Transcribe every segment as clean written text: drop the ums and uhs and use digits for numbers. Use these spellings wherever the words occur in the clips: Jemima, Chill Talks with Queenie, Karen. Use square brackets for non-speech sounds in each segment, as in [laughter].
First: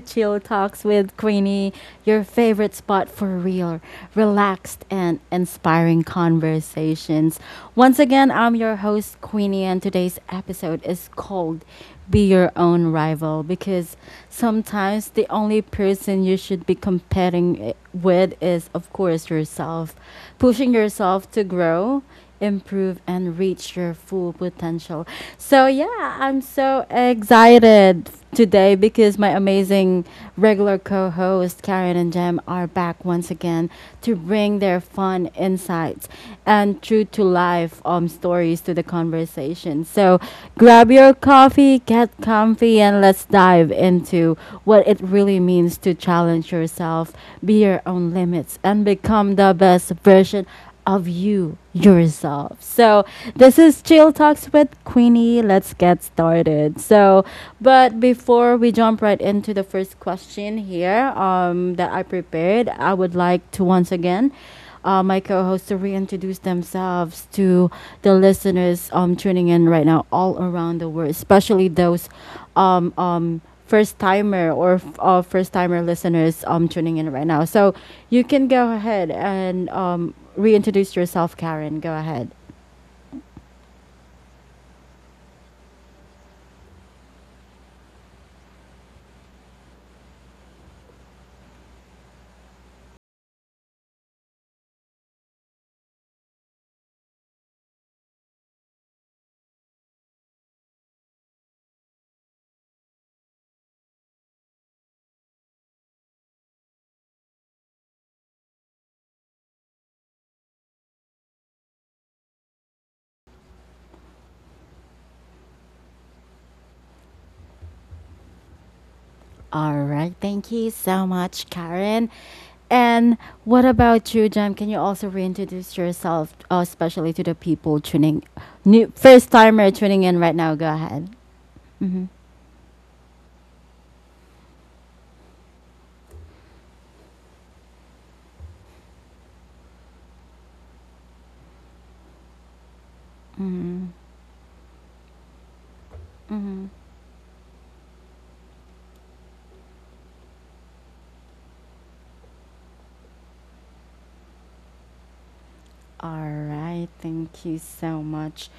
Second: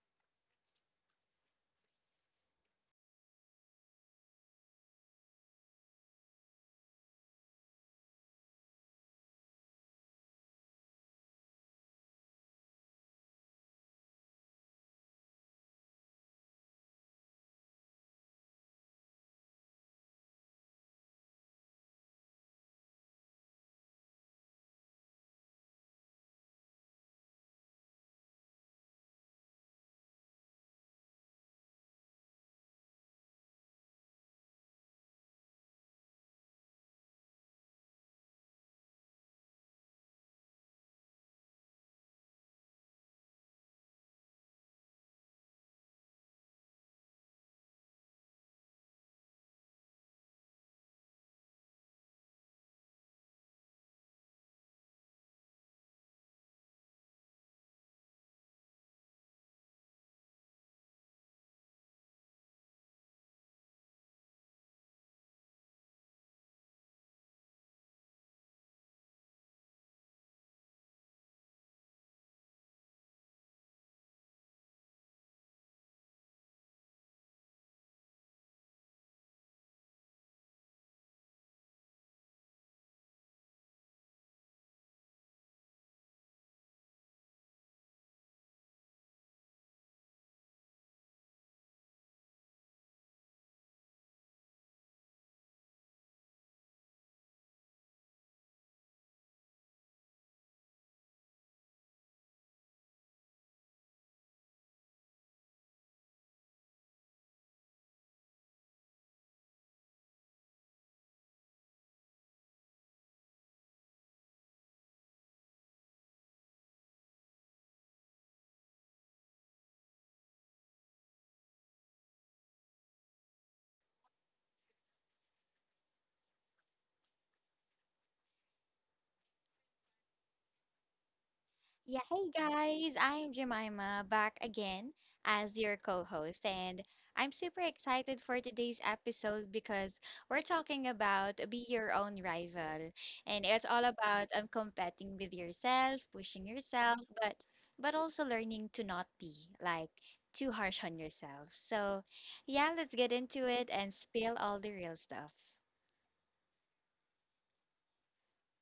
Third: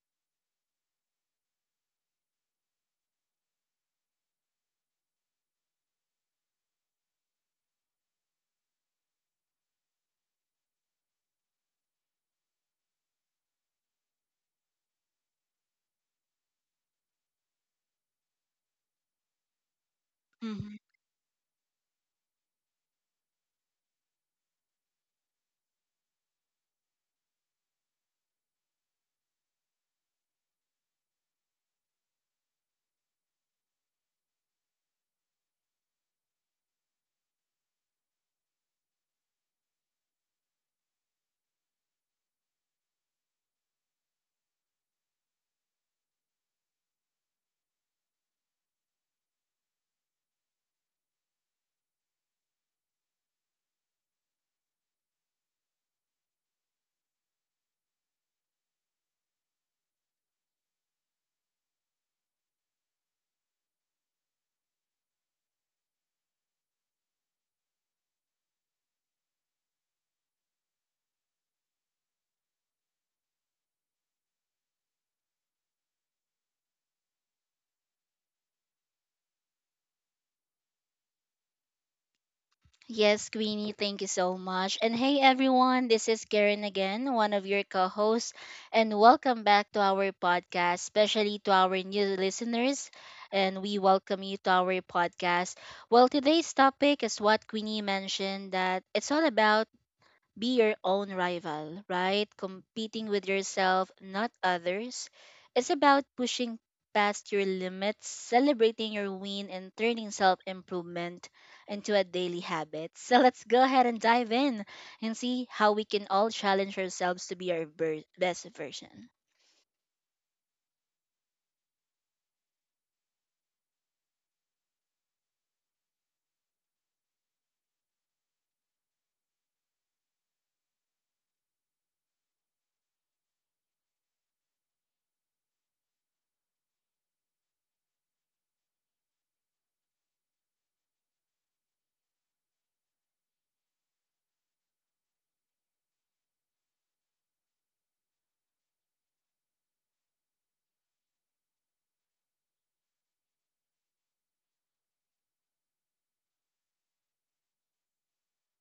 Chill Talks with Queenie, your favorite spot for real, relaxed, and inspiring conversations. Once again, I'm your host, Queenie, and today's episode is called Be Your Own Rival because sometimes the only person you should be competing with is, of course, yourself. Pushing Mhm. yourself to grow improve and reach your full potential. So, yeah, I'm so excited today because my amazing regular co host Karen and Jem are back once again to bring their fun insights and true to life stories to the conversation. So, grab your coffee, get comfy, and let's dive into what it really means to challenge yourself, be your own limits, and become the best version of you yourself. So this is Chill Talks with Queenie. Let's get started. So, but before we jump right into the first question here that I prepared, I would like to once again. My co-hosts to reintroduce themselves to the listeners tuning in right now all around the world, especially those first timer listeners tuning in right now. So you can go ahead and Reintroduce yourself, Karen. Go ahead. Yes, Queenie, thank you so much. And hey, everyone, this is Karen again, one of your co hosts, and welcome back to our podcast, especially to our new listeners. And we welcome you to our podcast. Well, today's topic is what Queenie mentioned, that it's all about be your own rival, right? Competing with yourself, not others. It's about pushing past your limits, celebrating your win, and turning self improvement into a daily habit. So let's go ahead and dive in and see how we can all challenge ourselves to be our best version. All right. Thank you so much, Karen. And what about you, Jem? Can you also reintroduce yourself, especially to the people tuning, new first timer tuning in right now? Go ahead. Yeah, Mm-hmm. hey guys, I'm Jemima back again as your co host, and I'm super excited for today's episode because we're talking about be your own rival, and it's all Mm-hmm. about competing with yourself, pushing Mm-hmm. yourself, but also learning to not be like too harsh on yourself. So, yeah, let's get into it and spill all the real stuff. All right. Thank you so much.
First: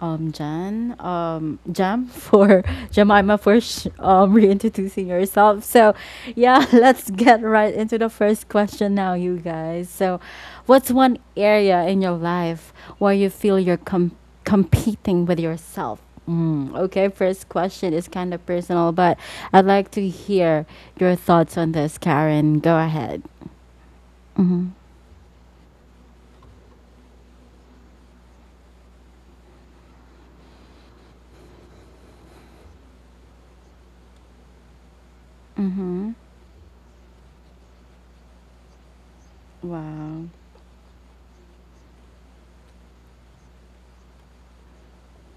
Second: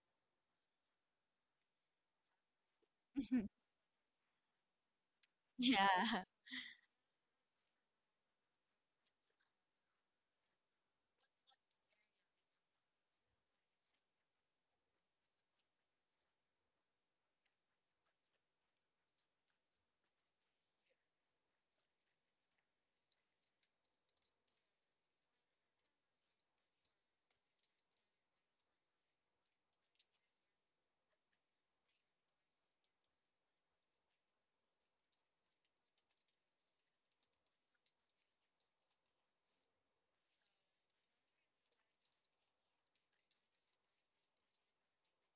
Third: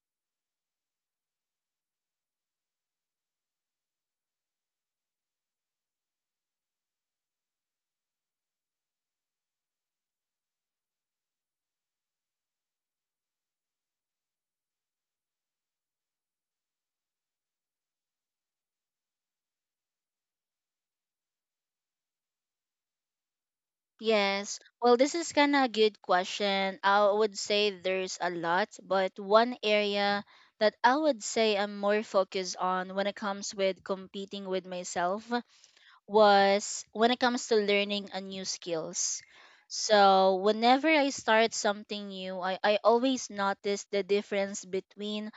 Jan Jam for [laughs] Jemima for [laughs] reintroducing yourself. So, Yeah. yeah, [laughs] let's get right into the first question now, you guys. So, what's one area in your life where you feel competing with yourself? Mm, okay, first question is kind of personal, but I'd like to hear your thoughts on this, Karen. Go ahead. Yes. Mhm. Well, this is kind of a good question. I would say there's a lot, but one area that I would say I'm more focused on when it comes with competing with myself Mhm. was when it comes to learning a new skills. Wow. So whenever I start something new, I always notice the difference between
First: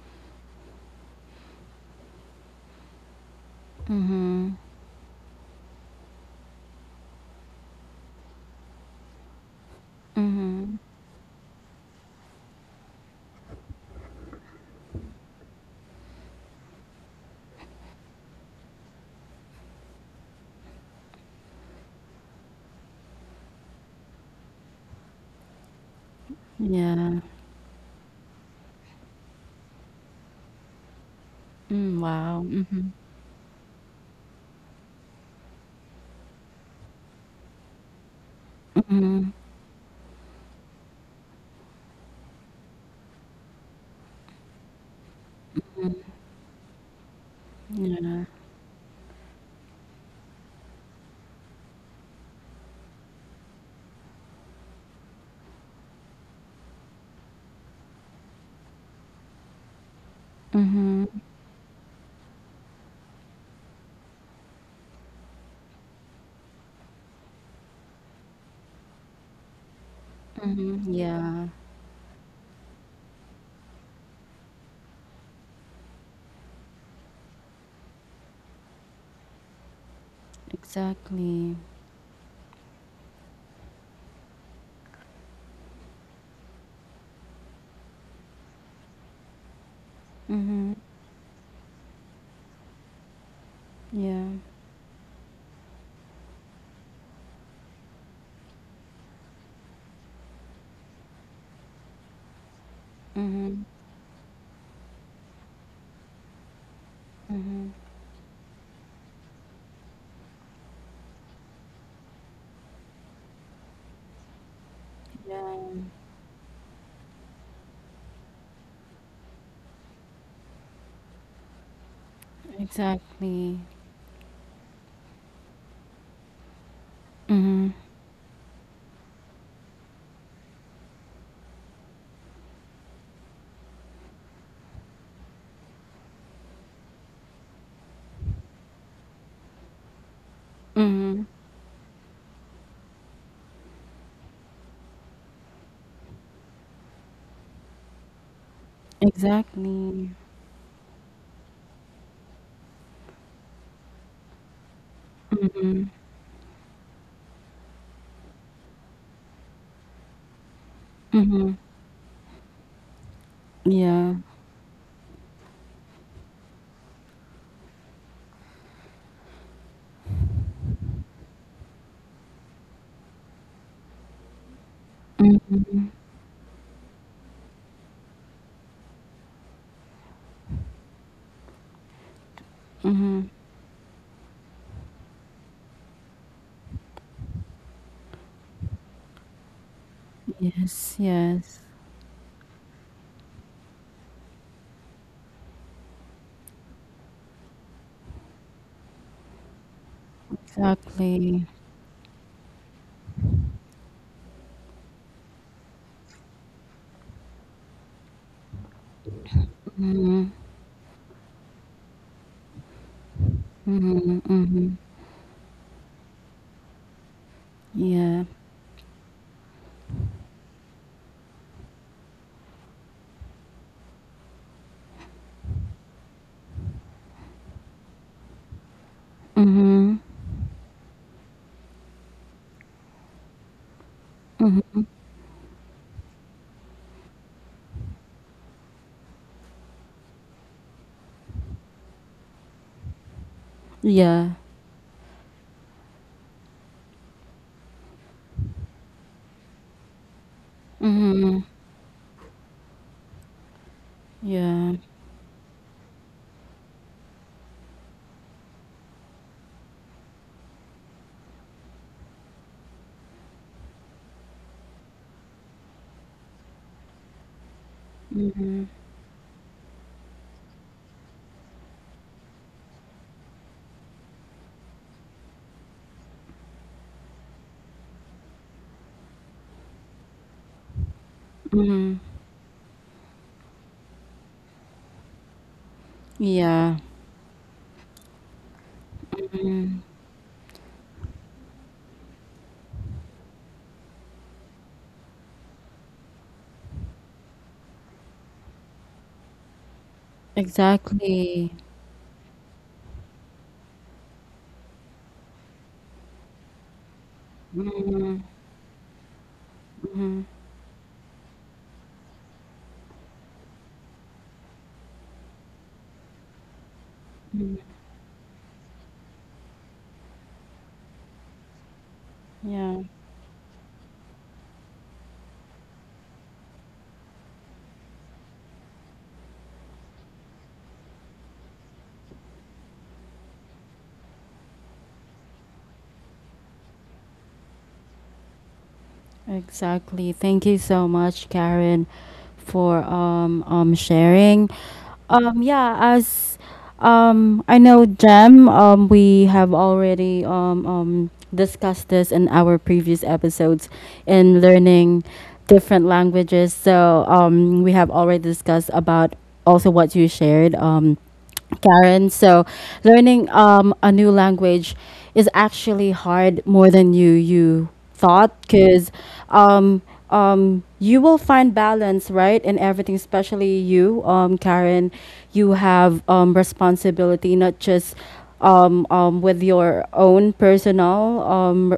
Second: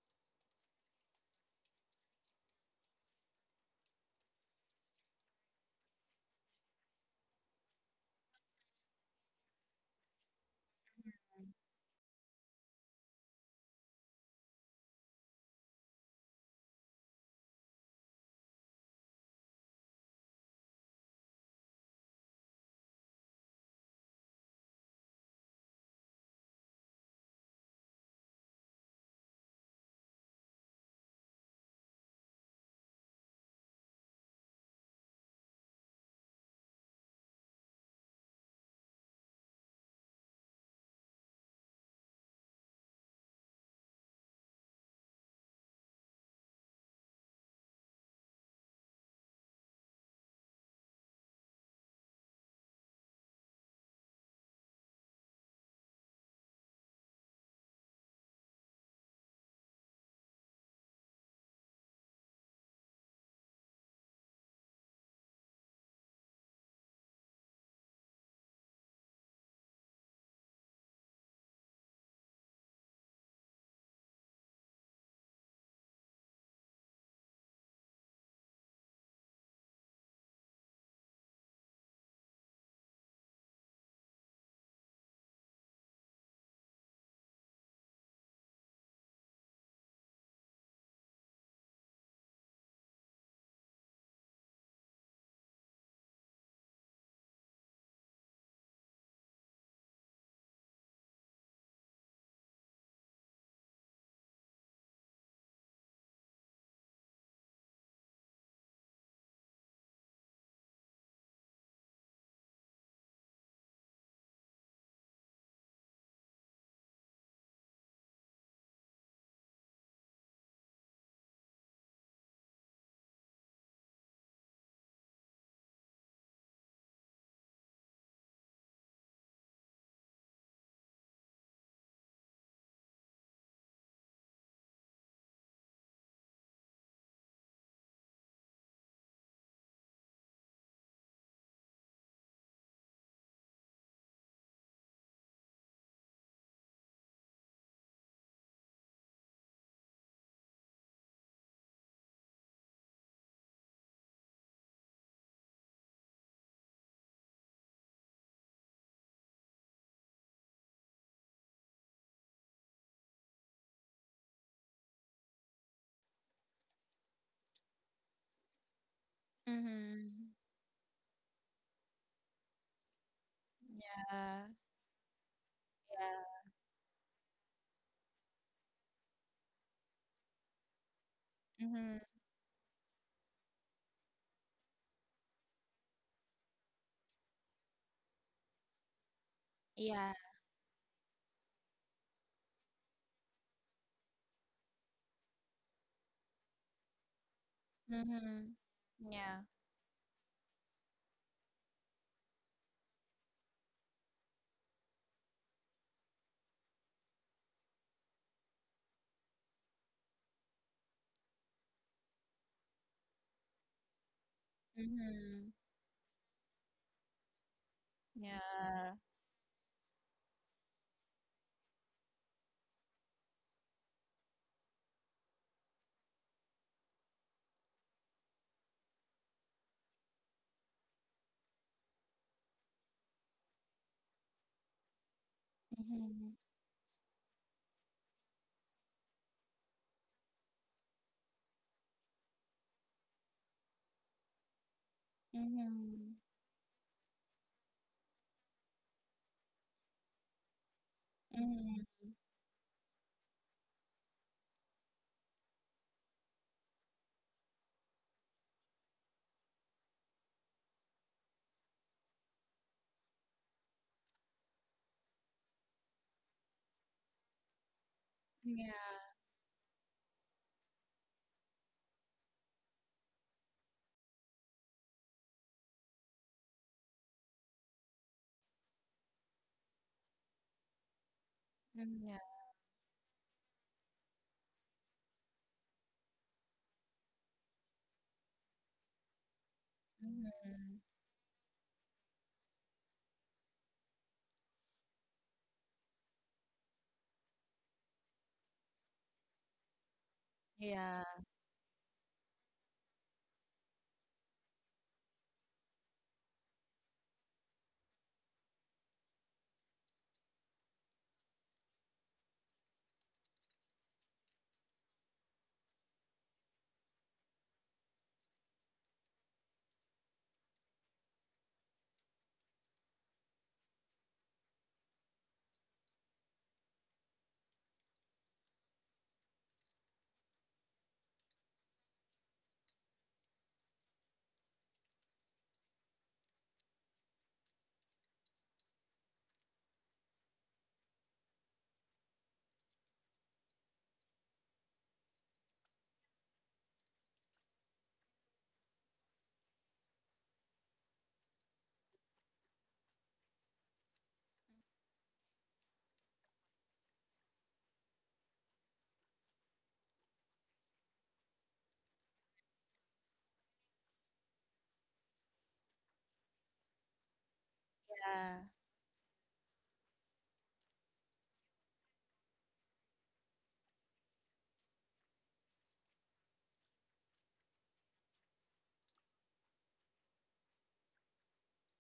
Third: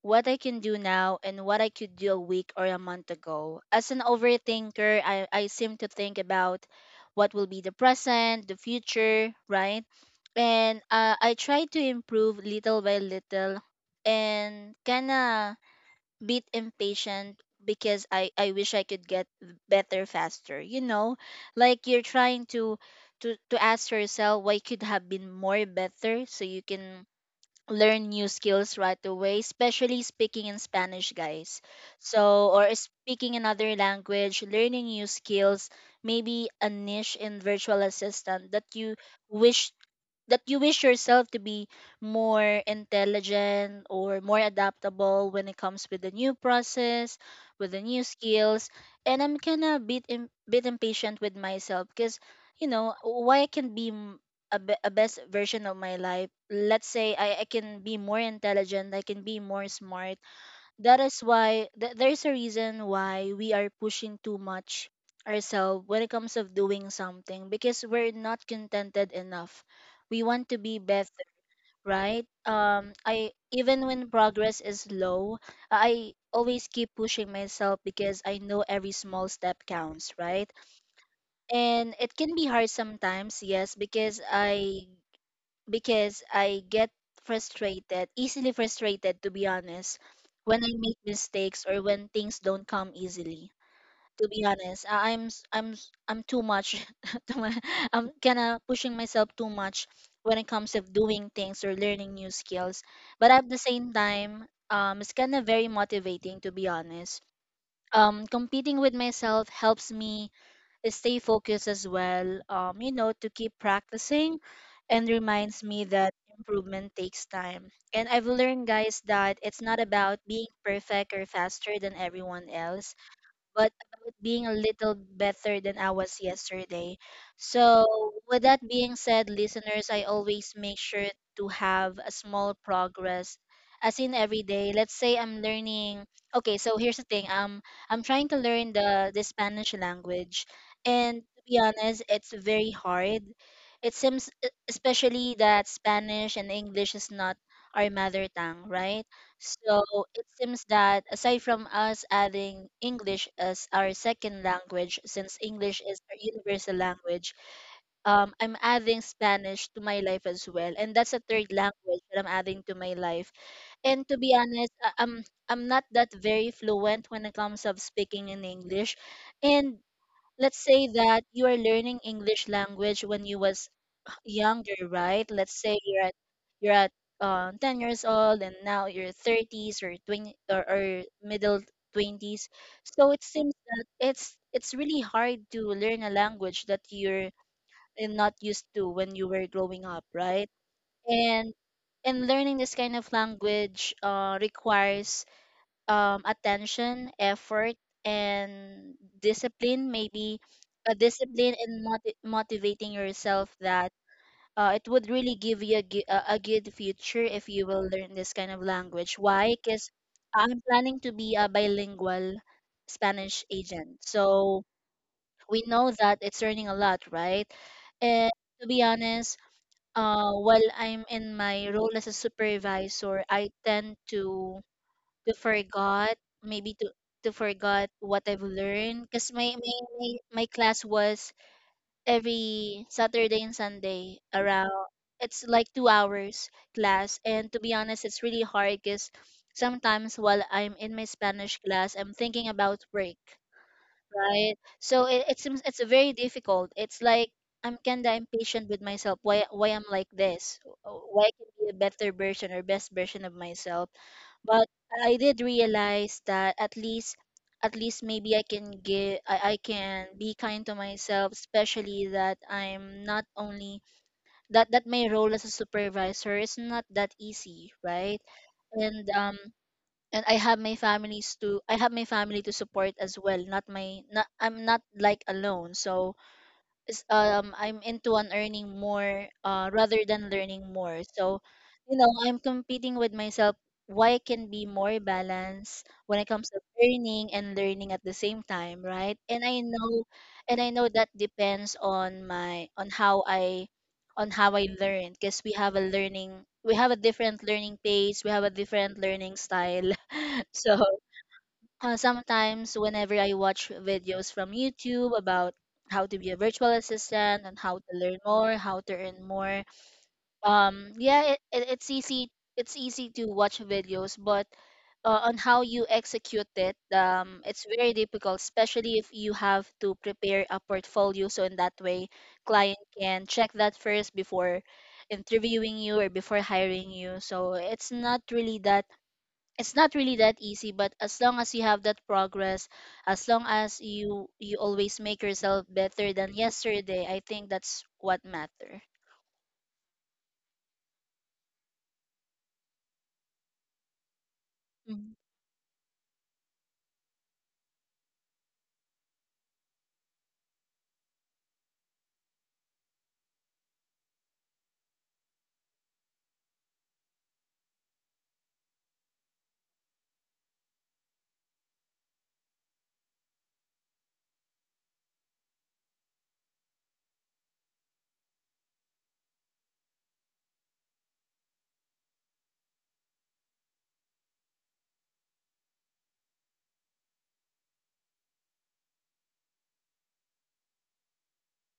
what I can do now and what I could do a week or a month ago. As an Mhm. overthinker, I seem to think about what will be the present, the future, right? Mhm. And I try to improve little by little and kind of bit impatient because I wish I could get better faster. You know, like you're trying to to ask yourself what could have been more better so you can Yeah. learn new skills right away, especially speaking in Spanish, guys. Mm, wow. So, or Mhm. speaking another language, learning new skills, maybe a niche in virtual assistant Mhm. wish that you wish yourself to be more intelligent or more adaptable when it comes with the new process, with the new Yeah. skills. And I'm kind of bit bit impatient with myself because you know why I can be a, a best version of my life. Let's say I can be more intelligent, I can be more smart, that is Mhm. why there's a reason why we are pushing too much ourselves when it comes of doing something because we're not contented enough, we want to be Mhm. better, Yeah. right? I even when progress is low, I always keep pushing myself because I know every small step counts, right? Exactly. And it can be hard sometimes, yes, because I get frustrated, easily frustrated, to be honest, when I Mhm. make mistakes or when things don't come easily. Yeah. To be honest, I'm too much. [laughs] too mu- I'm kind of pushing myself too much when it comes of doing things or learning new skills. But at the Mhm. same time, it's kind of very motivating to be honest. Mhm. Competing with myself helps me stay focused as well, you know, to keep practicing and Yeah. reminds me that improvement takes time. And I've learned, guys, that it's not about being perfect or faster than everyone else Exactly. but about being a little better than I was yesterday. Mhm. So, with that being said, listeners, I always make sure to have a small progress as in every day. Let's say I'm learning, okay, so here's the thing. I'm trying to learn the Spanish language, and Mhm. to be honest, it's very hard. It seems especially that Spanish and English is not our mother tongue, right? So Exactly. it seems that aside from us adding English as our second language, since English Mhm. is our universal language, I'm adding Spanish to my life as well, and that's a third Mhm. language that I'm adding to my life. And Yeah. to be honest, I'm I'm not that very fluent when it comes of speaking in English, and Mm-hmm. let's say that you are learning English language when you was Yeah. younger, right? Let's say Mhm. Yeah. you're at 10 years old and now you're 30s or 20 or middle Mm-hmm. 20s. So it Mhm. seems that it's really hard to learn a language that you're not used to when you were growing up, Yeah. right? Yes. And Yes. and learning this kind of language requires attention, effort, Mhm. and Yeah. discipline. Maybe a Exactly. discipline in motivating yourself that it would really give you a good future if you will learn this kind of language. Why? Because Mhm. I'm planning to be a bilingual Spanish agent. Mhm. So Mhm. Mhm. we know that it's earning a lot, right? Yeah. And to be Yeah. honest, while I'm in my role as a supervisor, I tend to forgot maybe to forgot what I've learned because my, my Mhm. my my class was every Saturday and Sunday around Mhm. it's like 2 Mhm. hours class, and to be honest it's really hard cuz sometimes while I'm in my Spanish class I'm thinking about work, Yeah. right? So it seems it's very Mhm. difficult, it's like I'm kinda impatient with myself, why I'm like this, why I Mhm. can be a Mhm. better version or best version of myself, but Yeah. I did realize that at least maybe I can give I can be kind to myself, especially that I'm not only that my role as a supervisor is not that easy, right? Mhm. Yeah. And and I have my families to, I have my family to support as well, not my, not, I'm not like alone, so I'm into on earning more rather than learning more. So, you Mhm. Mhm. know, Yeah. I'm competing with myself, why I can be more balanced when it comes to Yeah. earning and learning at the same time, right? Mhm. And I Mhm. know that depends on my on how I learn because we have a learning we have a different learning pace, we have a different learning style. [laughs] So Yeah. Exactly. Sometimes, whenever I watch videos from YouTube about how to be a virtual assistant and how to learn Mhm, more, how to earn more, mhm, yeah, it's easy. It's easy to watch videos, but on how you execute it, mhm. it's very difficult, especially if you have to prepare a portfolio. So in that way, client Yeah, can check that first before interviewing you or before hiring you. So it's not really that it's not really that easy but as long as you have that progress as long as you you always make yourself better than yesterday, I think that's what matter. exactly. Thank you so much, Karen, for sharing. Mm. Yeah, as I know Jem, we have already discussed this in our previous episodes in learning different languages. So we have already discussed about also what you shared. Karen. So, learning a new language is actually hard more than you thought, Yeah. because um, you will find balance, right, in everything. Especially you, Karen, you have responsibility not just with your own personal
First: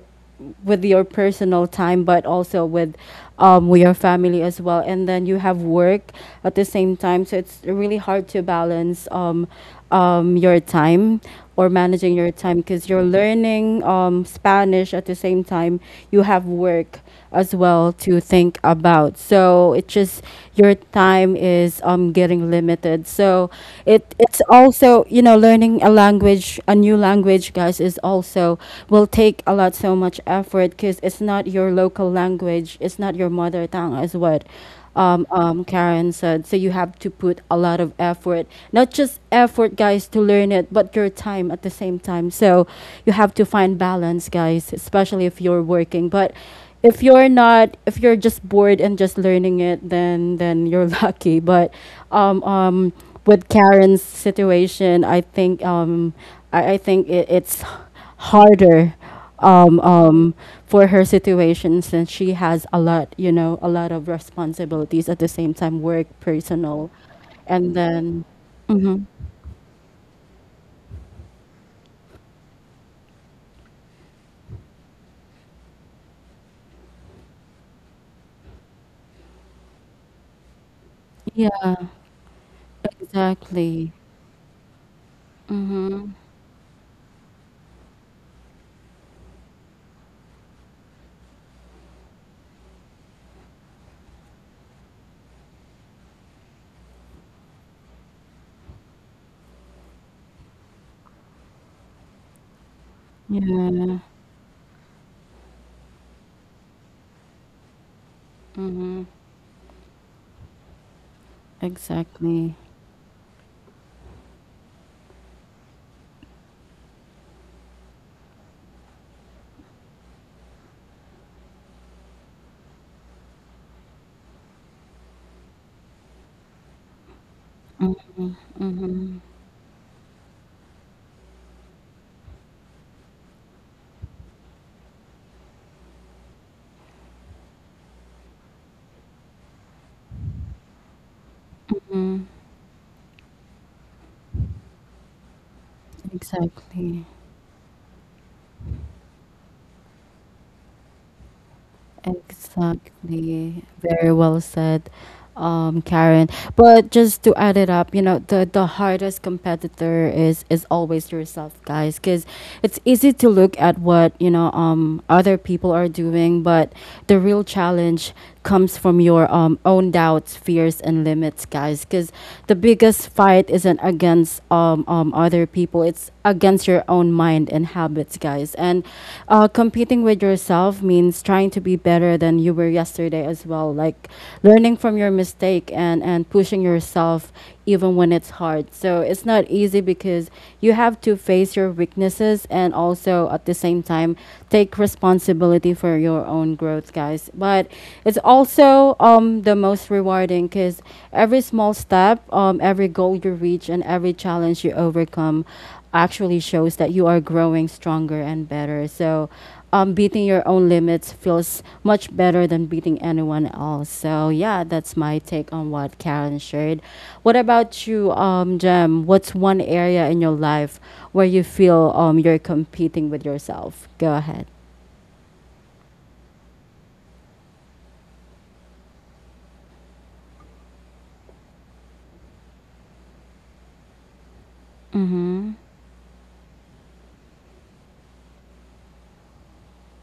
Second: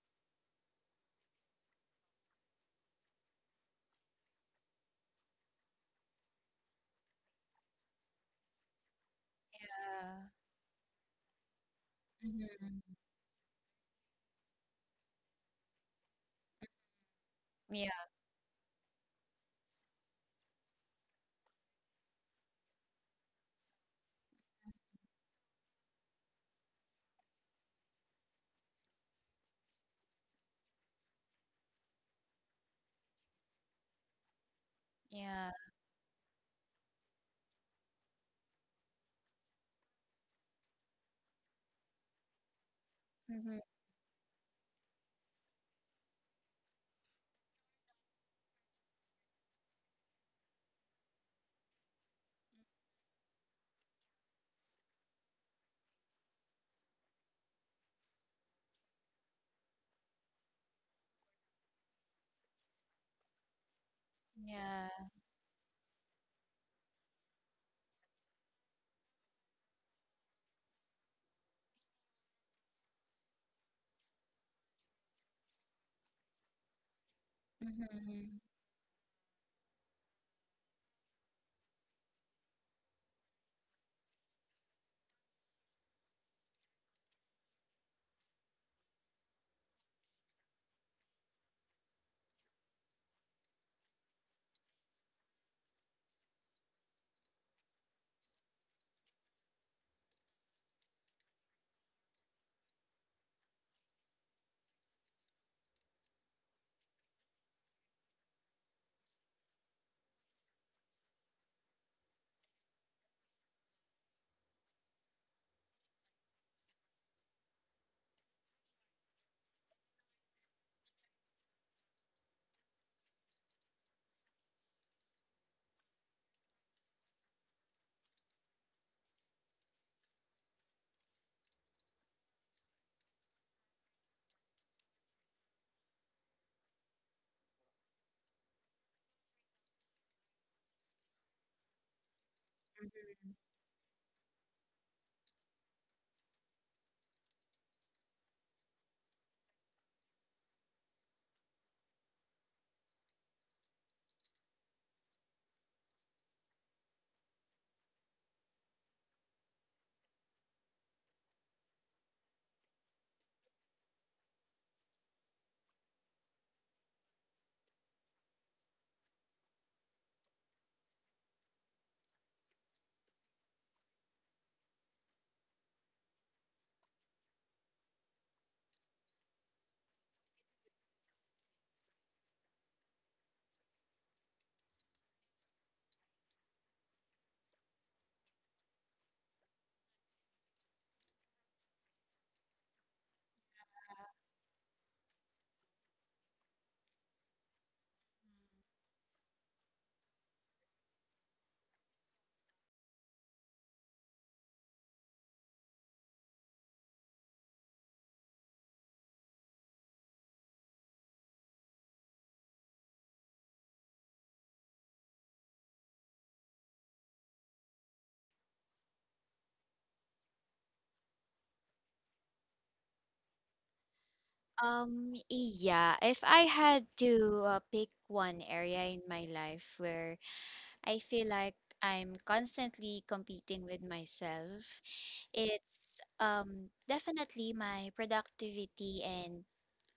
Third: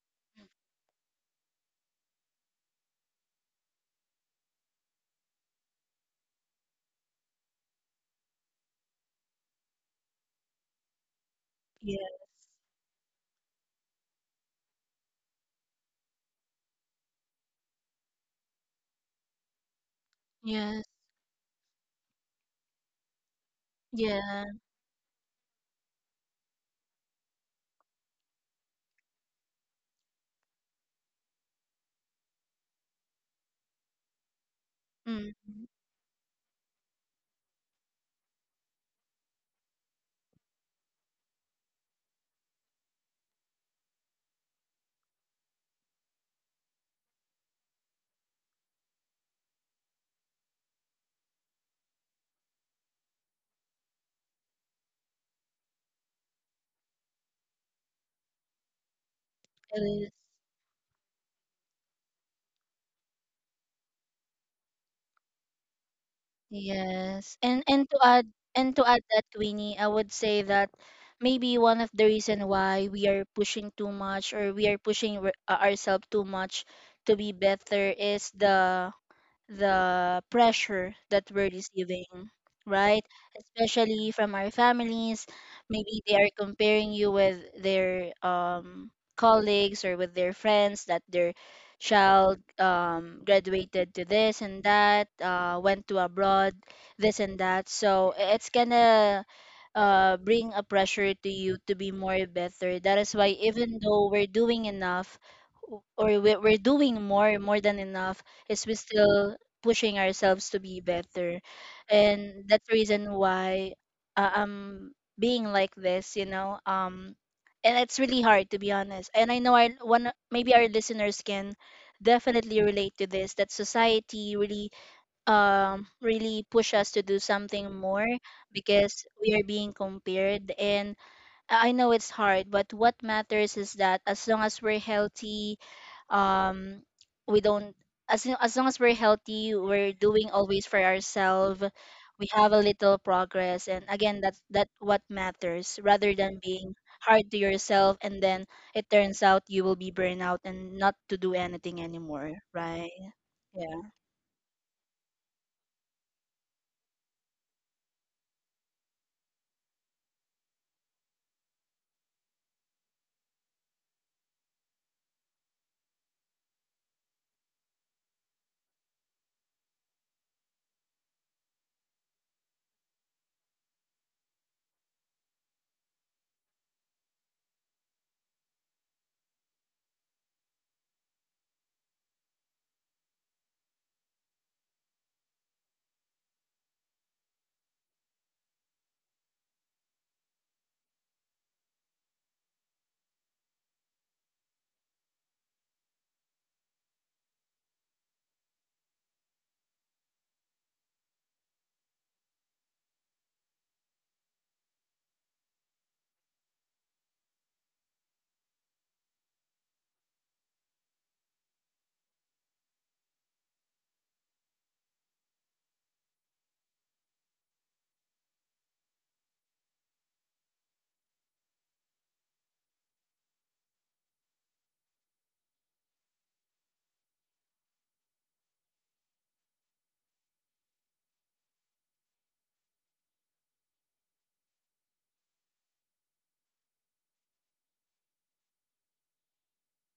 with your personal time but also with your family as well and then you have work at the same time so it's really hard to balance Yeah. Your time or managing Yeah. your time because Mhm. you're learning spanish at the same time you have work as well Yeah. to think about. So it just your Yes. time is getting limited. So it's Yeah. also you know learning a language, a new language, guys, is also will take a lot so much effort because it's not your local language, it's not your mother tongue, as what Yeah. Mm Karen said. So you have to put a lot of effort, not just effort, guys, to learn it, but your time at the same time. So you have to Mhm. find balance, guys, especially if you're working. But if you're just bored and just learning it then you're [laughs] lucky but um um with karen's situation I think I think it's harder um it is. um for her situation since she has a lot you know a lot of responsibilities Yeah. at the same time work personal Yes, and then and to add mm-hmm. that, Queenie, I would say that maybe one of the reason why we are pushing too much or we are pushing ourselves too much to be better is Mhm. the pressure that we're Yeah, receiving, right? exactly. Especially from our families. Maybe Mm-hmm. they are comparing you with their colleagues or with their friends that their child graduated to this and that, went to abroad, this and that. So it's gonna bring a pressure to you to be more better. That is why even Yeah. though we're doing enough or we're doing more, more than enough, is we Mm-hmm. still pushing ourselves to be better. And Exactly. that's the reason why I'm being like this, you know. And it's really hard to be honest. And I know our one maybe our listeners can definitely relate to this, that society really really push us to do something more because Mm-hmm. we are being compared. And I know it's hard, but what matters is that as long as we're healthy, um, we don't. As, as long as we're healthy, we're doing always for ourselves. Mm-hmm. We have a little progress, and again, that's that what matters. Rather than being Exactly. hard to yourself, and then it turns out you will be burnout and not to do anything anymore, right? Exactly. Yeah. Very well said, Karen. But just to add it up, you know, the hardest competitor is always yourself, guys, because it's easy to look at what, you know, other people are doing, but the real challenge comes from your own doubts, fears, and limits, guys, because the biggest fight isn't against other people. It's against your own mind and habits, guys. And competing with yourself means trying to be better than you were yesterday as well. Like learning from your mistake and pushing yourself even when it's hard. So it's not easy because you have to face your weaknesses and also at the same time take responsibility for your own growth, guys. But it's also the most rewarding because every small step, every goal you reach, and every challenge you overcome actually shows that you are growing stronger and better. So, beating your own limits feels much better than beating anyone else. So, yeah, that's my take on what Karen shared. What about you, Jem? What's one area in your life where you feel you're competing with yourself? Go ahead. Yeah, if I had to pick one area in my life where I feel like I'm constantly competing with myself, Mm hmm. it's definitely my productivity and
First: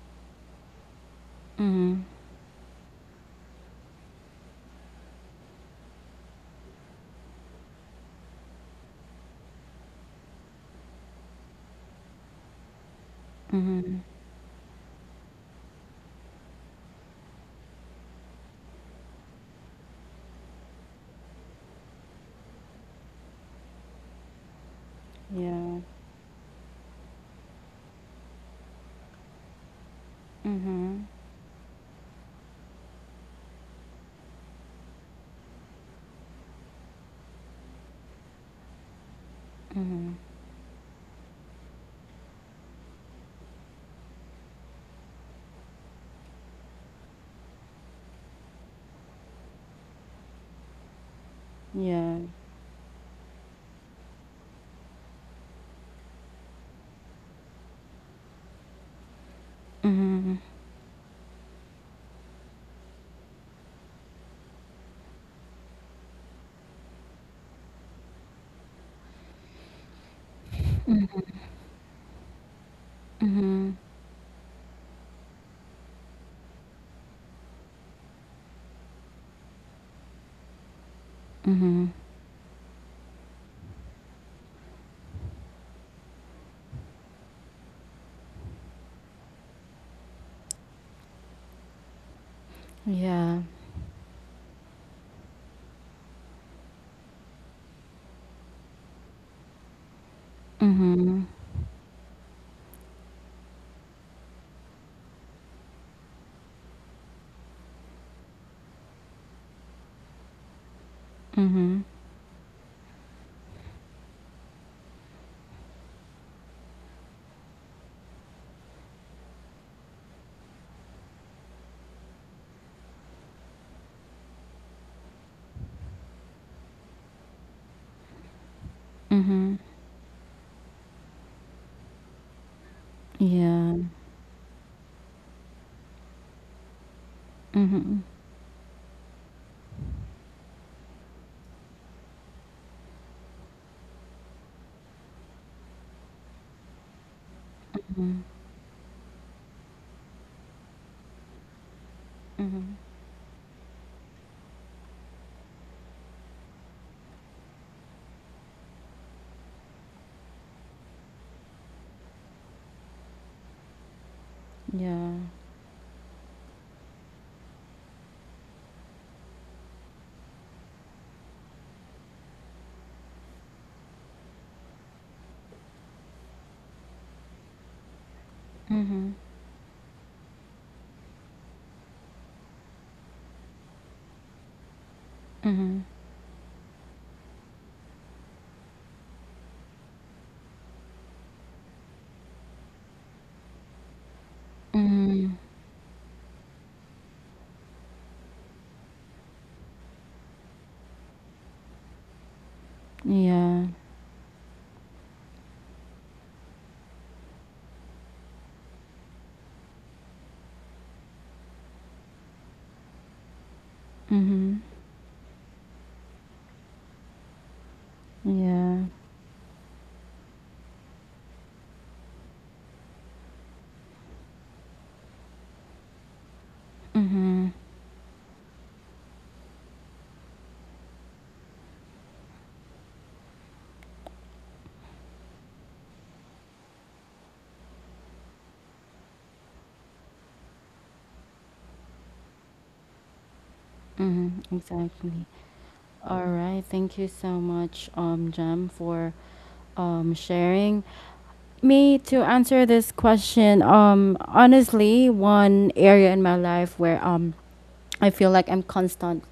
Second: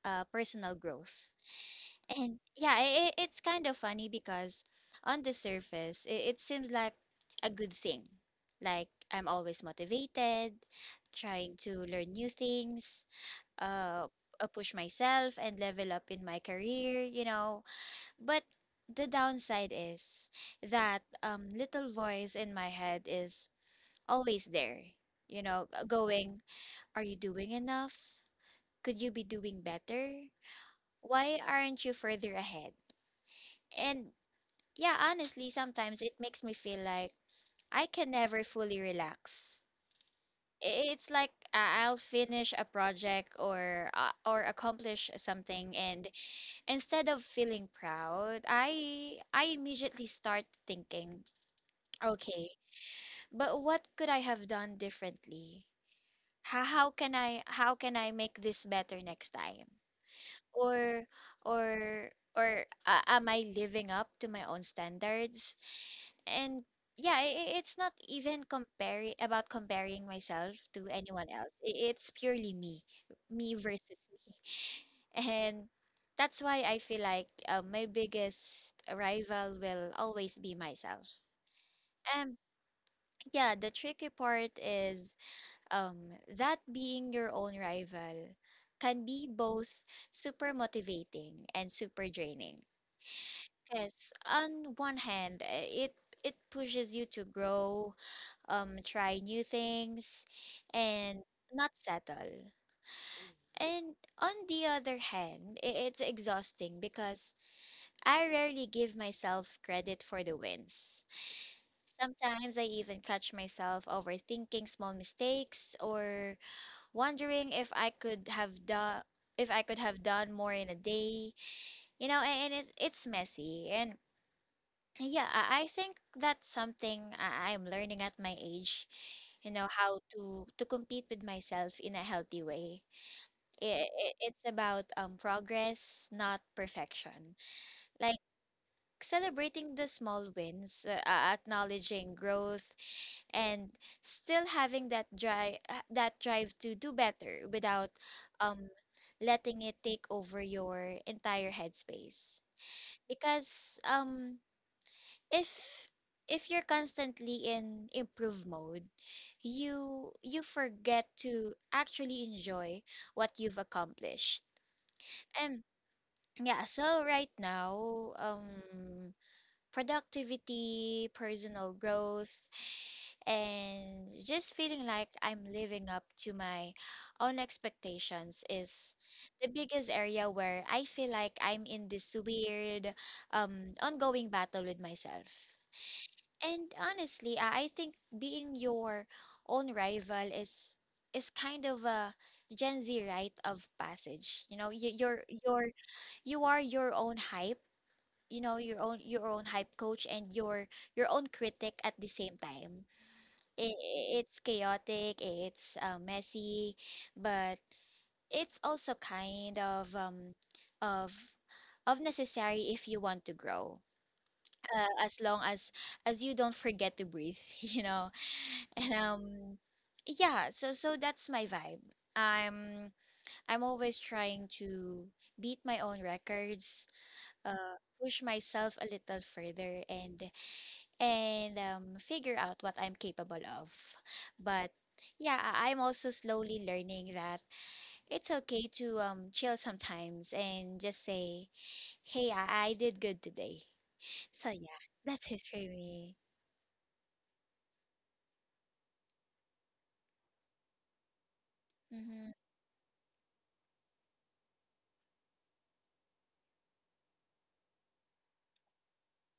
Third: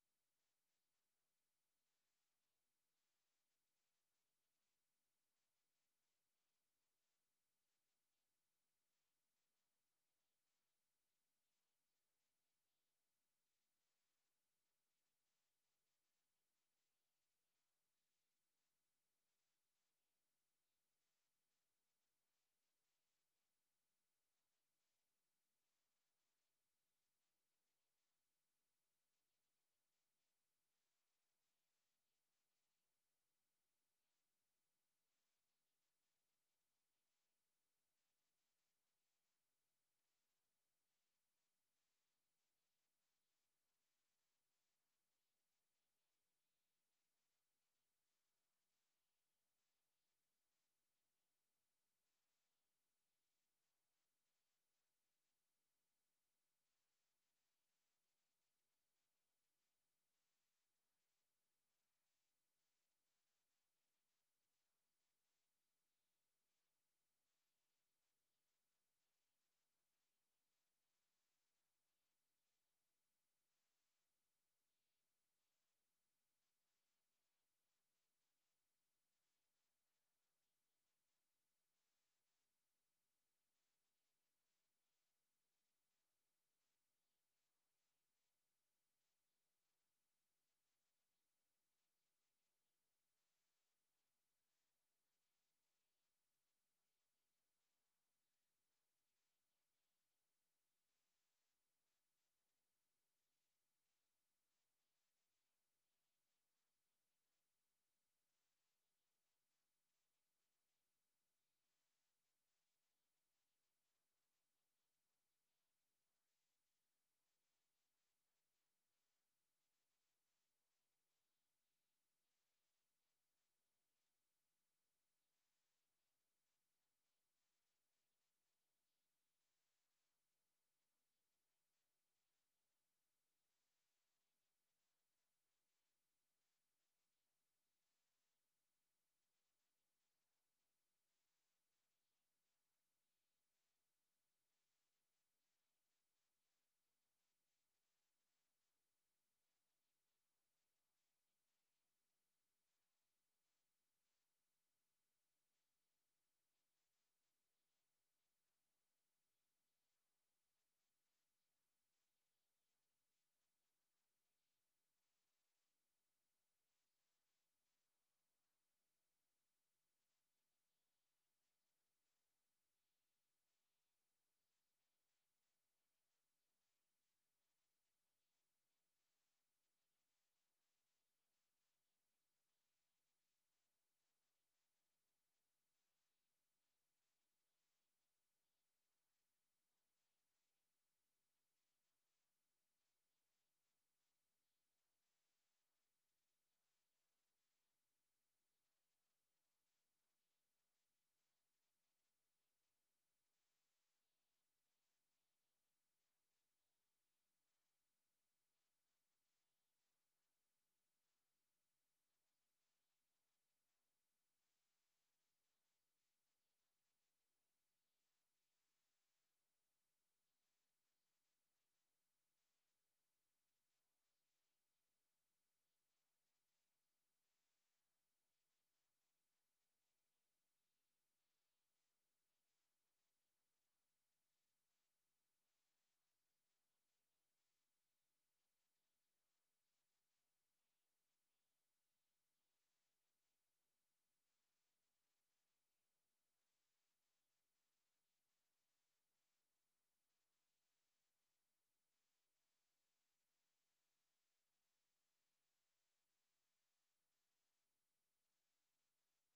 personal growth. [laughs] Mm And yeah, I it's kind of funny because on the surface, it seems like a good thing. Like I'm always motivated, trying to learn new things, hmm. Mm hmm. uh, push myself and level up in my career, you know. But the downside is that little voice in my head is always there, you know, Yeah. Going, "Are you doing enough? Could you be doing better? Mm hmm. Why aren't you further ahead?" And yeah, honestly, sometimes it makes me feel like I can never fully relax. Mm hmm. It's like I'll finish a project or accomplish something, and instead of feeling proud, I immediately start thinking, Yeah. "Okay, but what could I have done differently? How can I make this better next time? Mhm. Or or or am I living up to my own standards?" And yeah, it's not even comparing about comparing myself to anyone else. It's purely me, me Mhm. versus [laughs] me. And that's why I feel like my biggest rival will always be myself. Mhm. Um, yeah, the tricky part is um, that being your own rival can be both super motivating and super draining. Yeah. Because on one hand, it pushes you to grow, try new things, and Mhm. not settle. And on the other hand, it's exhausting because I rarely give myself credit for the wins. Mhm. Sometimes I even catch myself overthinking small mistakes or wondering if I could have done if I could have done more in a day. And it's messy. And yeah, I think that's something I'm learning at my age. You Mhm. know, how to to compete with myself in a healthy way. Yeah. I it's about progress, not perfection. Mhm. Like celebrating the small wins, acknowledging growth, and still having that drive to do better without um letting it take over your entire headspace, Mhm. because um if if you're constantly in improve mode, you forget to actually enjoy what you've accomplished. Yeah. And yeah, so right now, productivity, personal growth, and just feeling like I'm living up to my own expectations is Mhm. the biggest area where I feel like I'm in this weird, ongoing battle with myself. Mhm. And honestly, I think being your own rival is kind of a Gen Z rite of passage. You know, you, Mhm. you're you are your own hype. You know, your own hype coach and your own critic at the same time. Yeah. i- it's chaotic, it's messy, but it's also kind of of necessary if you want to grow. Mhm. As long as you don't forget to breathe, [laughs] you know. Yeah. And yeah, so that's my vibe. I'm I'm always trying to beat my own records, Mhm. Push myself a little further, and figure out what I'm capable of. But yeah, I'm also slowly learning that it's okay to chill sometimes and just say, "Hey, I did good today." Mhm. So yeah, that's Exactly. it for me. All right. Thank you so much, Jem, for sharing. Me to Mm-hmm, answer this question, honestly, one area in my life where I feel like I'm constant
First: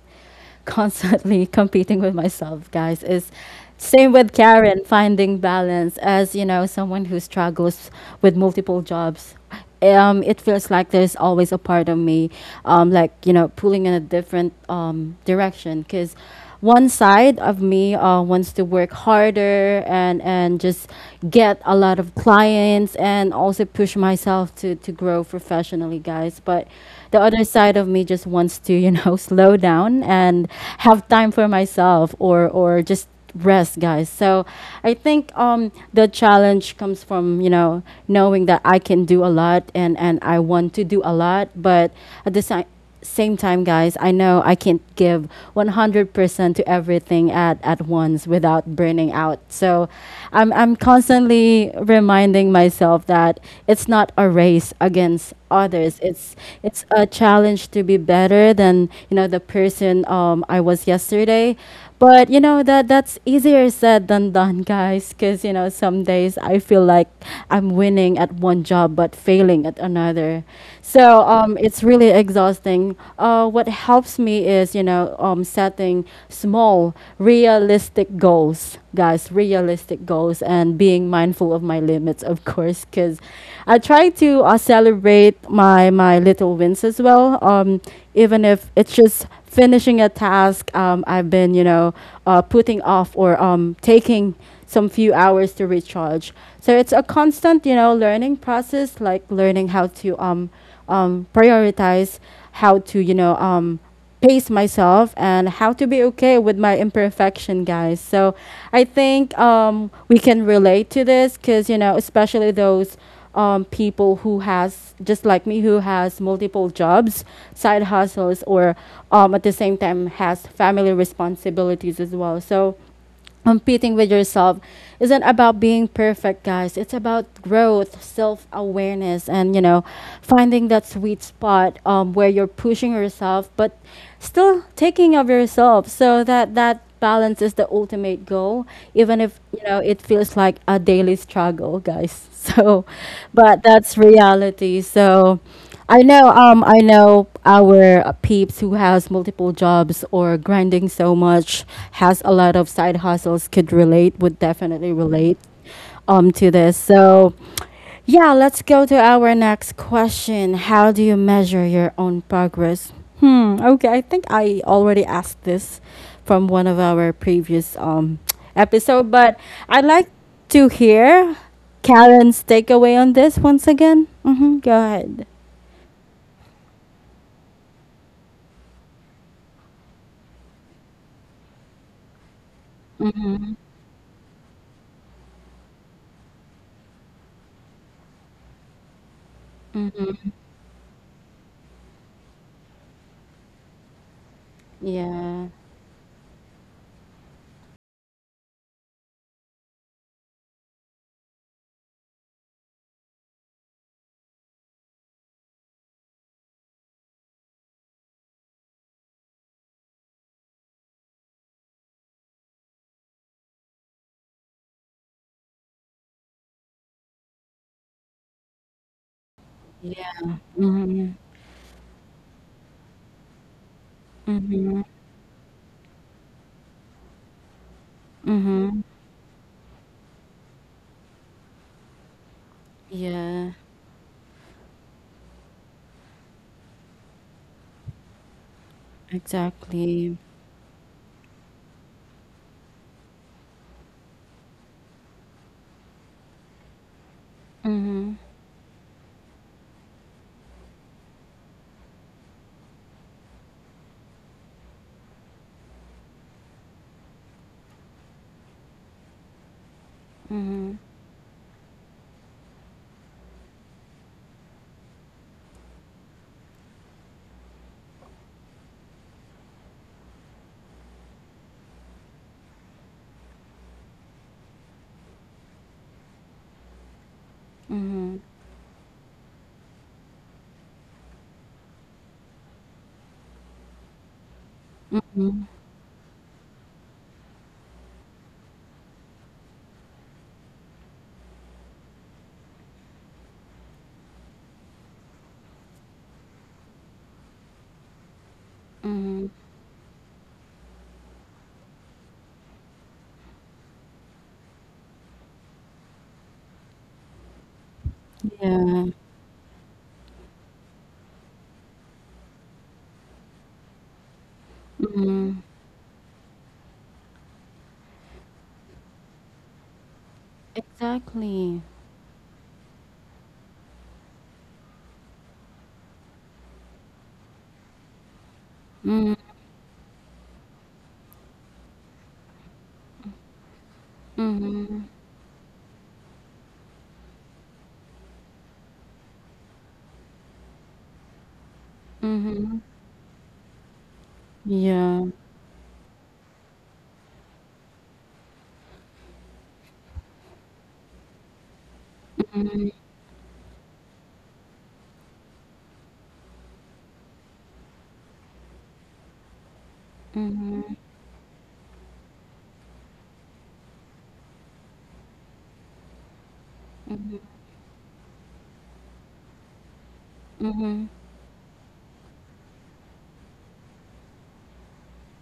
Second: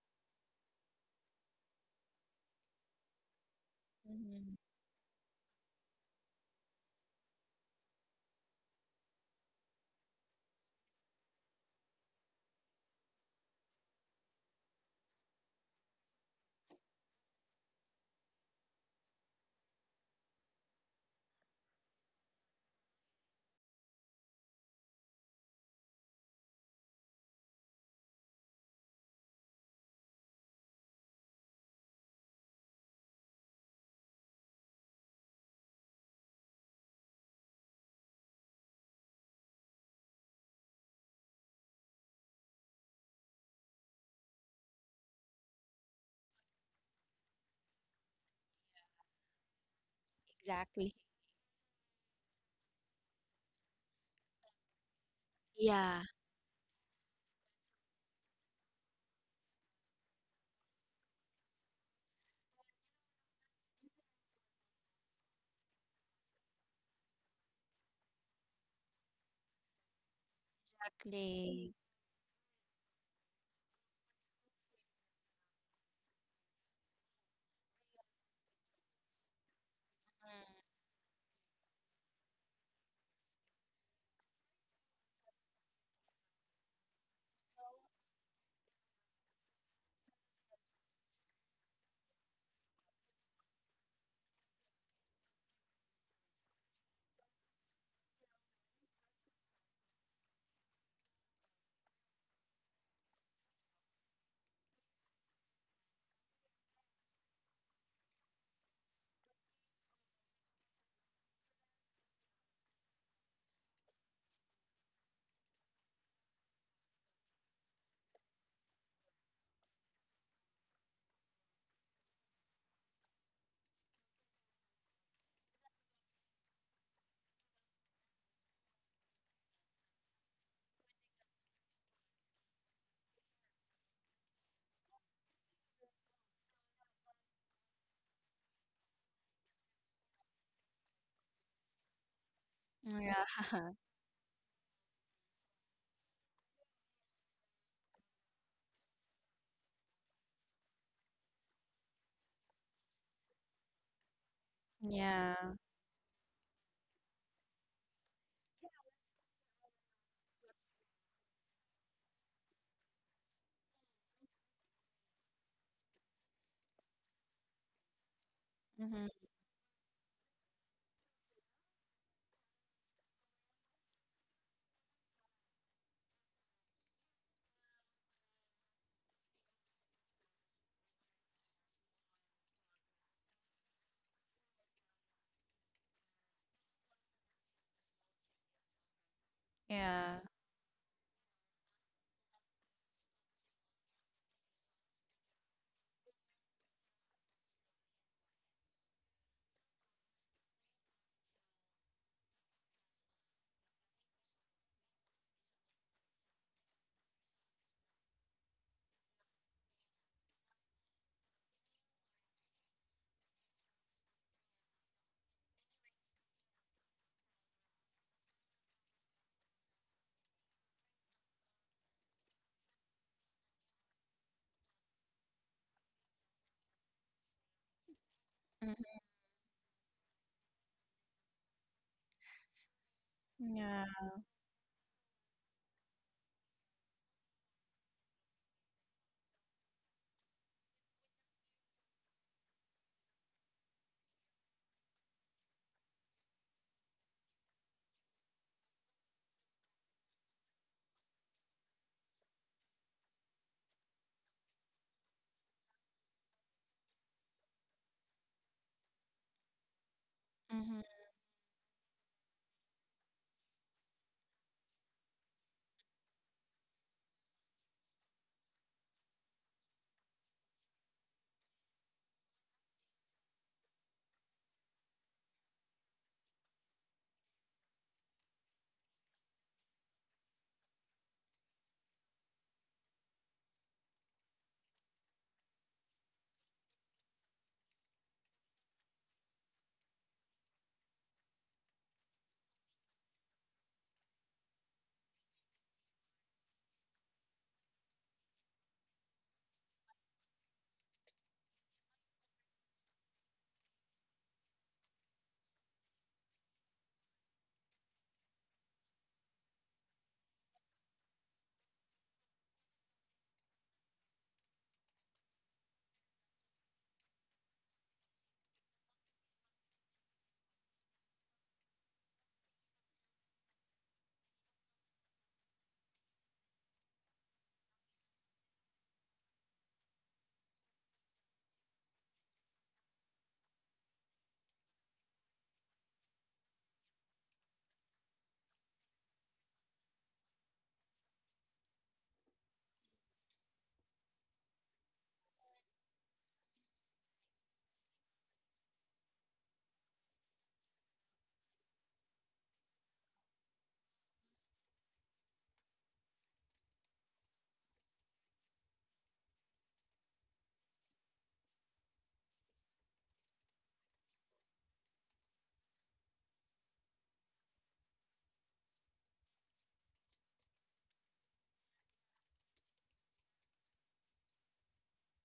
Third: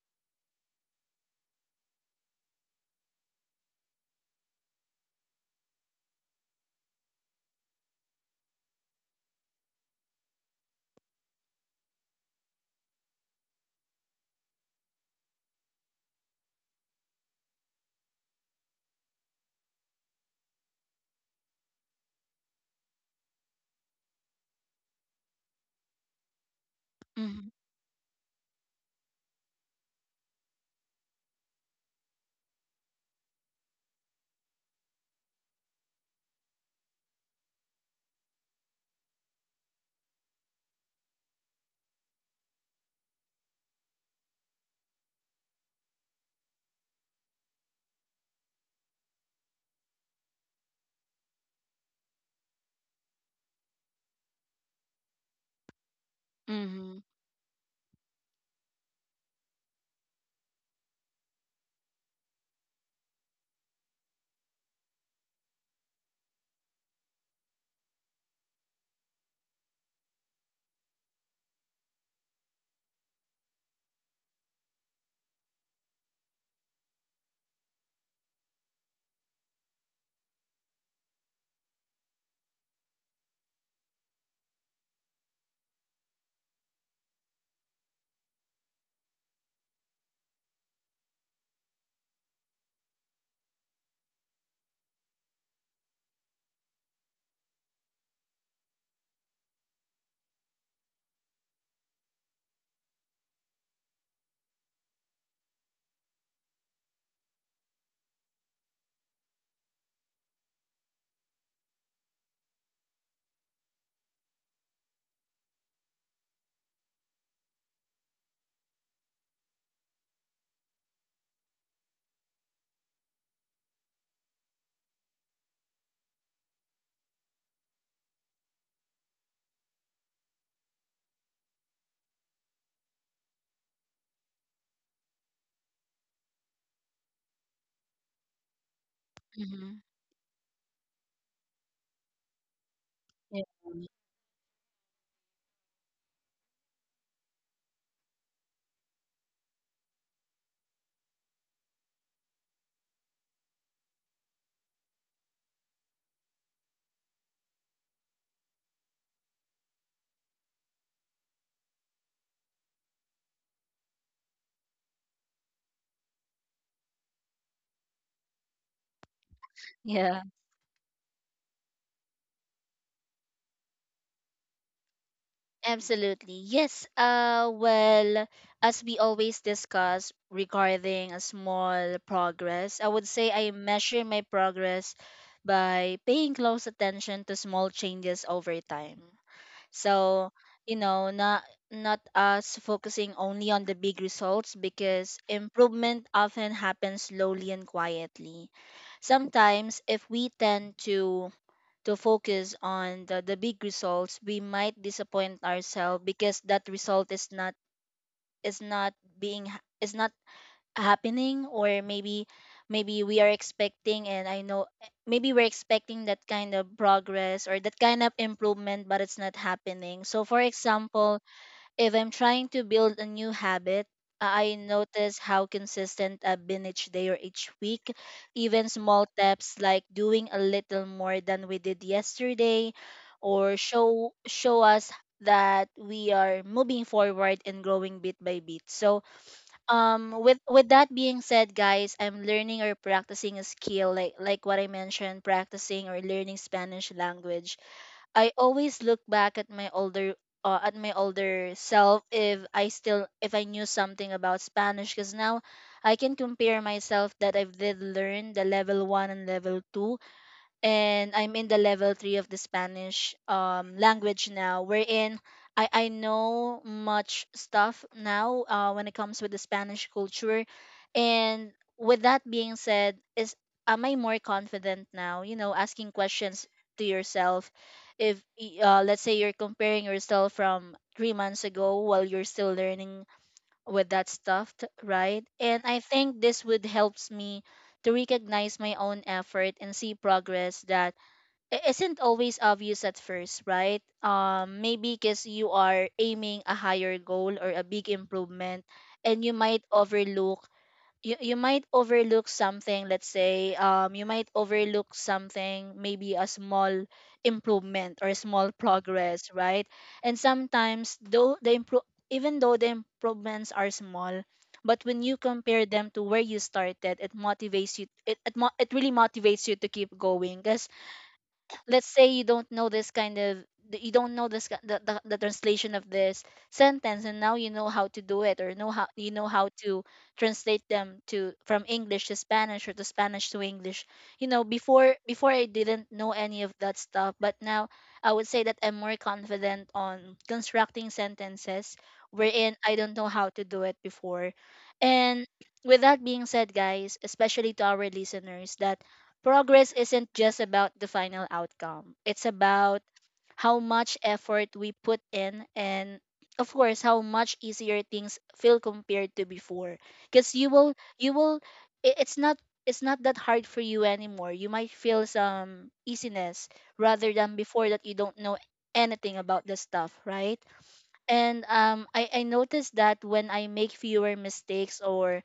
constantly [laughs] competing with myself, guys. Is same with mm-hmm. Karen, finding balance as you know, someone who struggles with multiple jobs. It feels like there's always a part of me, like you know, pulling in a different direction because one side of me wants to work harder and just get a lot of clients and also push myself to grow professionally, guys. But the other Mm-hmm. side of me just wants to you know [laughs] slow down and have time for myself or just rest guys so I think the challenge comes from you know knowing that I can do a lot and I want to do a lot but at the same same time, guys, I know I can't give 100% to everything at once without burning out. So I'm Exactly. constantly reminding myself that it's not a race against others. Yeah, It's Mm-hmm. a challenge to be better than, you know, the person I was yesterday. But you know that's easier said than done, guys. Because you know some days I feel like I'm winning at one job but failing at another. So exactly. it's really exhausting. What helps me is you know setting small, realistic goals, guys. Realistic goals and being mindful of my limits, of course. Because I try to celebrate my little wins as well. Even if it's just finishing a task I've been, you know, putting off or taking some few hours to recharge. So it's a constant, you know, learning process, like learning how to prioritize, how to, you know, pace myself and how to be okay with my imperfection guys so I think we can relate to this because you know especially those people who has just like me who has multiple jobs, side hustles, or at the same time has family responsibilities as well. So competing with yourself isn't about being perfect guys it's about growth self-awareness and you know finding that sweet spot where you're pushing yourself but still taking of yourself so that that balance is the ultimate goal even if you Mm-hmm. know it feels like a daily struggle guys [laughs] so Mm, yeah. Yeah. but [laughs] that's reality so I know our peeps who has multiple jobs or grinding so much, has a lot of side hustles, could relate, would definitely relate, Yeah. To this. So, yeah, let's go to our next question. How do you measure your own progress? Hmm. Okay, I think I already asked this from one of our previous [tsk] Mm-hmm. episode, but I'd like Yeah. to hear Karen's takeaway on this once again. Mm-hmm, go ahead. Absolutely. Yes. Well, as we always discuss regarding a small progress, I would say I measure my progress by paying close attention to small changes over time. Yeah. So, you know, not not us focusing only on the big results because Yeah, improvement often happens slowly and quietly. Sometimes if we tend to focus on the big results we might disappoint ourselves because that result is not is not is not happening, or maybe maybe we are expecting and I know maybe we're expecting that kind of progress or that kind of improvement but it's not happening, so yeah. for example Mhm, if I'm trying to build a new habit, I mhm, notice how consistent I've been each day or each week. Even mhm. small steps like doing a little more than we did yesterday Yeah, or Mm-hmm. Yeah. Show us that we are moving forward and growing bit by bit. So exactly. with that being said, guys, I'm learning or practicing a skill, like what I mentioned, practicing or learning Spanish language. Mhm, I always look back at my older self, if I knew something about Spanish, because now I can compare myself that I did learn the level 1 and level 2, mhm, Mm-hmm. and I'm in the level three of the Spanish language now, wherein I know much stuff now when it comes with the Spanish culture. And with that being said, is am I more confident now? You know, asking questions to yourself. mhm, If y- Let's say you're comparing yourself from 3 months ago while you're still learning with that stuff, right? mhm, And I think this would helps me to recognize my own effort and see progress that isn't always obvious at first, right? Maybe because you are aiming a higher goal or a big improvement, and mhm. you might overlook you might overlook something. Let's say you might overlook something, maybe a small improvement or a small Yeah, progress, right? And sometimes though the improve even though the improvements are small, but when you mhm. compare them to where you started, it motivates you, it really motivates you to keep going. Because Exactly. let's say you don't know this kind of you don't know the translation of this sentence, and now you know how to do it, or Mhm, know how to translate them to from English to Spanish or to Spanish to English. You know, mhm, before I didn't know any of that stuff, but now I would say that I'm more confident on constructing sentences wherein mhm. I don't know how to do it before. Yeah. And with that being said, guys, especially to our listeners, that progress isn't just about the final outcome, it's about how much effort we put in and of course how much easier things feel compared to before. Because you will Mhm, you will it's not, it's not that hard for you anymore. You might feel some easiness rather mhm, than before that you don't know anything about the stuff, right? mhm, And I noticed that when I make fewer mistakes or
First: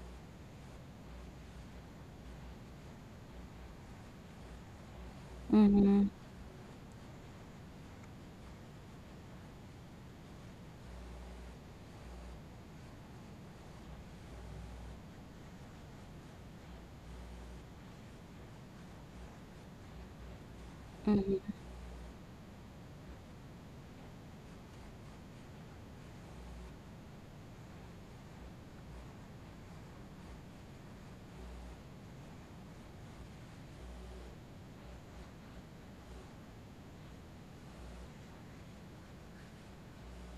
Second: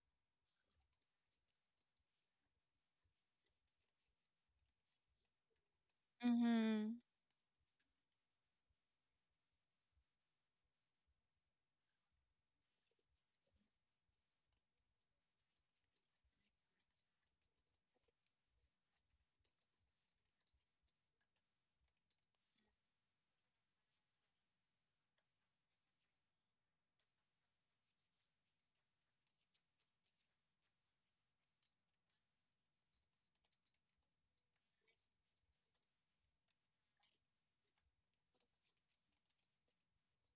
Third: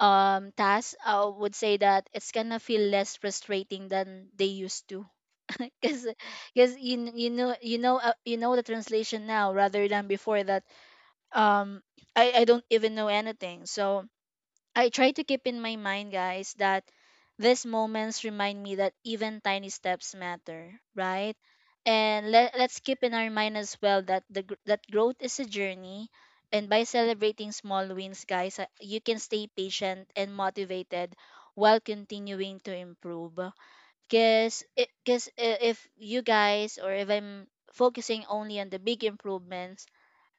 tasks, I would say that it's gonna feel less frustrating than they used to, [laughs] because mhm, Mm-hmm. You know the translation now rather than before that um I don't even know anything. So I try to keep in my mind, guys, that these moments remind me that even tiny steps matter, right? mhm, And let's keep in our mind as well that growth is a journey, and by celebrating small wins, guys, you can stay patient and motivated while continuing to improve. Cause, cause if you guys, or if I'm focusing only on the big improvements,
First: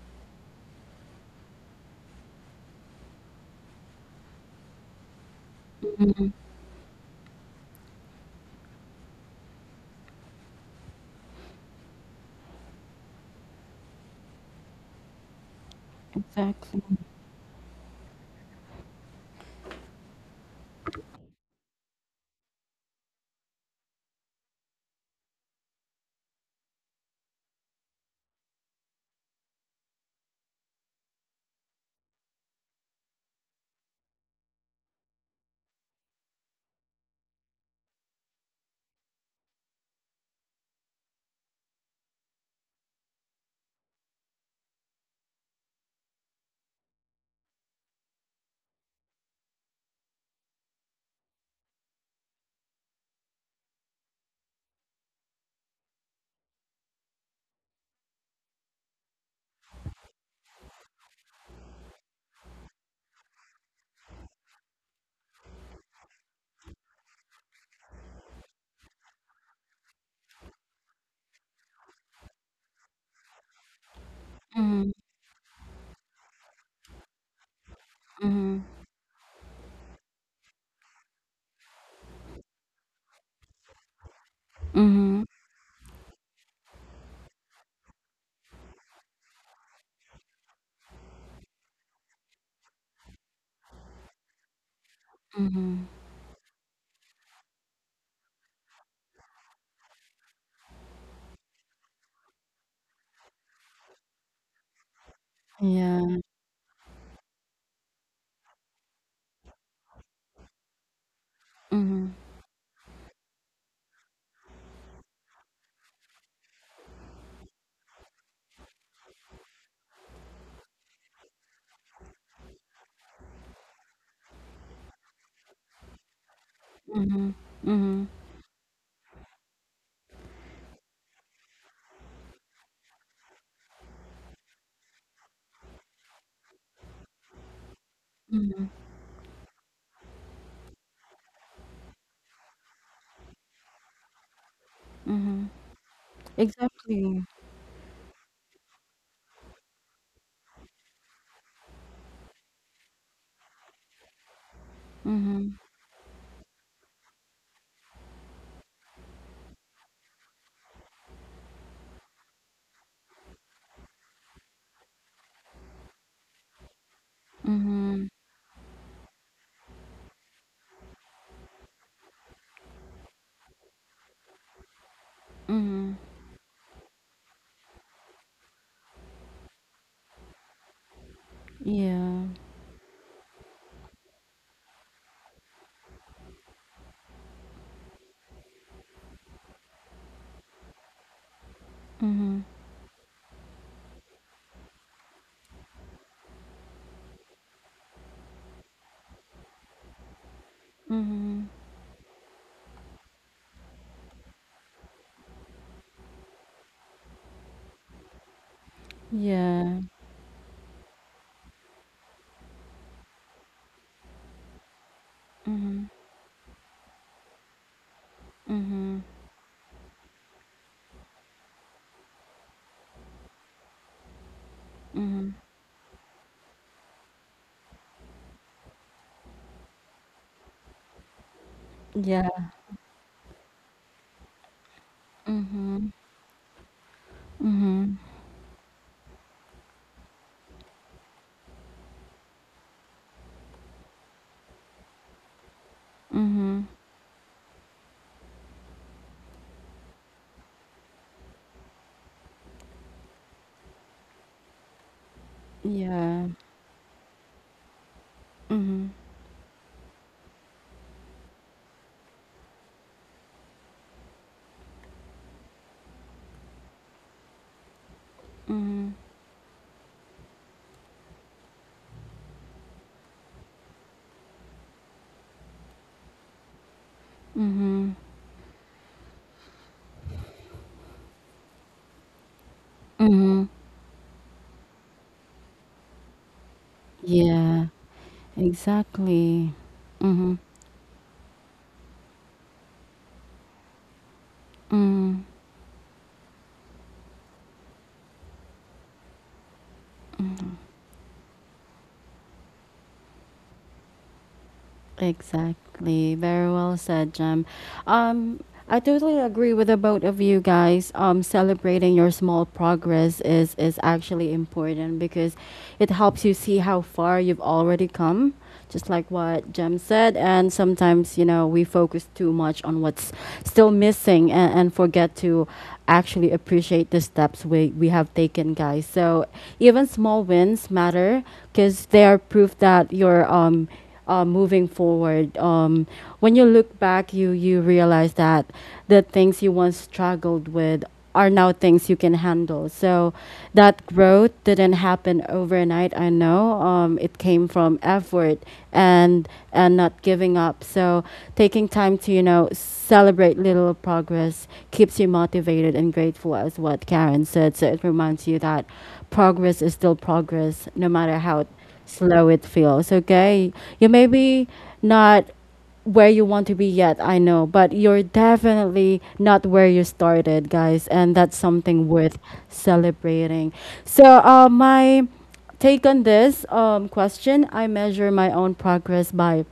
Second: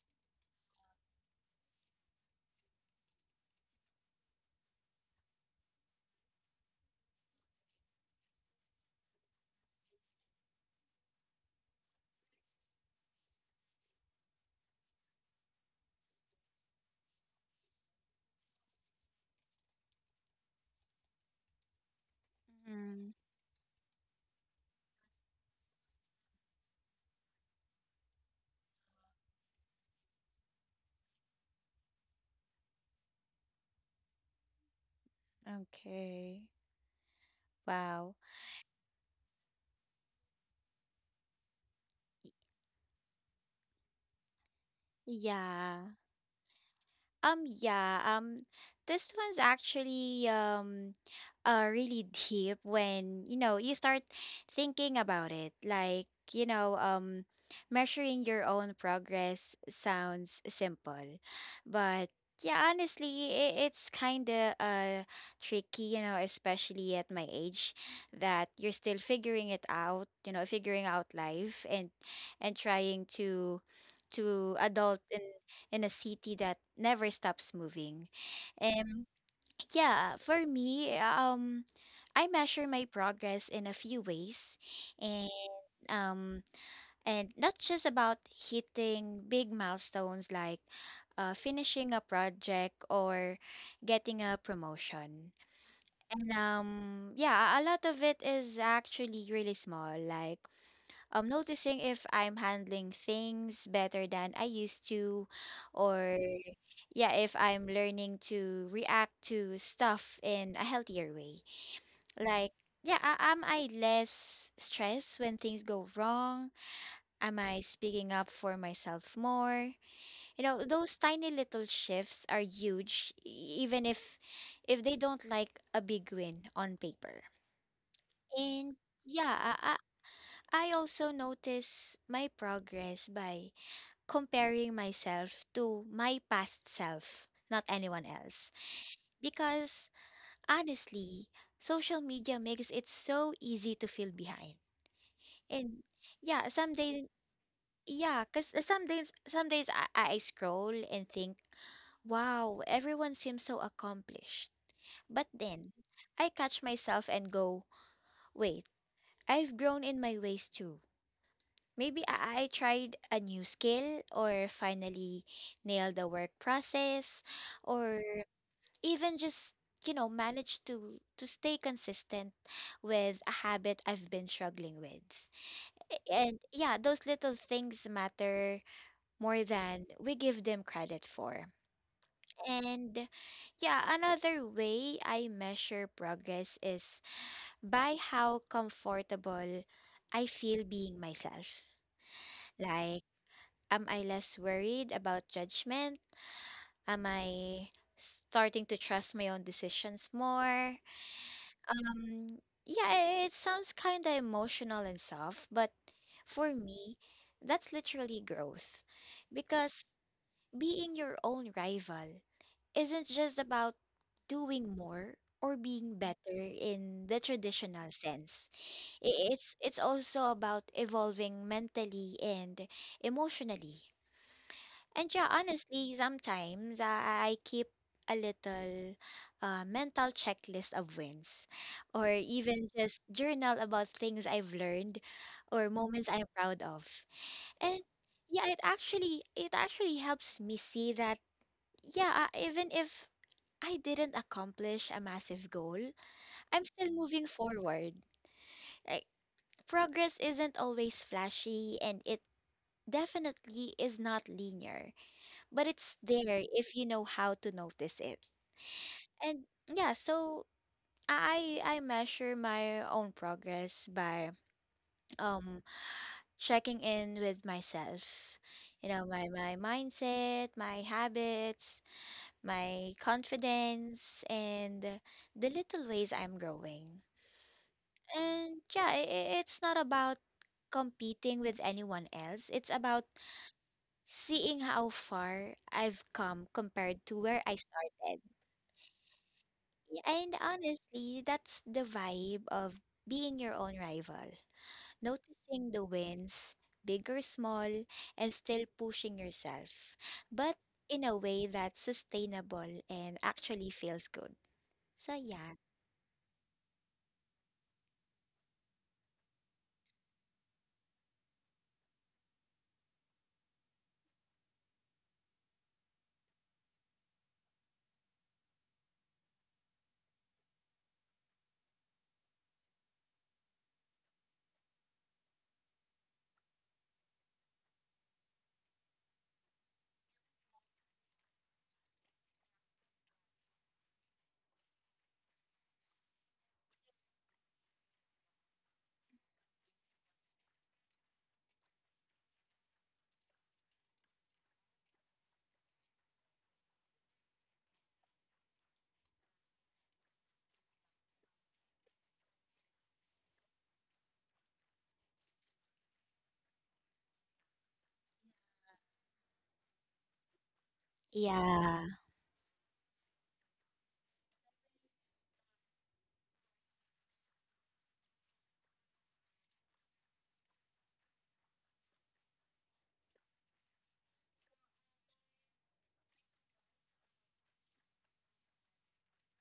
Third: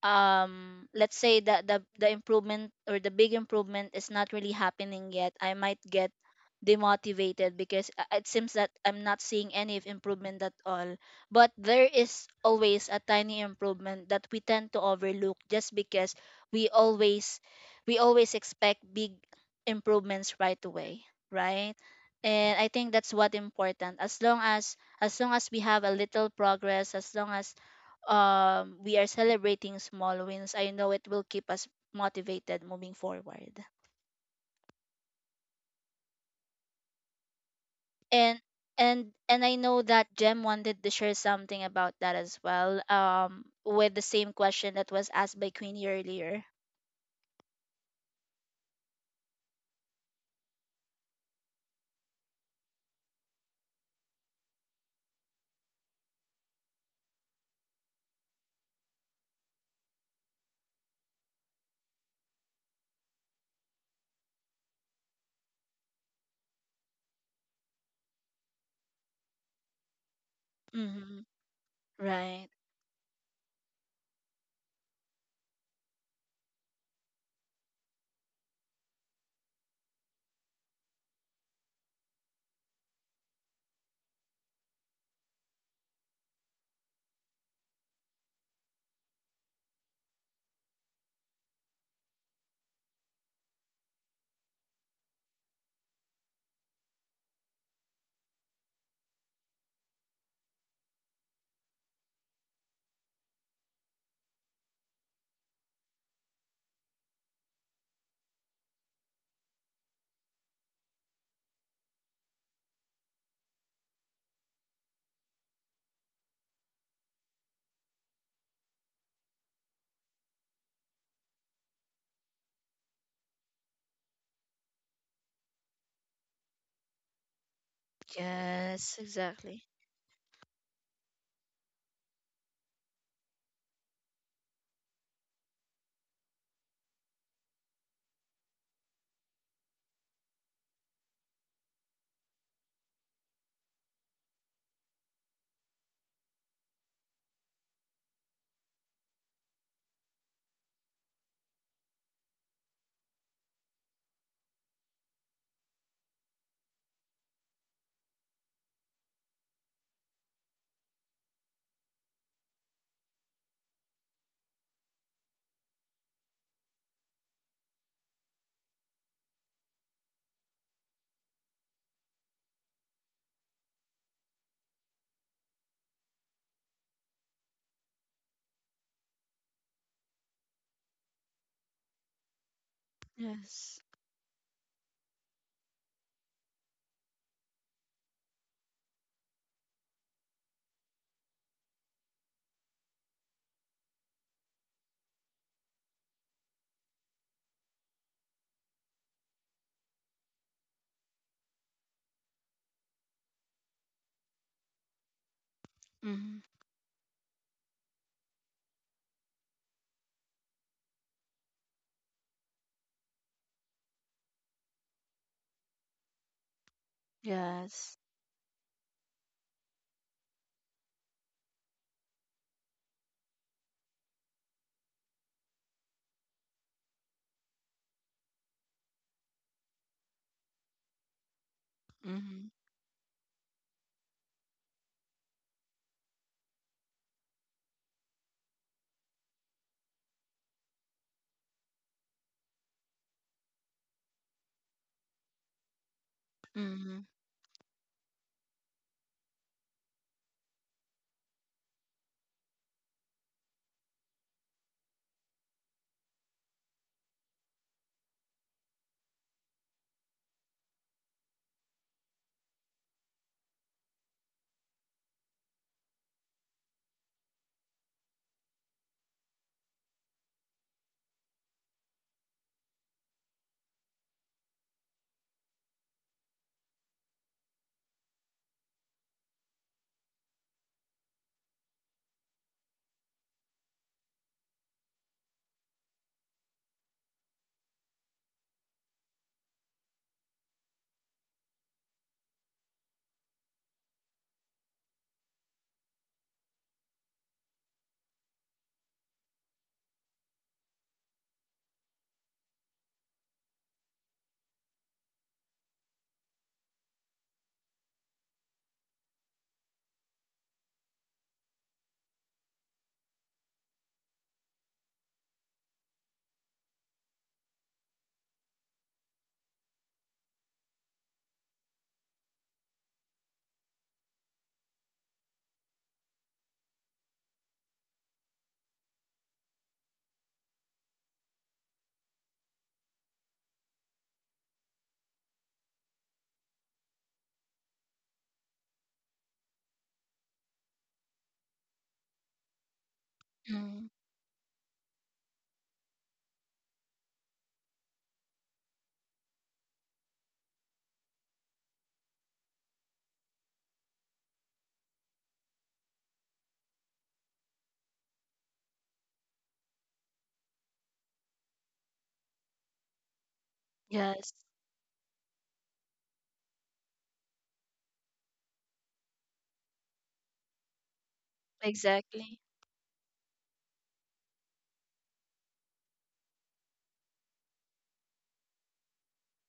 let's say that the improvement or the big improvement is not really happening yet, I might get mhm. demotivated because it seems that I'm not seeing any of improvement at all. But there is always a tiny improvement that we tend to overlook, just because we Exactly. always we always expect big improvements right away, right? And I think Mm-hmm. that's what important. As long as, we have a little progress, as long as we are celebrating small wins, I know it will keep us motivated moving forward. Okay. Wow. And and I know that Jem wanted to share something about that as well. With the same question that was asked by Yeah. Queenie earlier. Yeah, this one's actually really deep when, you know, you start thinking about it. Like, you know um measuring your own progress sounds simple, but yeah, honestly, I it's kind of tricky, you know, especially at my age, that you're still figuring it out, you know, figuring out Mm-hmm. life and Right. Trying to Mhm, adult in a city that never stops moving. mhm, Yeah, for me, I measure my progress in a few ways, mhm, and um, not just about hitting big milestones like finishing a project or getting a promotion. mhm. And yeah, a lot of it is actually really small, like noticing if I'm handling things better than I used to, or Yeah. yeah, if I'm learning to react to stuff in a healthier way. Mhm, Like, yeah, am I less stressed when things go wrong? Am I speaking up for myself more? You know, those tiny little shifts are huge, even if they don't like a big win on paper. mhm, mhm, And Yes. yeah, Exactly. I also notice my progress by comparing myself to my past self, not anyone else. mhm, Because honestly, social media makes it so easy to feel behind. mhm. And yeah, some days, Exactly. yeah, because some days, I scroll and think, "Wow, everyone seems so accomplished." But Mhm. then I catch myself and go, "Wait, I've grown in my ways too. Maybe I tried a new skill or finally nailed the work process, or Mhm, even just, you know, managed to stay consistent with a habit I've been struggling with." mhm, And yeah, those little things matter more than we give them credit for. yeah, And Yes. yeah, another way I measure progress is by how comfortable I feel being myself. mhm, Like, am I less worried about judgment? Am I starting to trust my own decisions more? mhm, Um, yeah, it sounds kind of emotional and soft, but Mm-hmm. for me, that's literally growth. yeah, Because being your own rival isn't just about doing more or mhm, being better in the traditional Yes. sense. mhm, It's also about evolving mentally and emotionally. And yeah, mhm, honestly, sometimes I keep a little mental checklist of wins, or yeah, Mm-hmm. even just journal about things I've learned, or mhm, moments I'm proud of. And mhm, yeah, it actually helps me see that yeah, even if I didn't accomplish a massive goal, I'm mhm, still Mm-hmm. moving forward. Like, progress isn't always flashy, and it definitely is not linear, but it's yeah, there if you know how to notice it. mhm, And yeah, so I measure my own progress by um checking in with myself. You mhm, know, my mindset, my habits, my confidence, and the little ways I'm growing. mhm, And yeah, it's not about competing with anyone else. It's about mhm, seeing how far I've come compared to where I yeah, started. exactly, Yeah, mhm, and honestly, that's the vibe of being your own rival. mhm. Noticing the wins, big or small, and still pushing yourself, but in a way that's sustainable and actually feels good. So, yeah. Exactly. Very well said, Jem. Um, I totally agree with the both of you guys. Celebrating your small progress is actually important because it helps you see how far you've already come. Just like what Jem said, and sometimes you know we focus too much on what's still missing and forget to actually appreciate the steps we have taken, guys. So even small wins matter because they are proof that you're moving forward. When you look back, you realize that the things you once struggled with are now things you can handle. So that Mm-hmm. growth didn't happen overnight. I know, it came from effort and not giving up. So taking time to celebrate little progress keeps you motivated and grateful, as what Karen said. So it reminds you that progress is still progress, no matter how Yeah. slow it feels. Okay, you may Yes. be not where you want to be yet, I know, but you're definitely not where you started, guys, and that's something worth Exactly. celebrating. So my take on this question, I measure my own progress by,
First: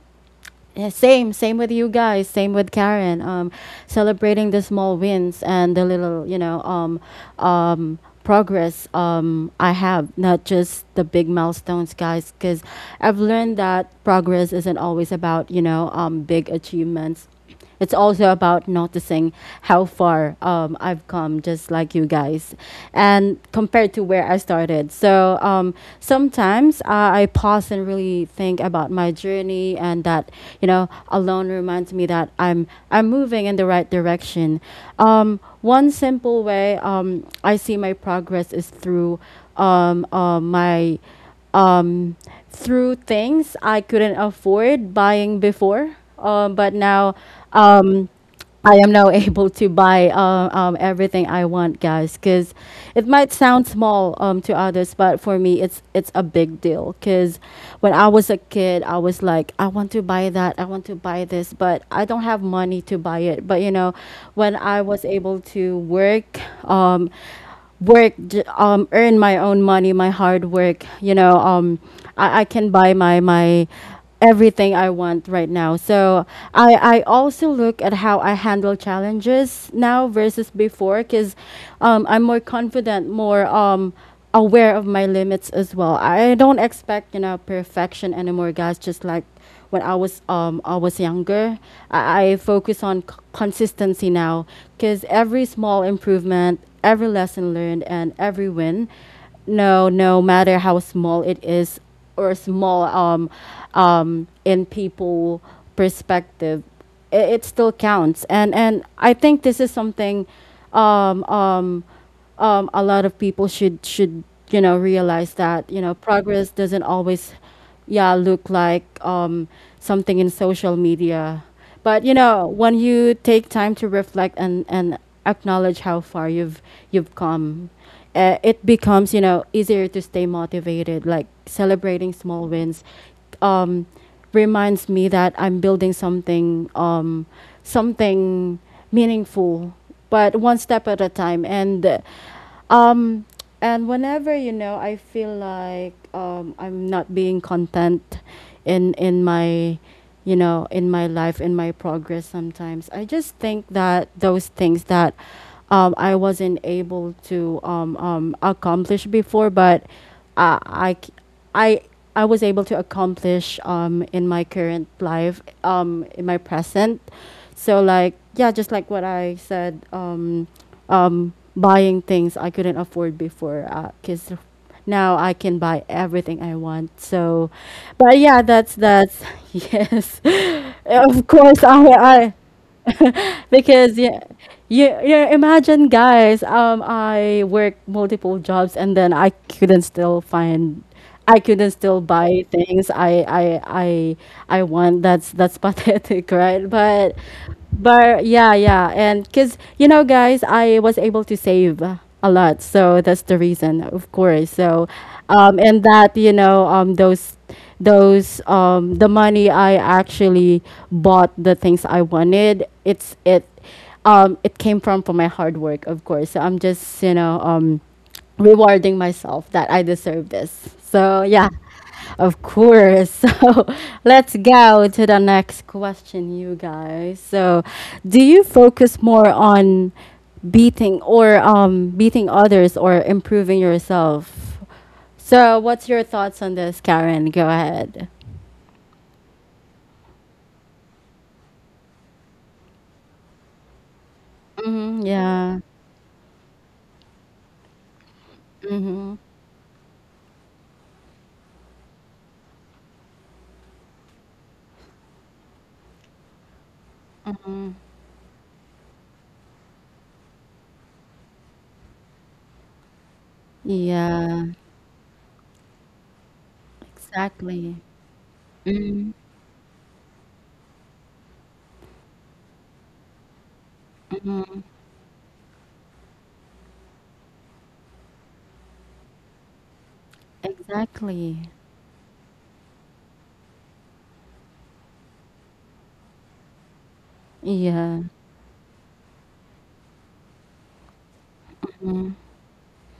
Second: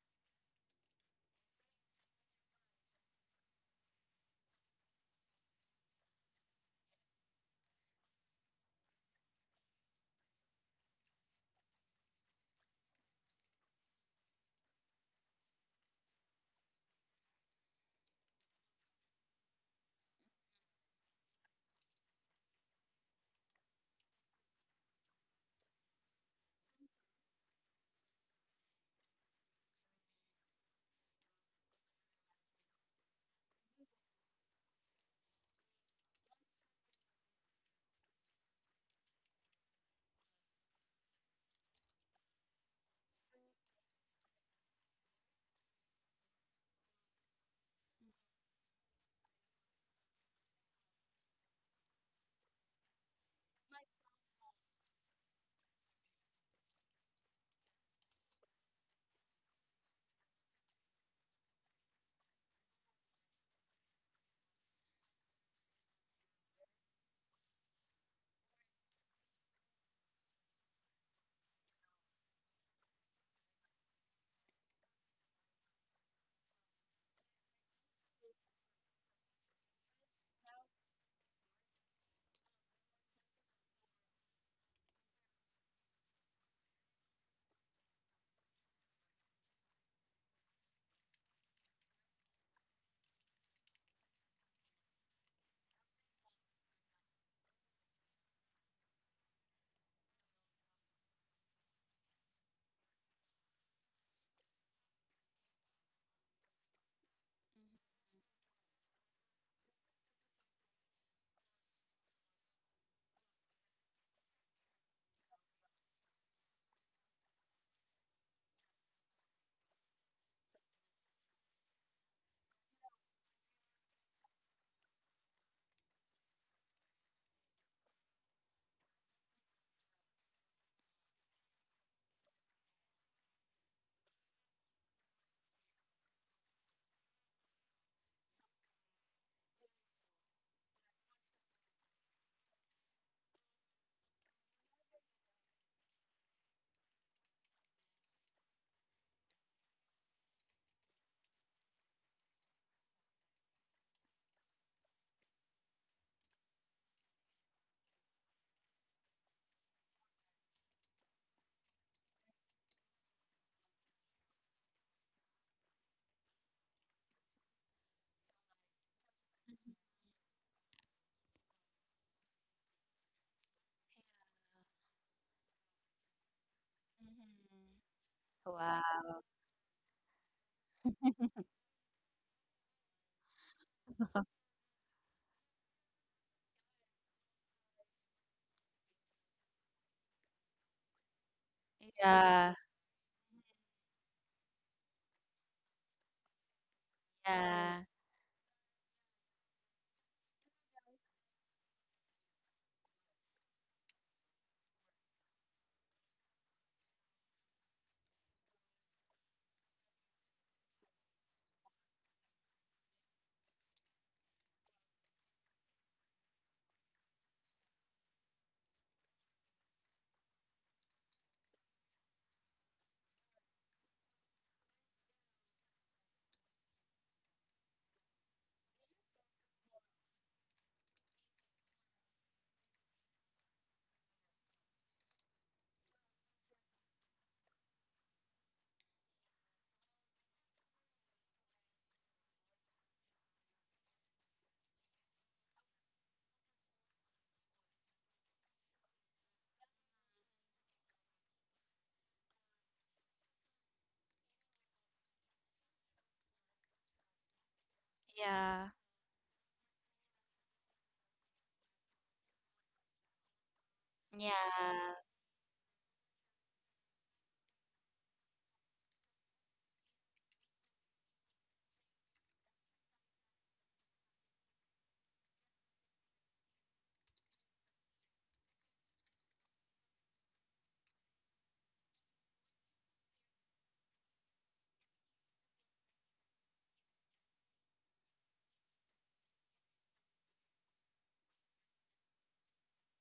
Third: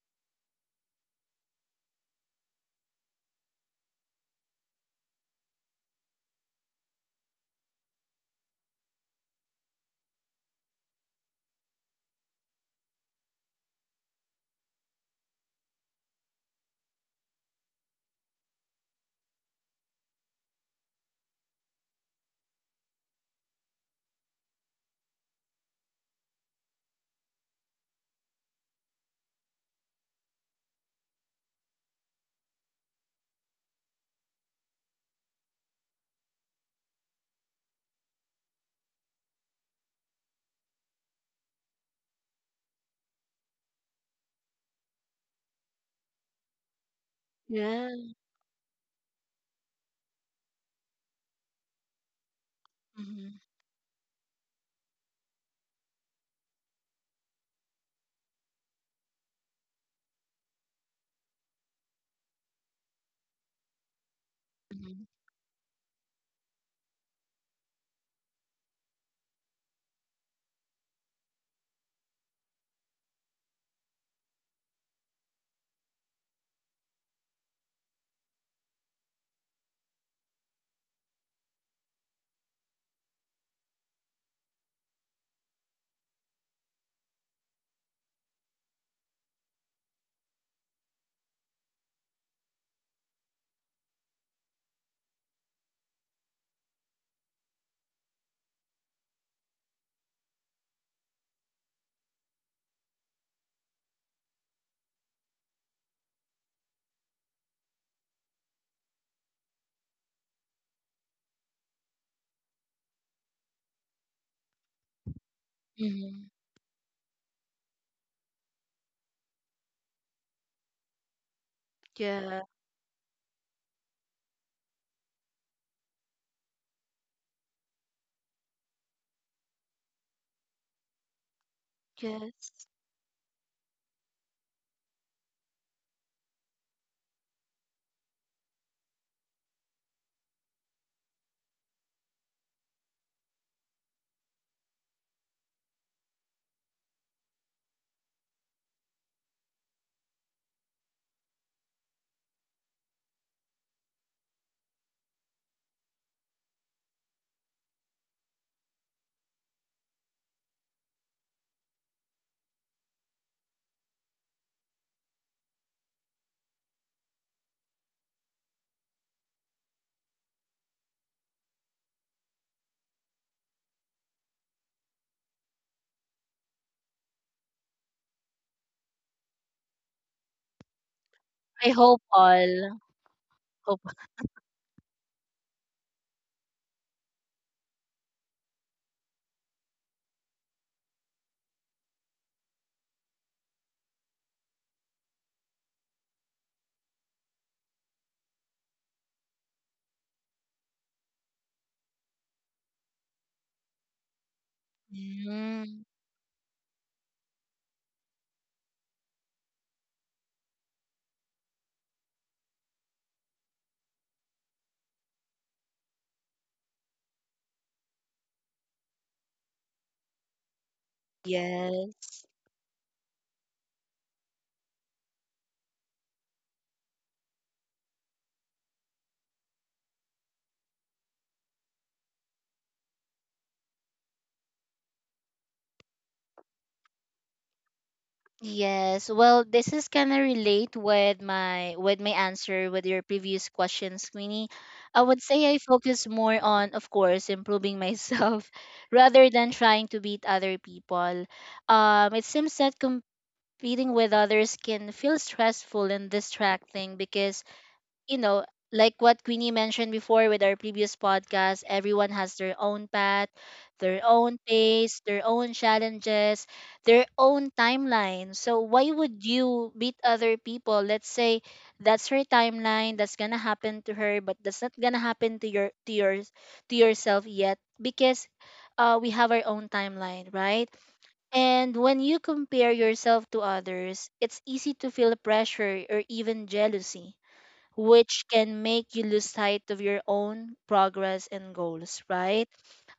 yeah, same with you guys. Same with Karen. Celebrating the small wins and the little, um, progress I have, not just the big milestones, guys. Because I've learned that progress isn't always about, big achievements. It's also about noticing how far I've come, just like you guys, and compared to where I started. So sometimes I pause and really think about my journey, and that alone reminds me that I'm moving in the right direction. One simple way I see my progress is through my um, through things I couldn't afford buying before. But now Yeah. um, I am now [laughs] able to buy everything I want, guys. Because it might Mm-hmm. sound small to others, but for me, it's a big deal. Because when I was a kid, I was like, I want to buy that, I want to buy this, but I don't have money to buy it. But you know, when I Mm-hmm. was able to work, earn my own money, my hard work. I can buy my everything I want right now. So I also look at how I handle challenges now versus before, because I'm more confident, more aware of my limits as well. I don't expect perfection anymore, guys. Just like when I was younger. I focus on consistency now because every small improvement, every lesson learned, and every win, no matter how small it is or small in people perspective, it still counts. And I think this is something um, um, a lot of people should realize that Mm-hmm. progress doesn't always yeah look like something in social media, but you Yeah. know, when you take time to reflect and acknowledge how far you've come, it becomes easier to stay motivated, like celebrating small Yes. wins um, reminds me that I'm building something meaningful, but one step at a time. And uh, um, and whenever I feel like I'm not being content in in my, in my life, in my progress. Sometimes I just think that those things that I wasn't able to accomplish before, but I c- I I was able to accomplish in my current life, in my present. So like, yeah, just like what I said. Buying things I couldn't afford before. Because now I can buy everything I want. So, but yeah, that's [laughs] yes. Of course, I hope I all. I [laughs] Hope. because yeah, yeah, yeah. Imagine, guys. I work multiple jobs, and then I couldn't still find, I couldn't still buy Yeah, things I want. That's [laughs] pathetic, right? Yeah, But yeah, yeah, and cause you know, guys, I was able to save a lot, so that's the reason, of course. So, Mm, and that, you know, those the money I actually bought the things I wanted. It it came from my hard work, of course. So I'm just, rewarding myself that I deserve this. So yeah, yes. of course. [laughs] So let's go to the next question, you guys. So do you focus more on beating or beating others or improving yourself? So, what's your thoughts on this, Karen? Go ahead. Yes, well, this is kind of relate with my answer with your previous question, Queenie. I Mhm, would say I yeah. focus more on, of course, improving myself [laughs] Mhm. rather than trying to beat other people. It seems that competing with others can feel stressful and distracting because, you know, yeah, like what Queenie mentioned before with our previous podcast, everyone has their own path, their own Yeah, yeah, pace, their own challenges, their own exactly. timeline. So why Mhm, would you beat other people? Let's say that's her timeline, that's gonna happen to her, but mhm, that's not gonna happen to your to yourself yet, because we have our own timeline, right? exactly. And when you compare yourself to others, it's easy to feel pressure or even jealousy, Yeah. which can make you lose sight of your own progress and goals, right?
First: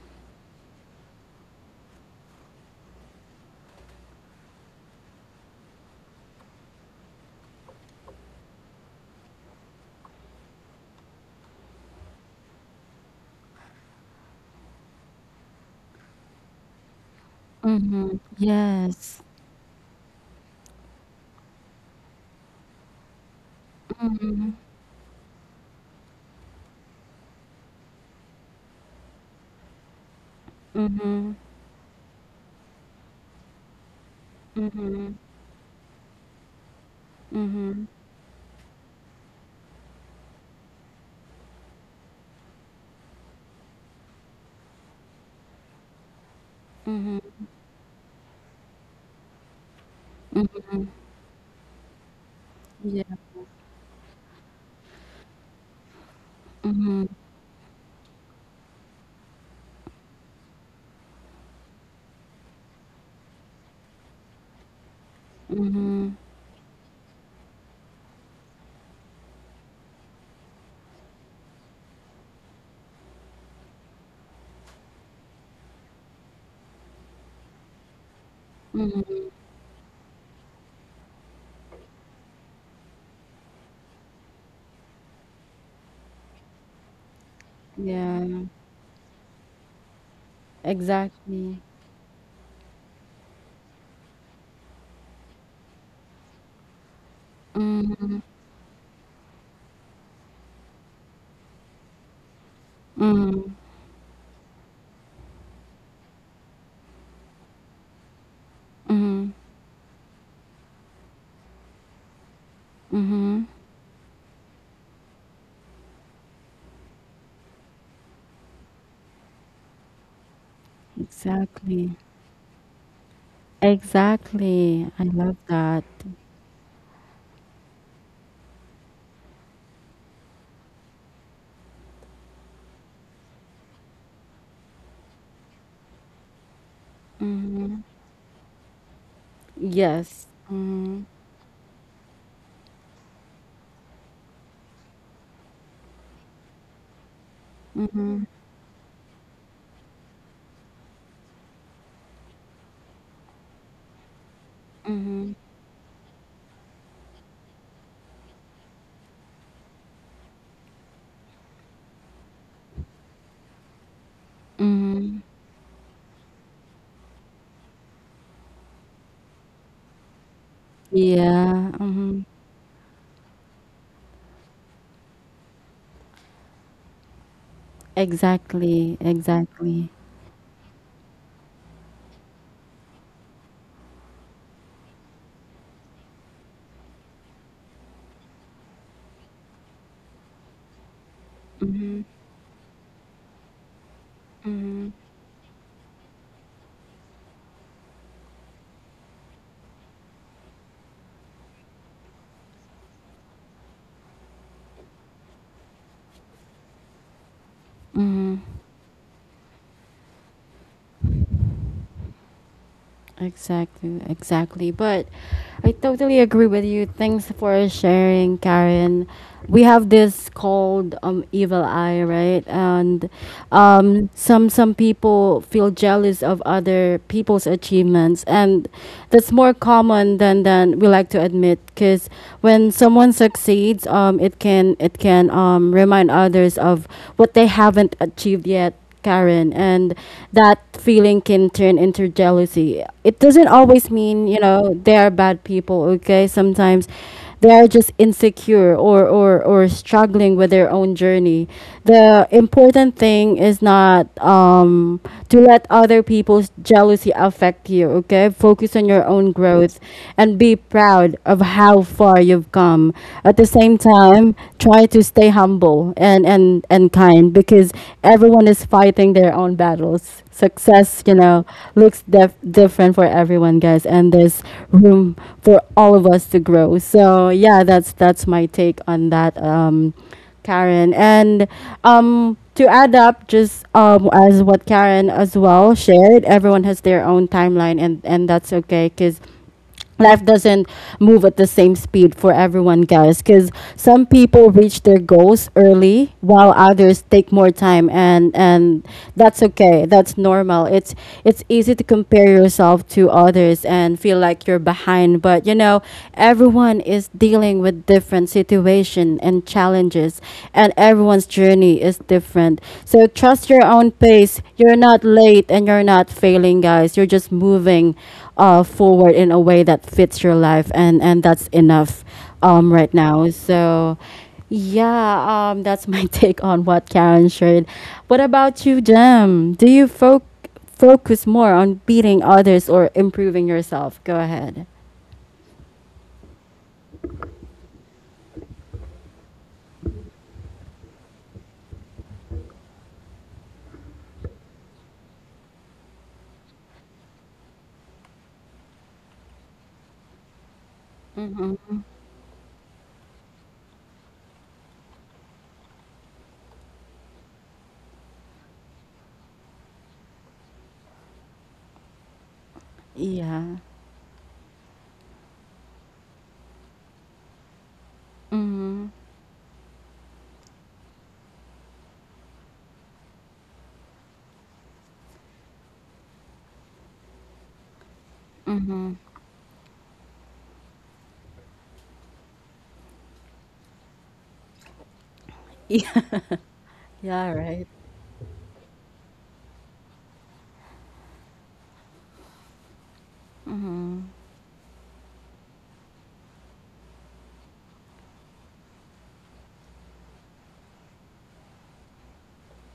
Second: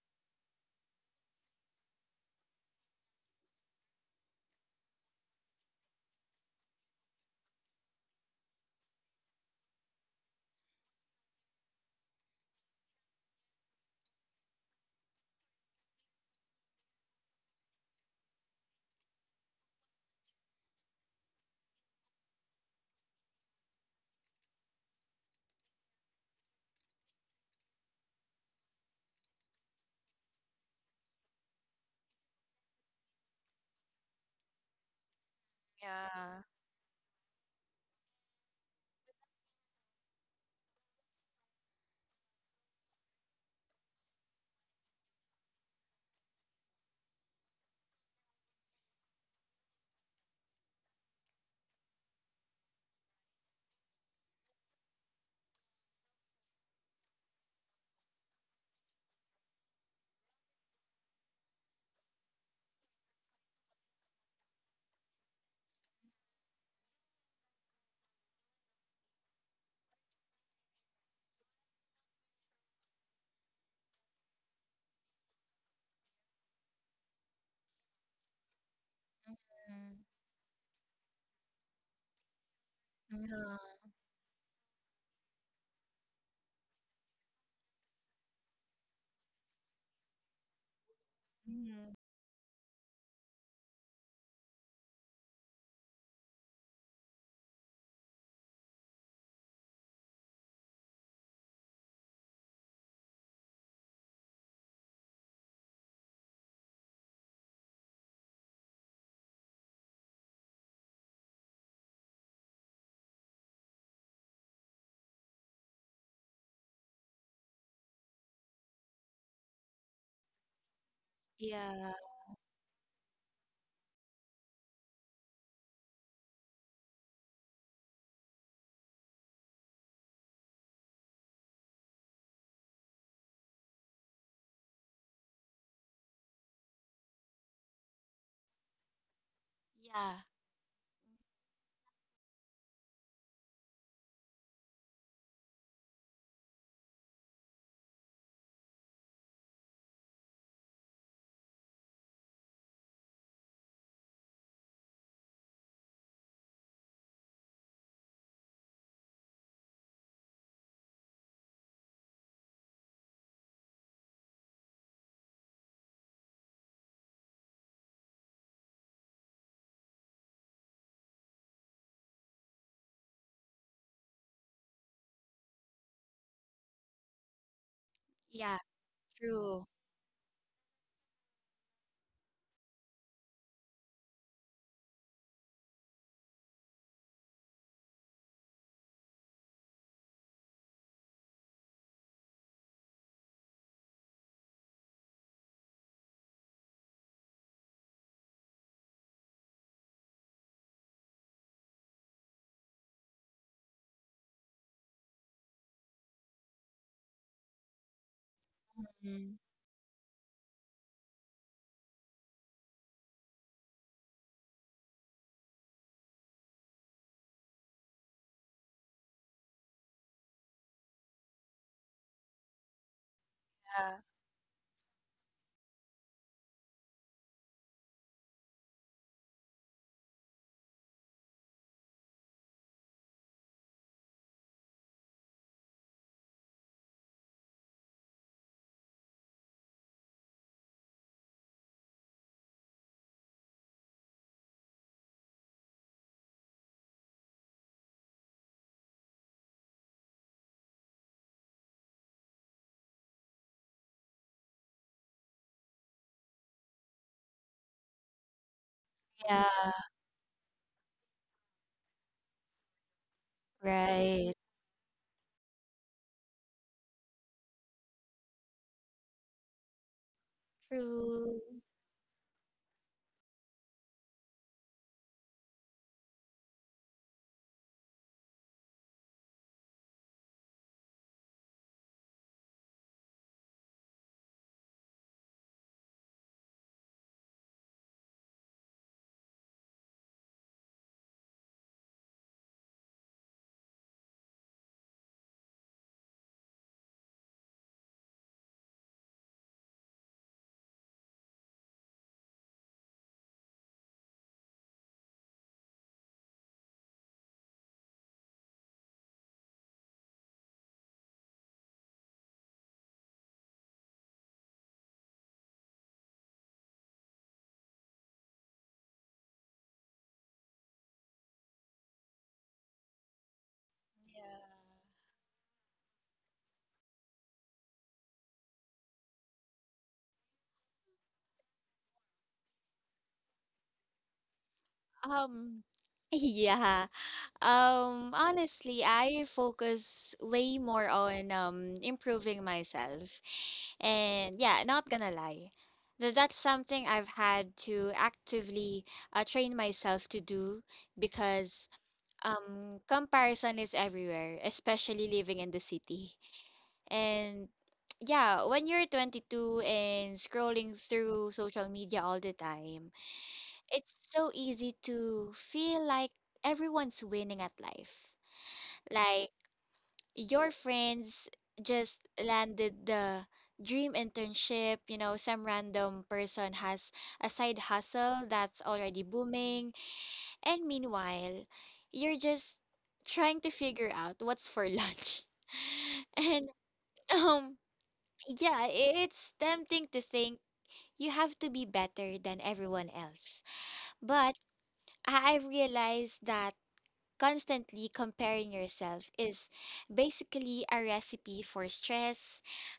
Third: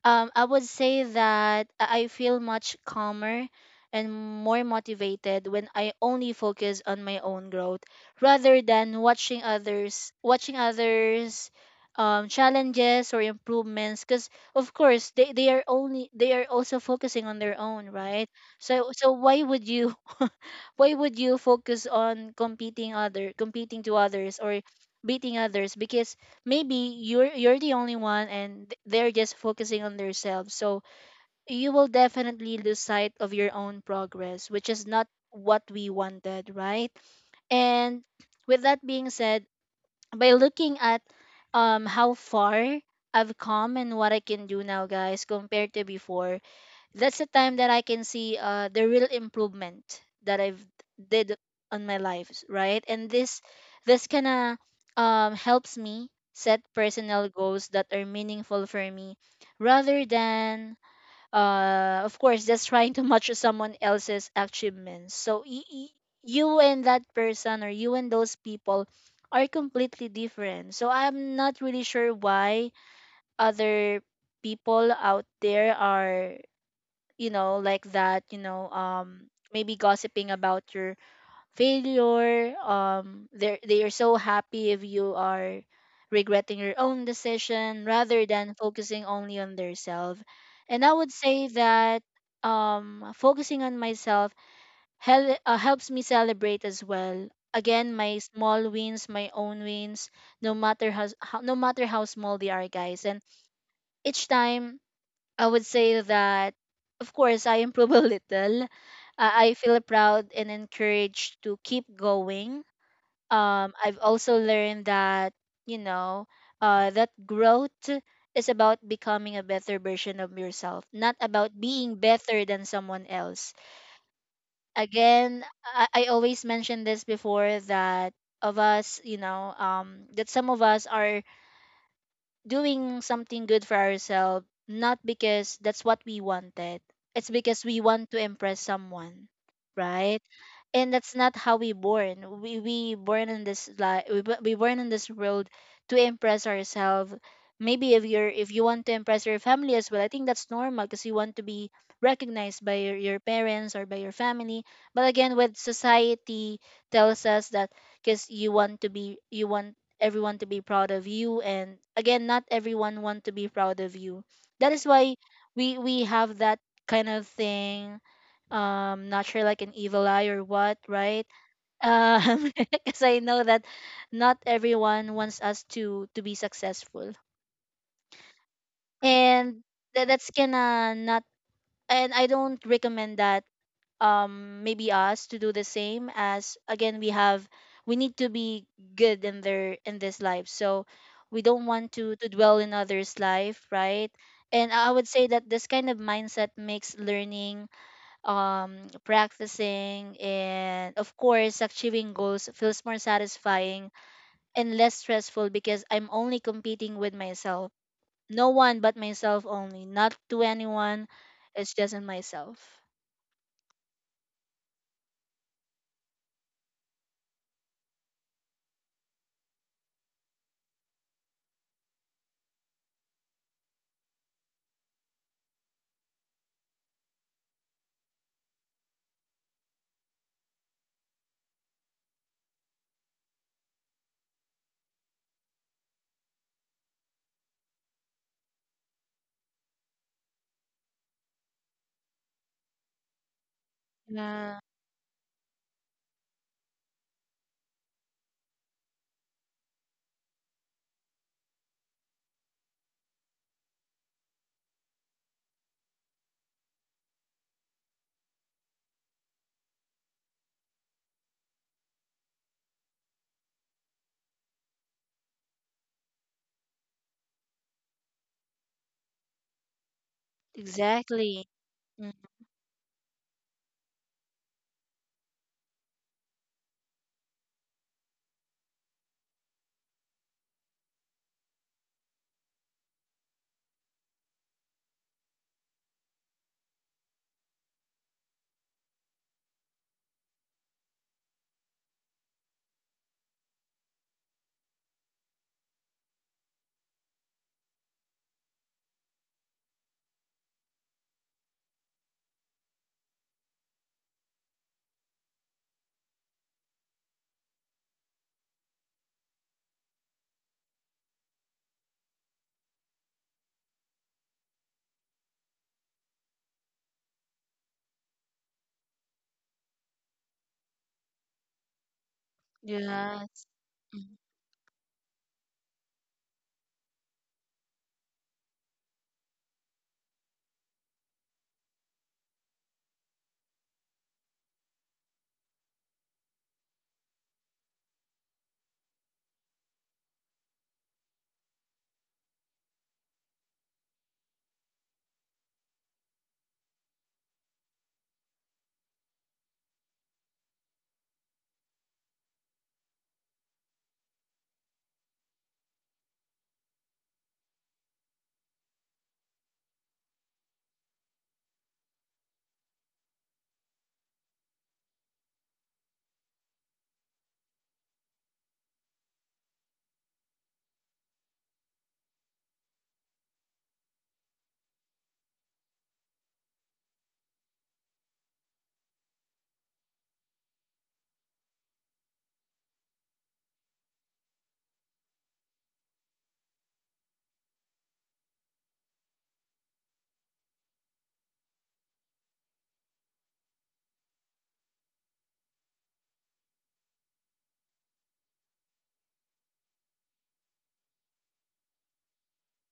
I would say that I feel much calmer and more motivated when I only focus on my own growth, rather than watching others, challenges or improvements, because of course they are only, they are also focusing on their own, Mhm. right? So, so Yes. why would you [laughs] why would you focus on competing other, competing to others, or beating others, because maybe you're the only one, and they're just focusing on themselves, so Mhm, you will definitely lose sight of your own progress, which is not mhm, what we yeah. wanted, right? mhm, And with that being said, by looking at how far I've come and what I can do now, guys, compared to before, that's mhm. the time that I can see the real improvement that I've did on my life, right? Yeah. And this kind of helps me set Mhm, personal goals that are meaningful for me, rather than of course just trying to [laughs] match someone else's achievements. So mhm. you and that person, or you and those people, are completely different. So I'm not really sure why other people out there are, you know, like that, you know, maybe Mm, gossiping about your failure, yeah. they are so happy if you are regretting your own decision, rather Yeah, than focusing only on themselves. And I would say exactly. Mhm. that focusing on myself helps me celebrate as well, again, my Mhm, small wins, my own wins, no matter how small they are, guys, and mhm, each time I would say that, of course, I improve a [laughs] little. Mhm, I feel proud and encouraged to keep going. mhm. I've also learned that, you know, that growth is about becoming a better version of yourself, not about Yeah, Exactly. being better than someone else. Exactly. I love Again, that. I always mentioned this before that of us, you know, that some of us are doing something good for ourselves, not because that's what we wanted. It's because we Mhm. want to impress someone, yeah. right? Yes. And Mhm. that's not how we born. We born in this life. We, we born in this world to impress ourselves. Maybe if Mhm, you're, if you want to impress your family as well, I think that's normal because you want to be recognized by your parents or by your family. But again, mhm, with society tells us that, because you want to be, you want everyone to be proud of you, and again, not everyone want to be proud of you, that is why mhm. we have that kind of thing, um, not sure like an evil eye or what, right? Yeah, mhm. Um [laughs] because I know that not everyone wants us to be successful, Yeah. Exactly, and True. exactly. That's gonna not, and I don't recommend that maybe us to do the same. As again, we need to be good in their in this life, so we don't want Mhm, to dwell in others life, right? And I mhm, would say that this kind of mindset makes learning, um practicing, and of course achieving goals feels more satisfying and less stressful, because I'm only competing with myself. mhm. No one but Mhm. myself only, not to anyone, it's just in myself. Exactly, exactly. But I totally agree with you. Thanks for sharing, Karen. We have this called evil eye, right? And Yeah, some people feel jealous of other people's achievements, and that's more common than we like to admit because when someone succeeds, it can, it can remind others of what they haven't achieved yet, Karen, and that feeling can turn into jealousy. It doesn't always mean, you know, they are bad people, okay? Sometimes they are just insecure, or struggling with their own journey. The important thing is not to let other people's jealousy affect you, okay? Focus on your own yeah, growth and be proud of how far you've come. At the same time, right. time, try to stay humble, and, and kind because everyone is fighting their own battles. Success, you True. know, Exactly. looks Mhm. Different for everyone, guys, and there's room for all of us to grow. So yeah, that's my take on that. Karen. And to add up, just, as what Karen as well shared, everyone has their own timeline, and that's okay because life doesn't move at the same speed for everyone, guys, because some people reach their goals early while others take more time, and that's okay, that's normal. It's easy to compare yourself to others and feel like you're behind, but you know, everyone is dealing with different situation and challenges, and everyone's journey is different. So trust your own pace. You're not late, and you're not failing, guys. You're just moving forward in a way that fits your life, and that's enough right now. Yes. So Yeah. yeah, that's my [laughs] take on what Karen shared. What about you, Jem? Do you focus more on beating others or improving yourself? Go ahead. Um, [laughs] yeah. Honestly, I focus way more on improving myself. And yeah, not gonna lie. That's something I've had to actively train myself to do, because Mm-hmm. Comparison is everywhere, especially living in the city. And yeah, when you're 22 and scrolling through social media all the time, Yeah. it's so easy to feel like everyone's winning at life. Mm-hmm. Like, your friends just landed the dream internship, you know, some random person has a side hustle that's Mm-hmm. already booming, and meanwhile, you're just trying to figure out what's for lunch. [laughs] Yeah. And [laughs] Yeah, um right. yeah, it's tempting to think you have to be better than everyone else. But I realized that constantly comparing yourself is basically a recipe for stress,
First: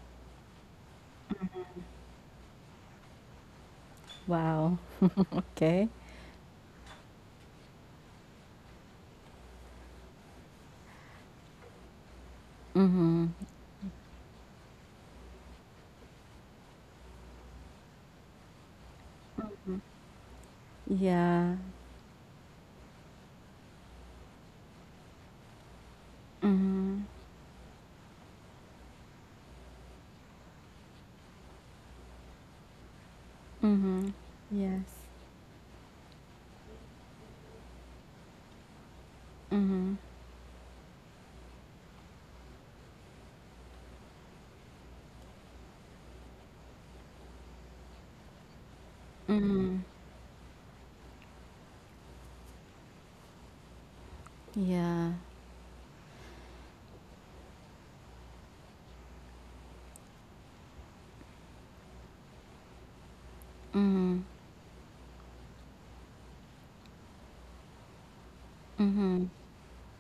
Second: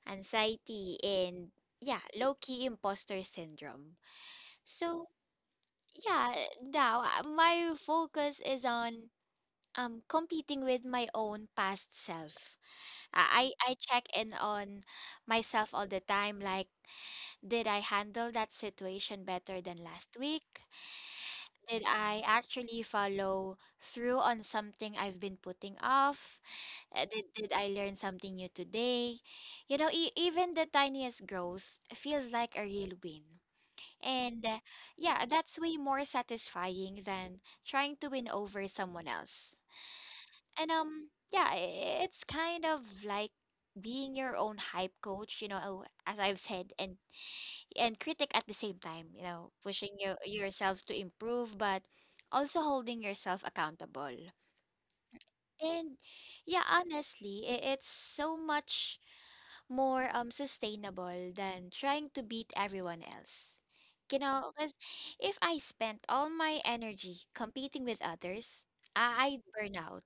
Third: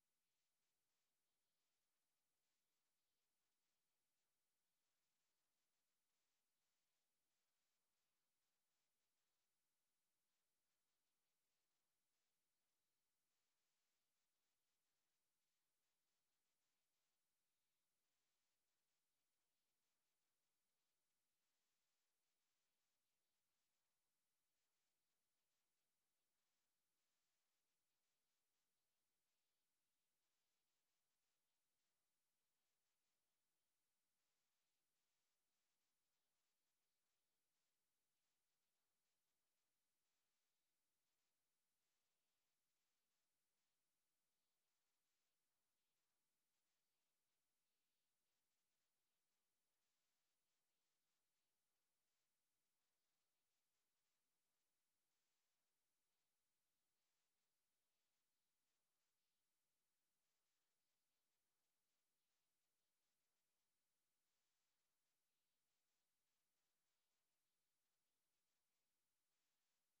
anxiety, and yeah, low key imposter syndrome. Wow, So, [laughs] okay. yeah, now my focus is on competing with my own past self. Mm-hmm. I check in on myself all the time, like, did I handle that situation better than last week? Yeah. Did I actually follow through on something I've been putting off? Did I learn something new today? You know, e- even the tiniest growth feels like a real win. Mm-hmm. And Yes. yeah, that's way more satisfying than trying to win over someone else. Mm-hmm. And yeah, it's kind of like being your own hype coach, you know, as I've said, and critic at the same time, you know, Mm-hmm. pushing yourself to improve, but also holding yourself accountable. Yeah. And yeah, honestly, it's so much more sustainable than trying to beat everyone else. You Mm-hmm. know, 'cause if I spent all my energy competing with others, Mhm. I'd burn out,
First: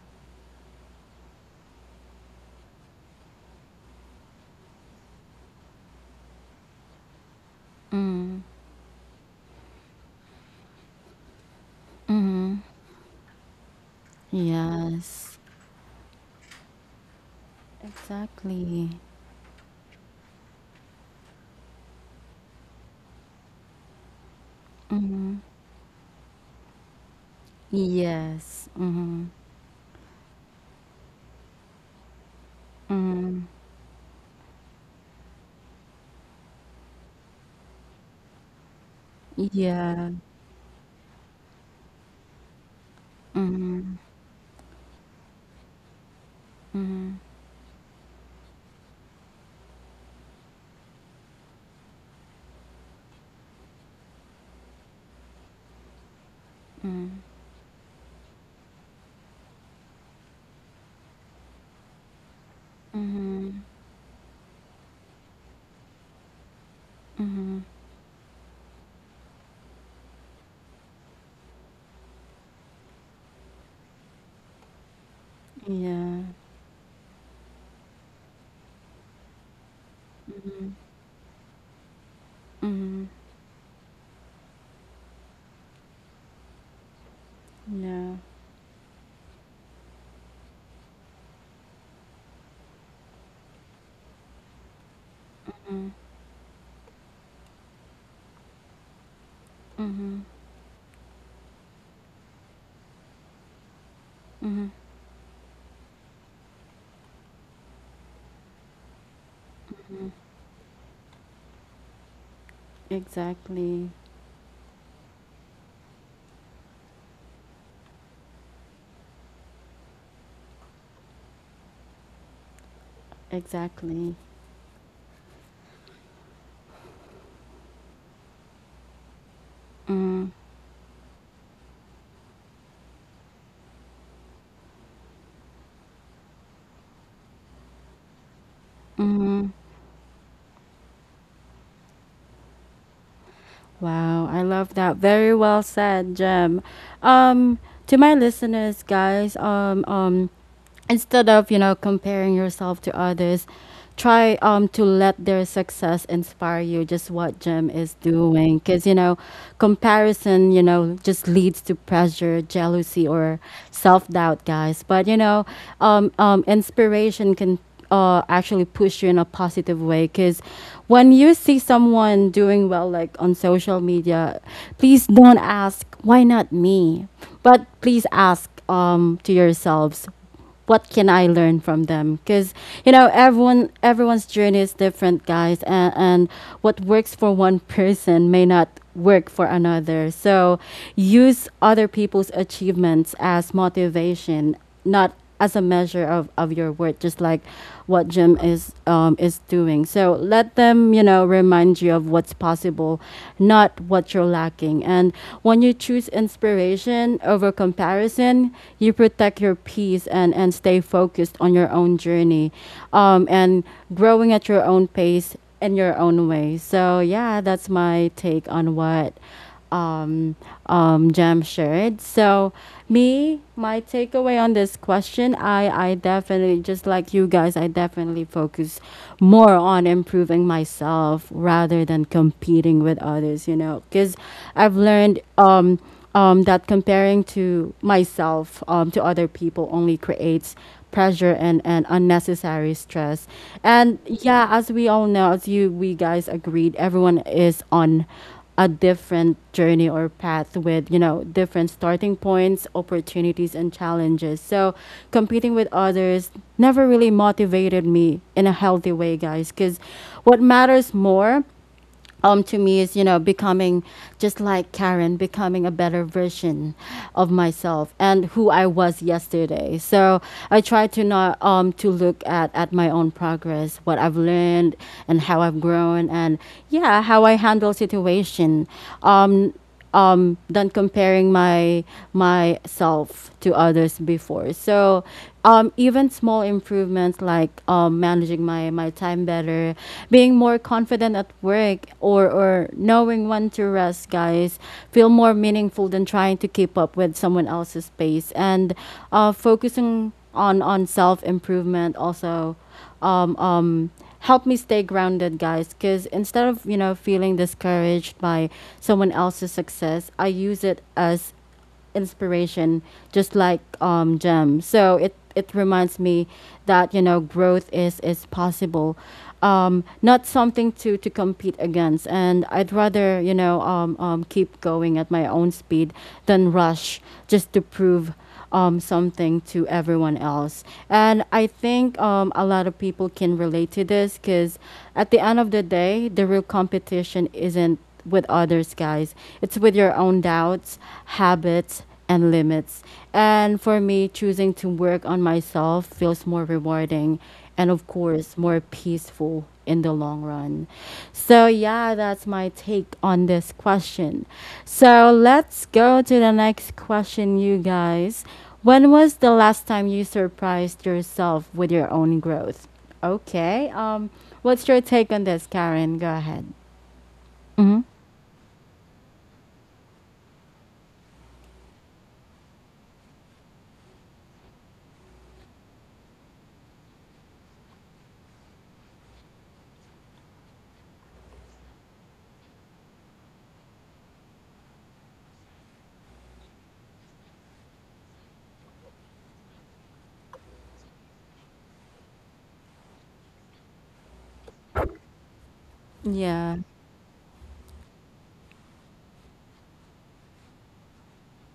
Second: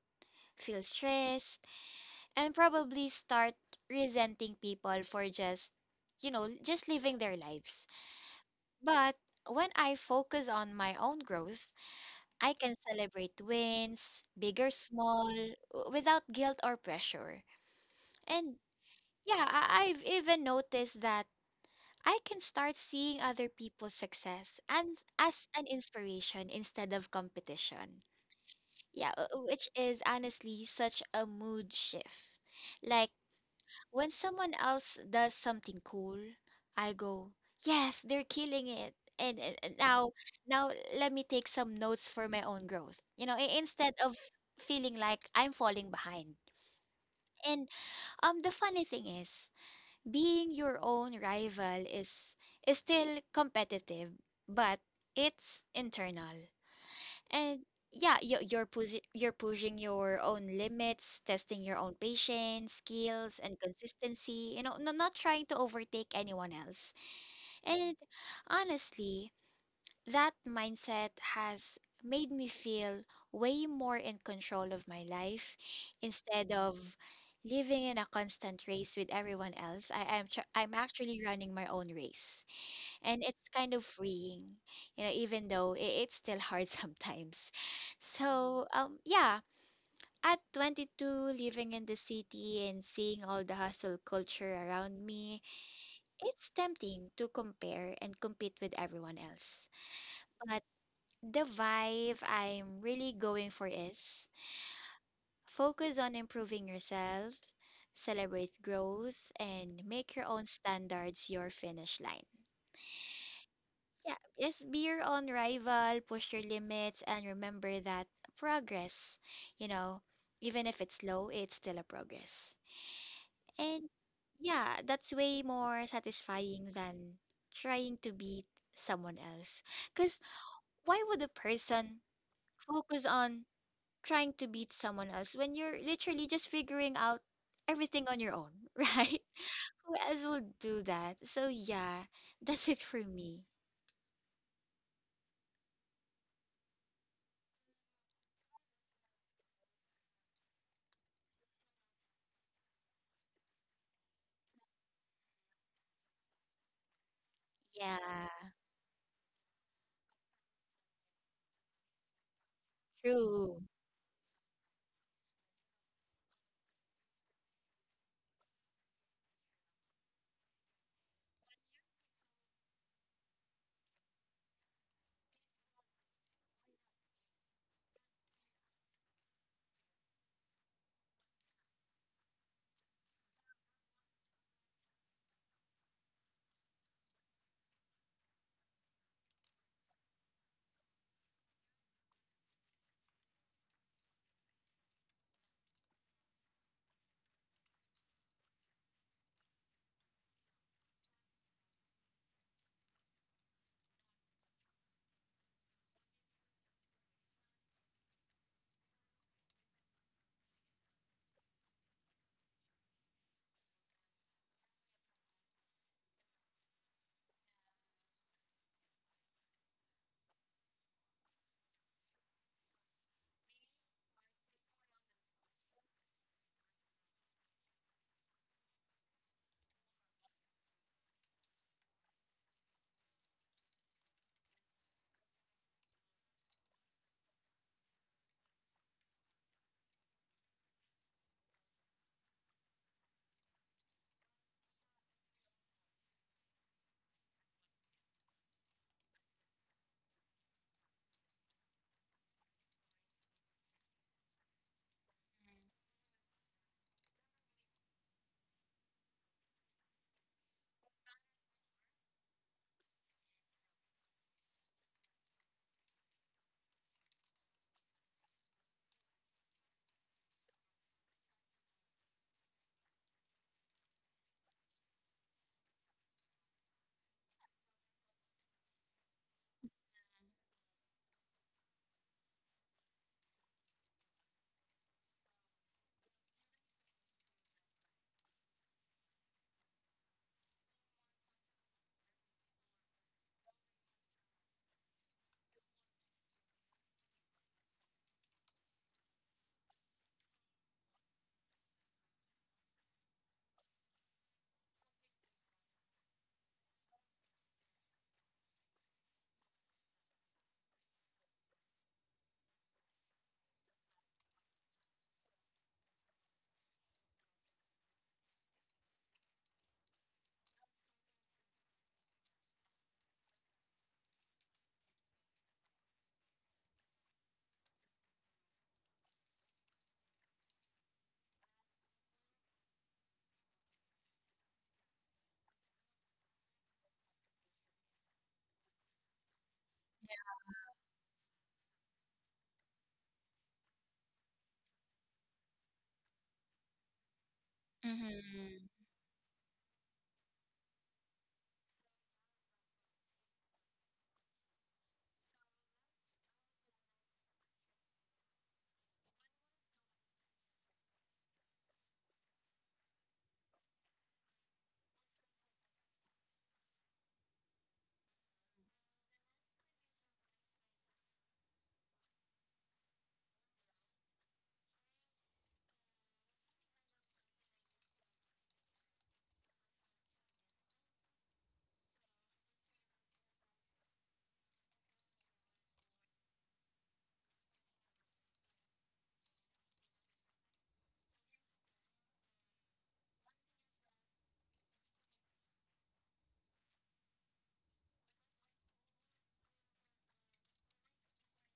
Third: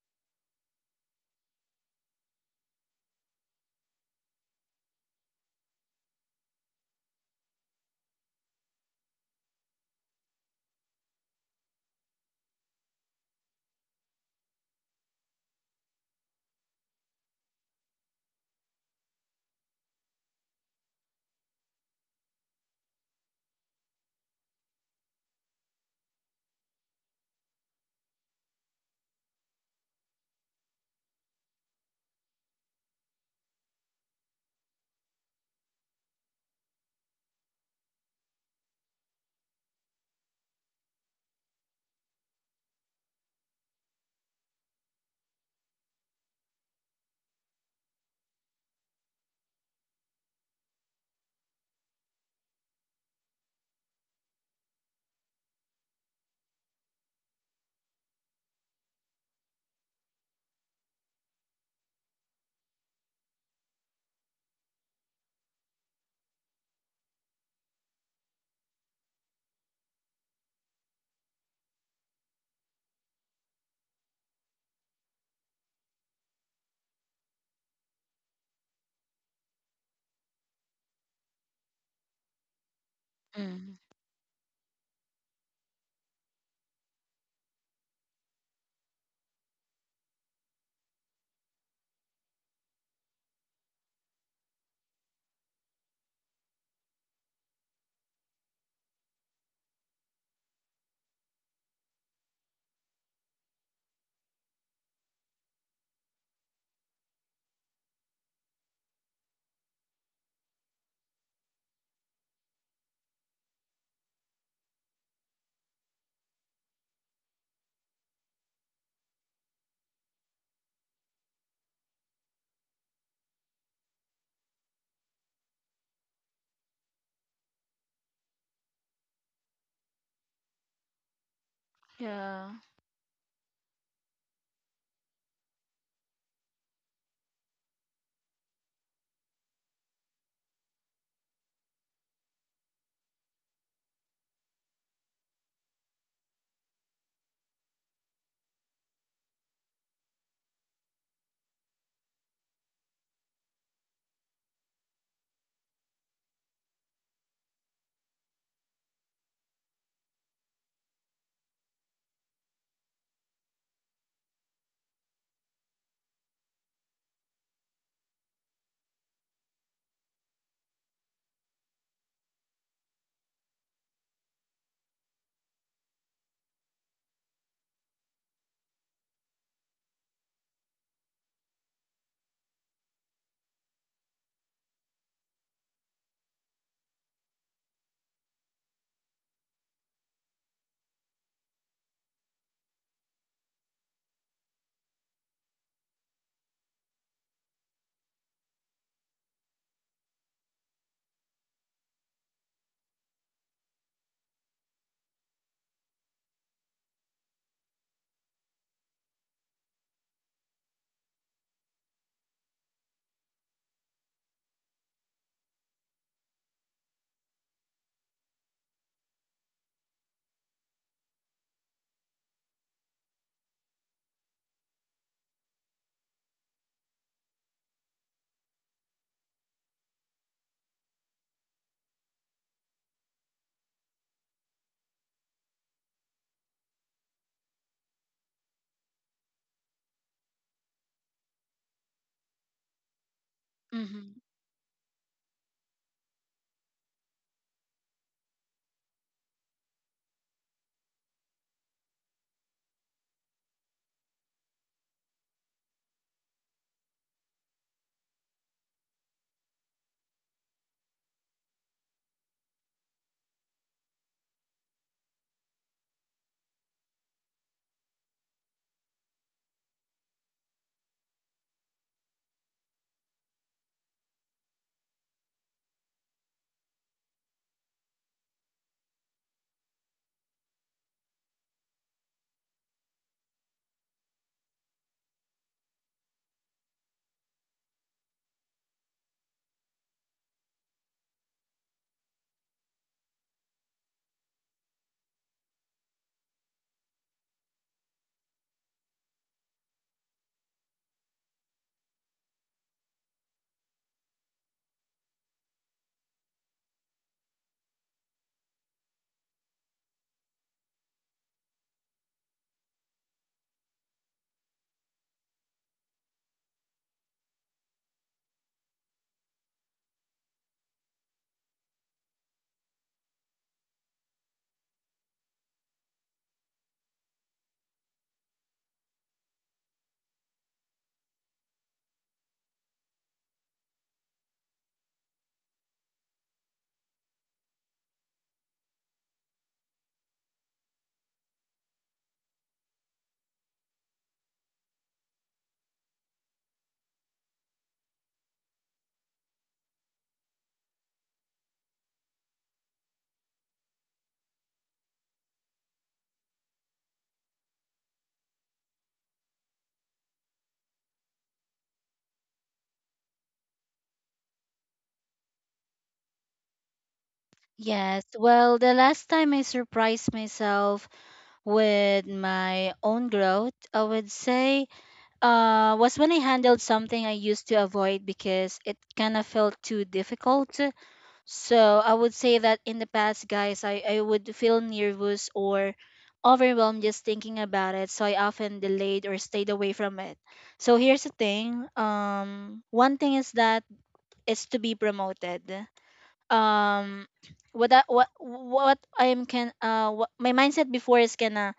feel stressed, and probably start resenting people for just living their lives. Mm. But when I focus on my own growth, I Mhm. can celebrate wins, big or small, Yes. Without guilt or pressure. And Exactly. yeah, I've even noticed that I can start seeing other people's success and Mhm. as an inspiration instead of competition. Yes. Yeah, Mhm. Which is honestly such a mood shift. Like Mhm. when someone else does something cool, I go, "Yes, they're killing it." And Yeah. now now let me take some notes for my own growth. You know, instead Mhm. of feeling like I'm falling behind. Mhm. And the funny thing is being your own rival is still competitive, but it's internal. And yeah, you're pushing your own limits, testing your own patience, skills, and Mhm. consistency. You know, not trying to overtake anyone else. And honestly, that mindset has made me feel way more in control of my life Yeah. instead of living in a constant race with everyone else. Mhm. I'm actually running my own race, Mhm. and it's kind Mm-hmm. of freeing, you know, even though it's still hard [laughs] sometimes. Yeah. So, yeah, at 22 living in the city and seeing all the hustle culture around me, it's tempting to compare and compete with everyone else. Mhm. But the vibe I'm really going for is Mhm. focus on improving yourself, celebrate growth, and make your own standards your finish line. Exactly. Yeah, just be your own rival, push your limits, and remember that progress, you know, even if it's slow, it's still a progress. And Exactly. yeah, that's way more satisfying than trying to beat someone else. Because Mhm. why would a person Yeah. focus on trying to beat someone else when you're literally just figuring out everything on your own, [laughs] right? Mhm. Who else will do that? So yeah, that's it for me. Wow, I love that. Very well said, Jem. Um, to my listeners, guys, instead of, you know, comparing yourself to others, try to let their success inspire you, just what Jim is Yeah, doing. Because you know, comparison, you know, just leads to pressure, jealousy, or true. self-doubt, guys, but you know, inspiration can actually push you in a positive way, because when you see someone doing well, like on social media, please don't ask, "Why not me?" But please ask, to yourselves, "What can I learn from them?" Because you know, everyone's journey is different, guys, and what works for one person may not work for another. So use other people's achievements as motivation, not as a measure of your worth, just like what Jim is, is doing. So let them, you know, remind you of what's possible, not what you're lacking. And when you choose inspiration over comparison, you protect your peace and stay focused on your own journey, and growing at your own pace in your own way. So yeah, that's my take on what um, Jam shared. So me, my takeaway on this question, I definitely, just like you guys, I definitely focus more on improving myself rather than competing with others, you know, because I've learned, that comparing to myself to other people only creates pressure and unnecessary stress. And Mm-hmm. yeah, as we all know, as you we guys agreed, everyone is on a different journey or path with, you know, different starting points, opportunities, and challenges. So competing with others never really motivated me in a healthy way, guys, because what matters more to me is, you know, becoming, just like Karen, becoming a better version of myself and who I was yesterday. So I try to not, to look at my own progress, what I've learned, and how I've grown, and yeah, how I handle situation. Um, than comparing my myself to others before. So even small improvements like managing my time better, being more confident at work, or knowing when to rest, guys, feel more meaningful than trying to keep up with someone else's pace. And focusing on self improvement also um, um, help me stay grounded, guys. Because instead of, feeling discouraged by someone else's success, I use it as inspiration, just like Gem. It reminds me that, growth is possible. Not something to compete against. And I'd rather, keep going at my own speed than rush just to prove something to everyone else. And I think a lot of people can relate to this because at the end of the day, the real competition isn't with others, guys. It's with your own doubts, habits, and limits. And for me, choosing to work on myself feels more rewarding and, of course, Mm-hmm. more peaceful in the long run. So yeah, that's my take on this question. So let's go to the next question, you guys. When was the last time you surprised yourself with your own growth? Okay. What's your take on this, Karen? Go ahead. Mhm. Yes, well, the last time I surprised myself with my own growth, I would say, was when I handled something I used to avoid because it kind of felt too difficult. So I would say that in the past, guys, I would feel nervous or overwhelmed just thinking about it, so I often delayed or stayed away from it. So here's the thing. One thing is that is to be promoted. Yeah. Um, what I am can what, my mindset before is gonna,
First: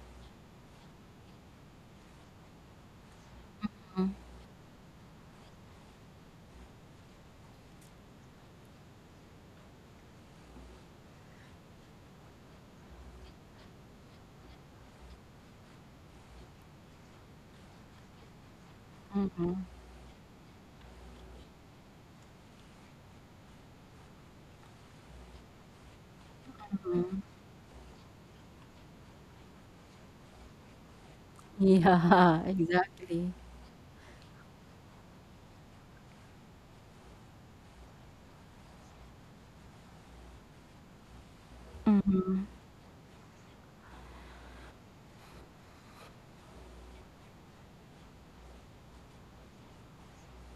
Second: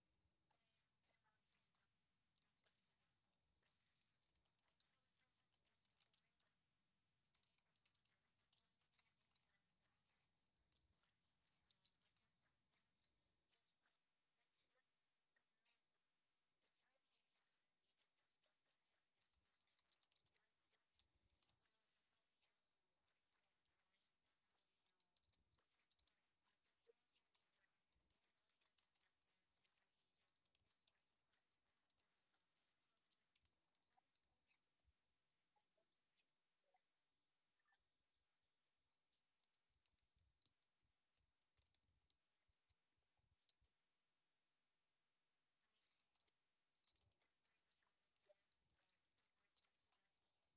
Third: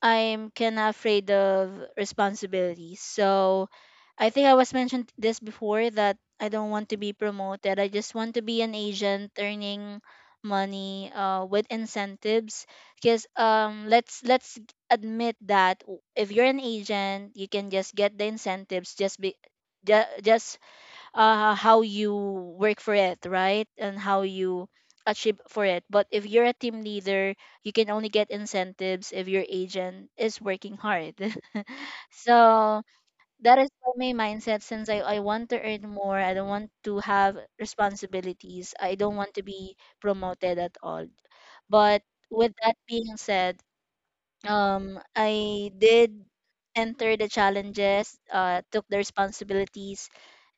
I'm kind of afraid of responsibilities. So I think I was mentioned this before that I don't want to be promoted. I just want to be an agent earning money with incentives, because let's admit that if you're an agent, you can just get the incentives, just how you work for it, right? And how you achieve for it. But if you're a team leader, you can only get incentives if your agent is working hard. [laughs] Yeah, [laughs] So exactly. that is my mindset, since I want to earn more. I don't want to have responsibilities. I don't want to be promoted at all. But with that being said, I did enter the challenges, took the responsibilities,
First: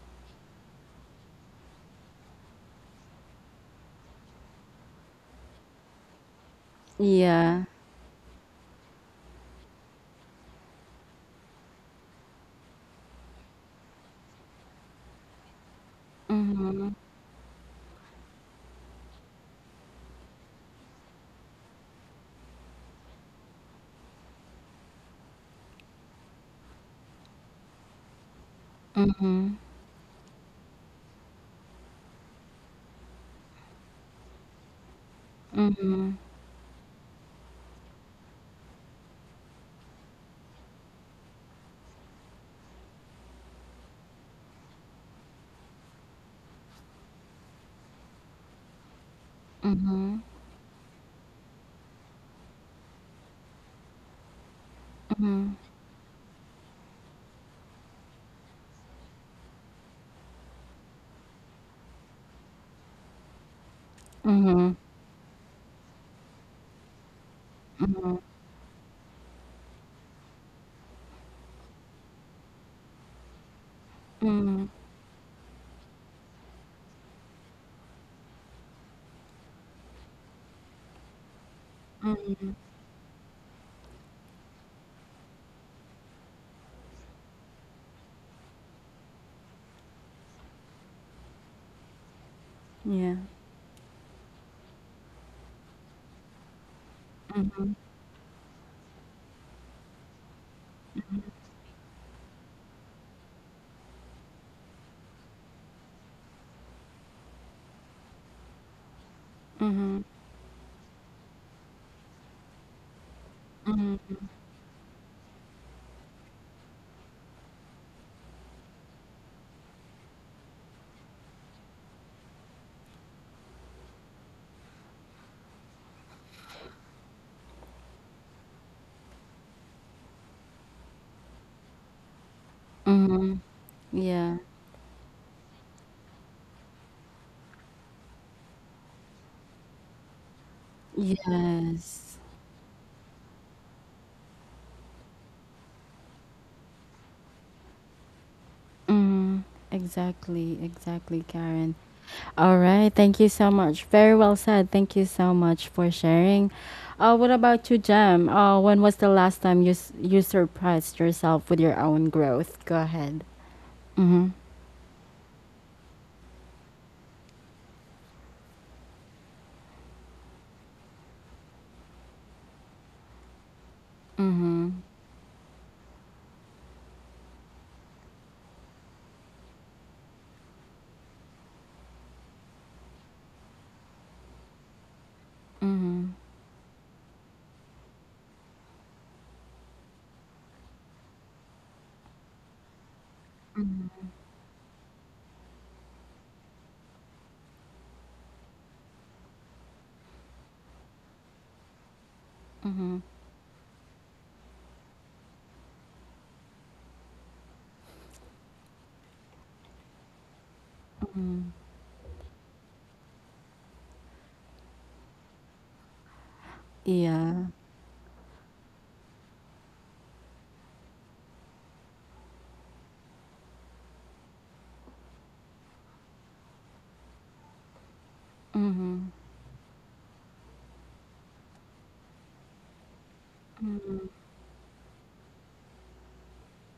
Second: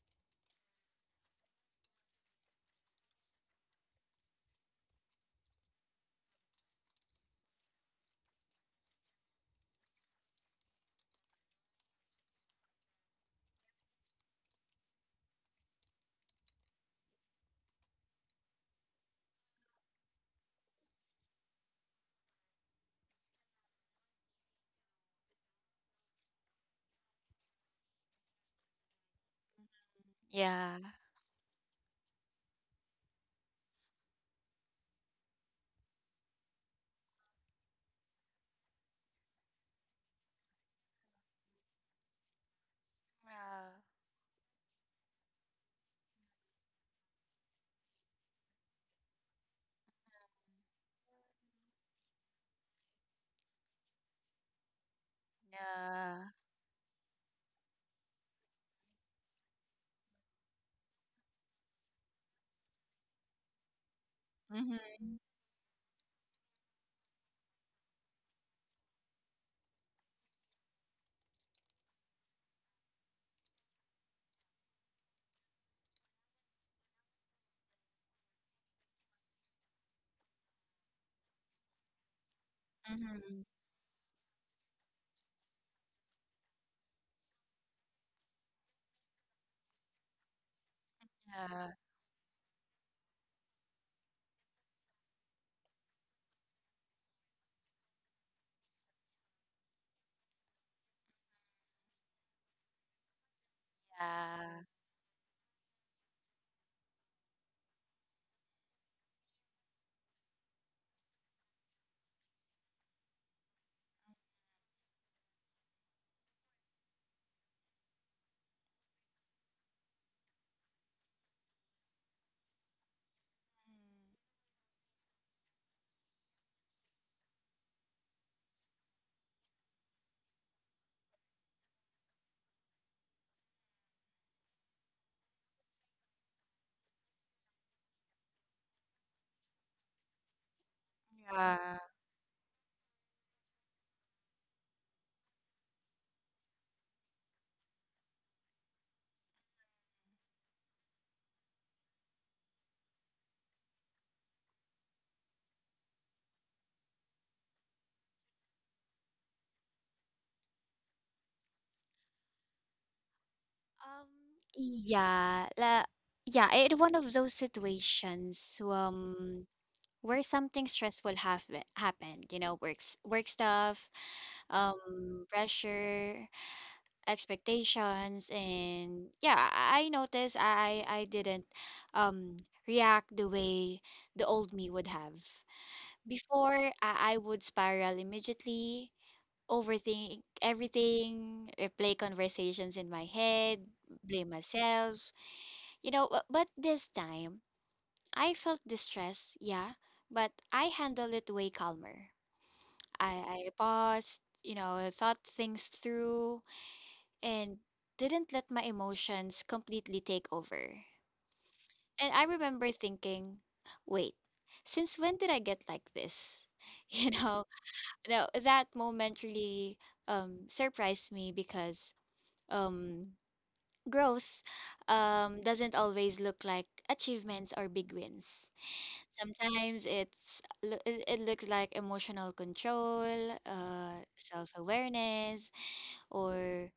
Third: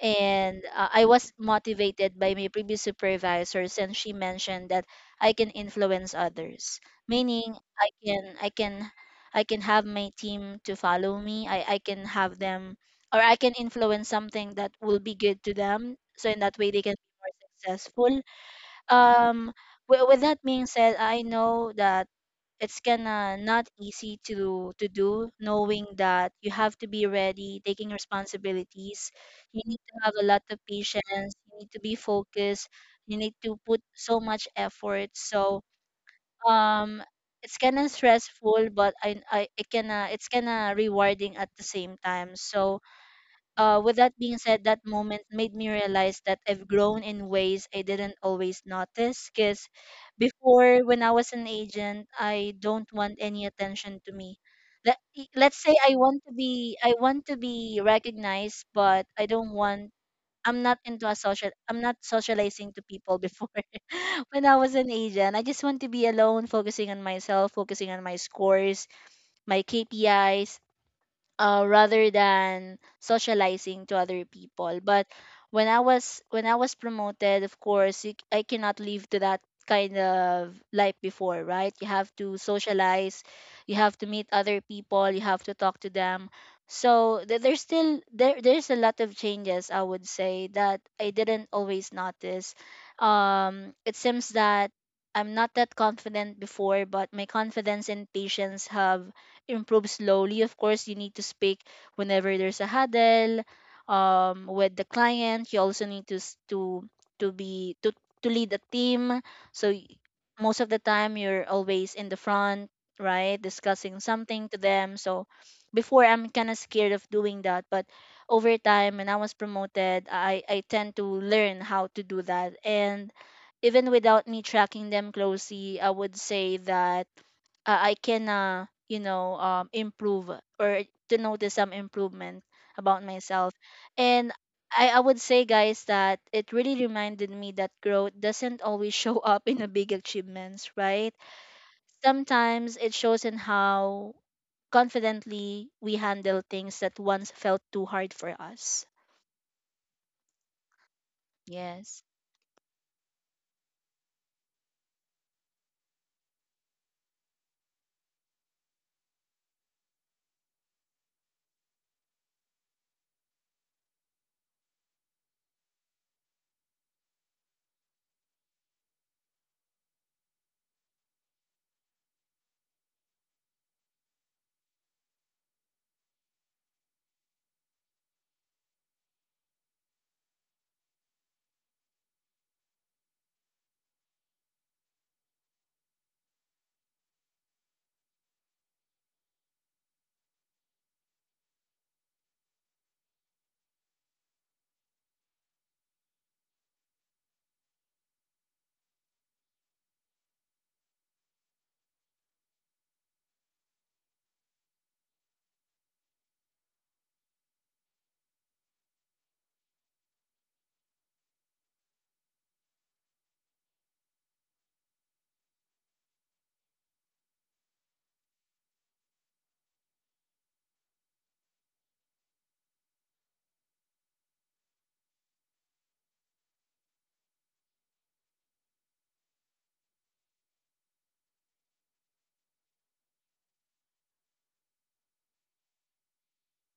and I was motivated by my previous supervisors, and she mentioned that I can influence others, meaning Yeah. I can I can I can have my team to follow me. I can have them, or I can influence something that will be good to them, so in that way they Mhm. can be more successful. Um, with that being said, I know that it's gonna not easy to do, knowing that you have to be ready taking responsibilities, Mhm. you need to have a lot of Yeah. patience, you need to be focused, you need to put so much effort. So Mhm. um it's kind of stressful, but I, it can it's kind of rewarding at the same time. So Yeah. With that being said, that moment made me realize that I've grown in ways I didn't always notice. Because Mhm. before, when I was an agent, I don't want any attention to me. Let, Mhm. let's say I want Yeah. to be, I want to be recognized, but I don't want. I'm not into a social. I'm not socializing to people before. [laughs] When I was Mhm. an Mm-hmm. agent, I just want to be alone, focusing on myself, focusing on my Mhm. scores, my KPIs, rather than socializing to other Mhm. people. But when I was, when I was promoted, of course, you, I cannot live to that kind of life before, right? You have to socialize, Mm-hmm. you have to meet other people, you have to talk to them. So there's still there's a lot of changes, I would say, that I didn't Yeah. always notice. Yeah. It seems that I'm not that confident before, but my Mhm, confidence and patience have improve slowly. Of course, you need to speak whenever there's a huddle Yeah. with the client. You also need to to be to lead a team. So mhm, most of the time, you're always in the front, right, discussing something to them. So before, I'm kind of scared of doing that, but over time, when I was promoted, I tend to learn how to do that, and even without me tracking them closely, I would say that I can you know, improve or to notice some improvement about mhm. myself. And Yeah. I would say, guys, that it really reminded me that growth doesn't always show up in the big achievements, right? Yeah. Yes. Sometimes it shows in how confidently we handle things that once felt too hard for us. Mhm. Exactly, exactly, Karen. Yes. All right. Thank you so much. Very well said. Thank you so much for sharing. What about you, Jem? When was the last time you you surprised yourself with your own growth? Go ahead. Um, Mhm. yeah, yeah, it one of those situations. Where something stressful happened, you know, work stuff, Mhm. Pressure, expectations, and yeah, I noticed I didn't um react the way the old me would have. Mhm. Before I would spiral immediately, overthink everything, replay conversations in my head, blame myself, you know, but this time, I felt distress, yeah, but I handled it way calmer. Mhm. I paused, you know, thought things through, and didn't let my emotions completely take over. And I remember thinking, wait, since when did I get like this? [laughs] You know, Yeah. no, that moment really surprised me because um, growth doesn't always look like achievements or big wins. Mhm. Sometimes it it looks like emotional control, self-awareness, or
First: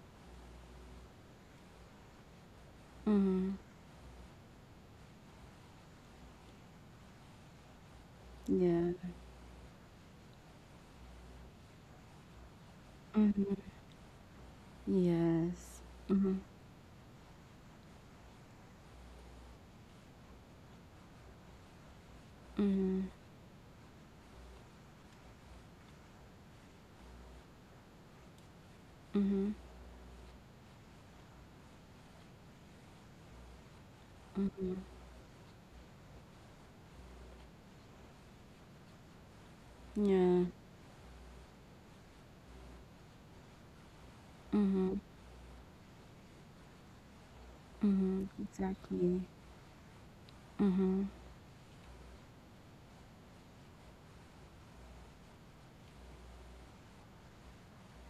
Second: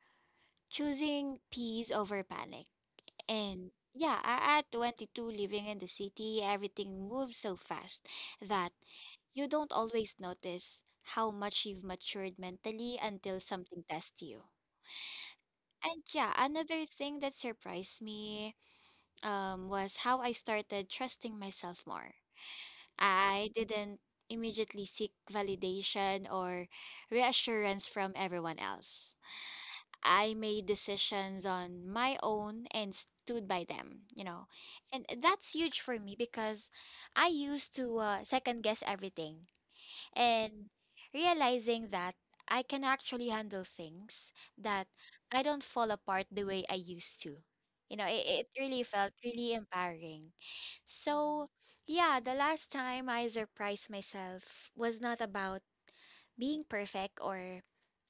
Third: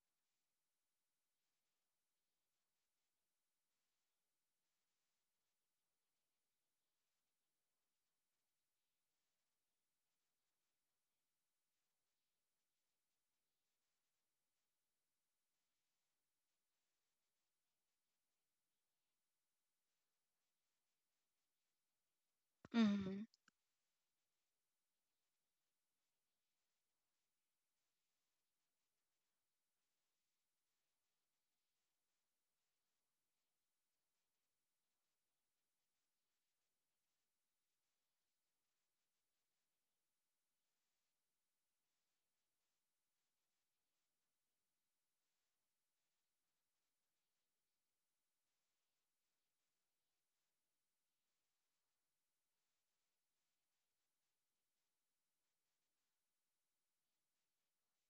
choosing peace over panic. Mhm. And yeah, at 22, living in the city, everything moves so fast that Yeah. you don't always notice how much you've matured mentally until Mhm. something tests you. Yes. And yeah, Mhm. another thing that surprised me was how I started trusting myself more. Mhm. Mm-hmm. I didn't immediately seek validation or reassurance from everyone else. Mhm. I made decisions on my own and stood by them, you know. Mhm. And that's huge for me because I used to second guess everything. Yeah. And realizing that I can actually handle things, that Mm-hmm. I don't fall apart the way I used to. You know, Mm-hmm. It really felt Exactly. really empowering. Mm-hmm. So, yeah, the last time I surprised myself was not about being perfect or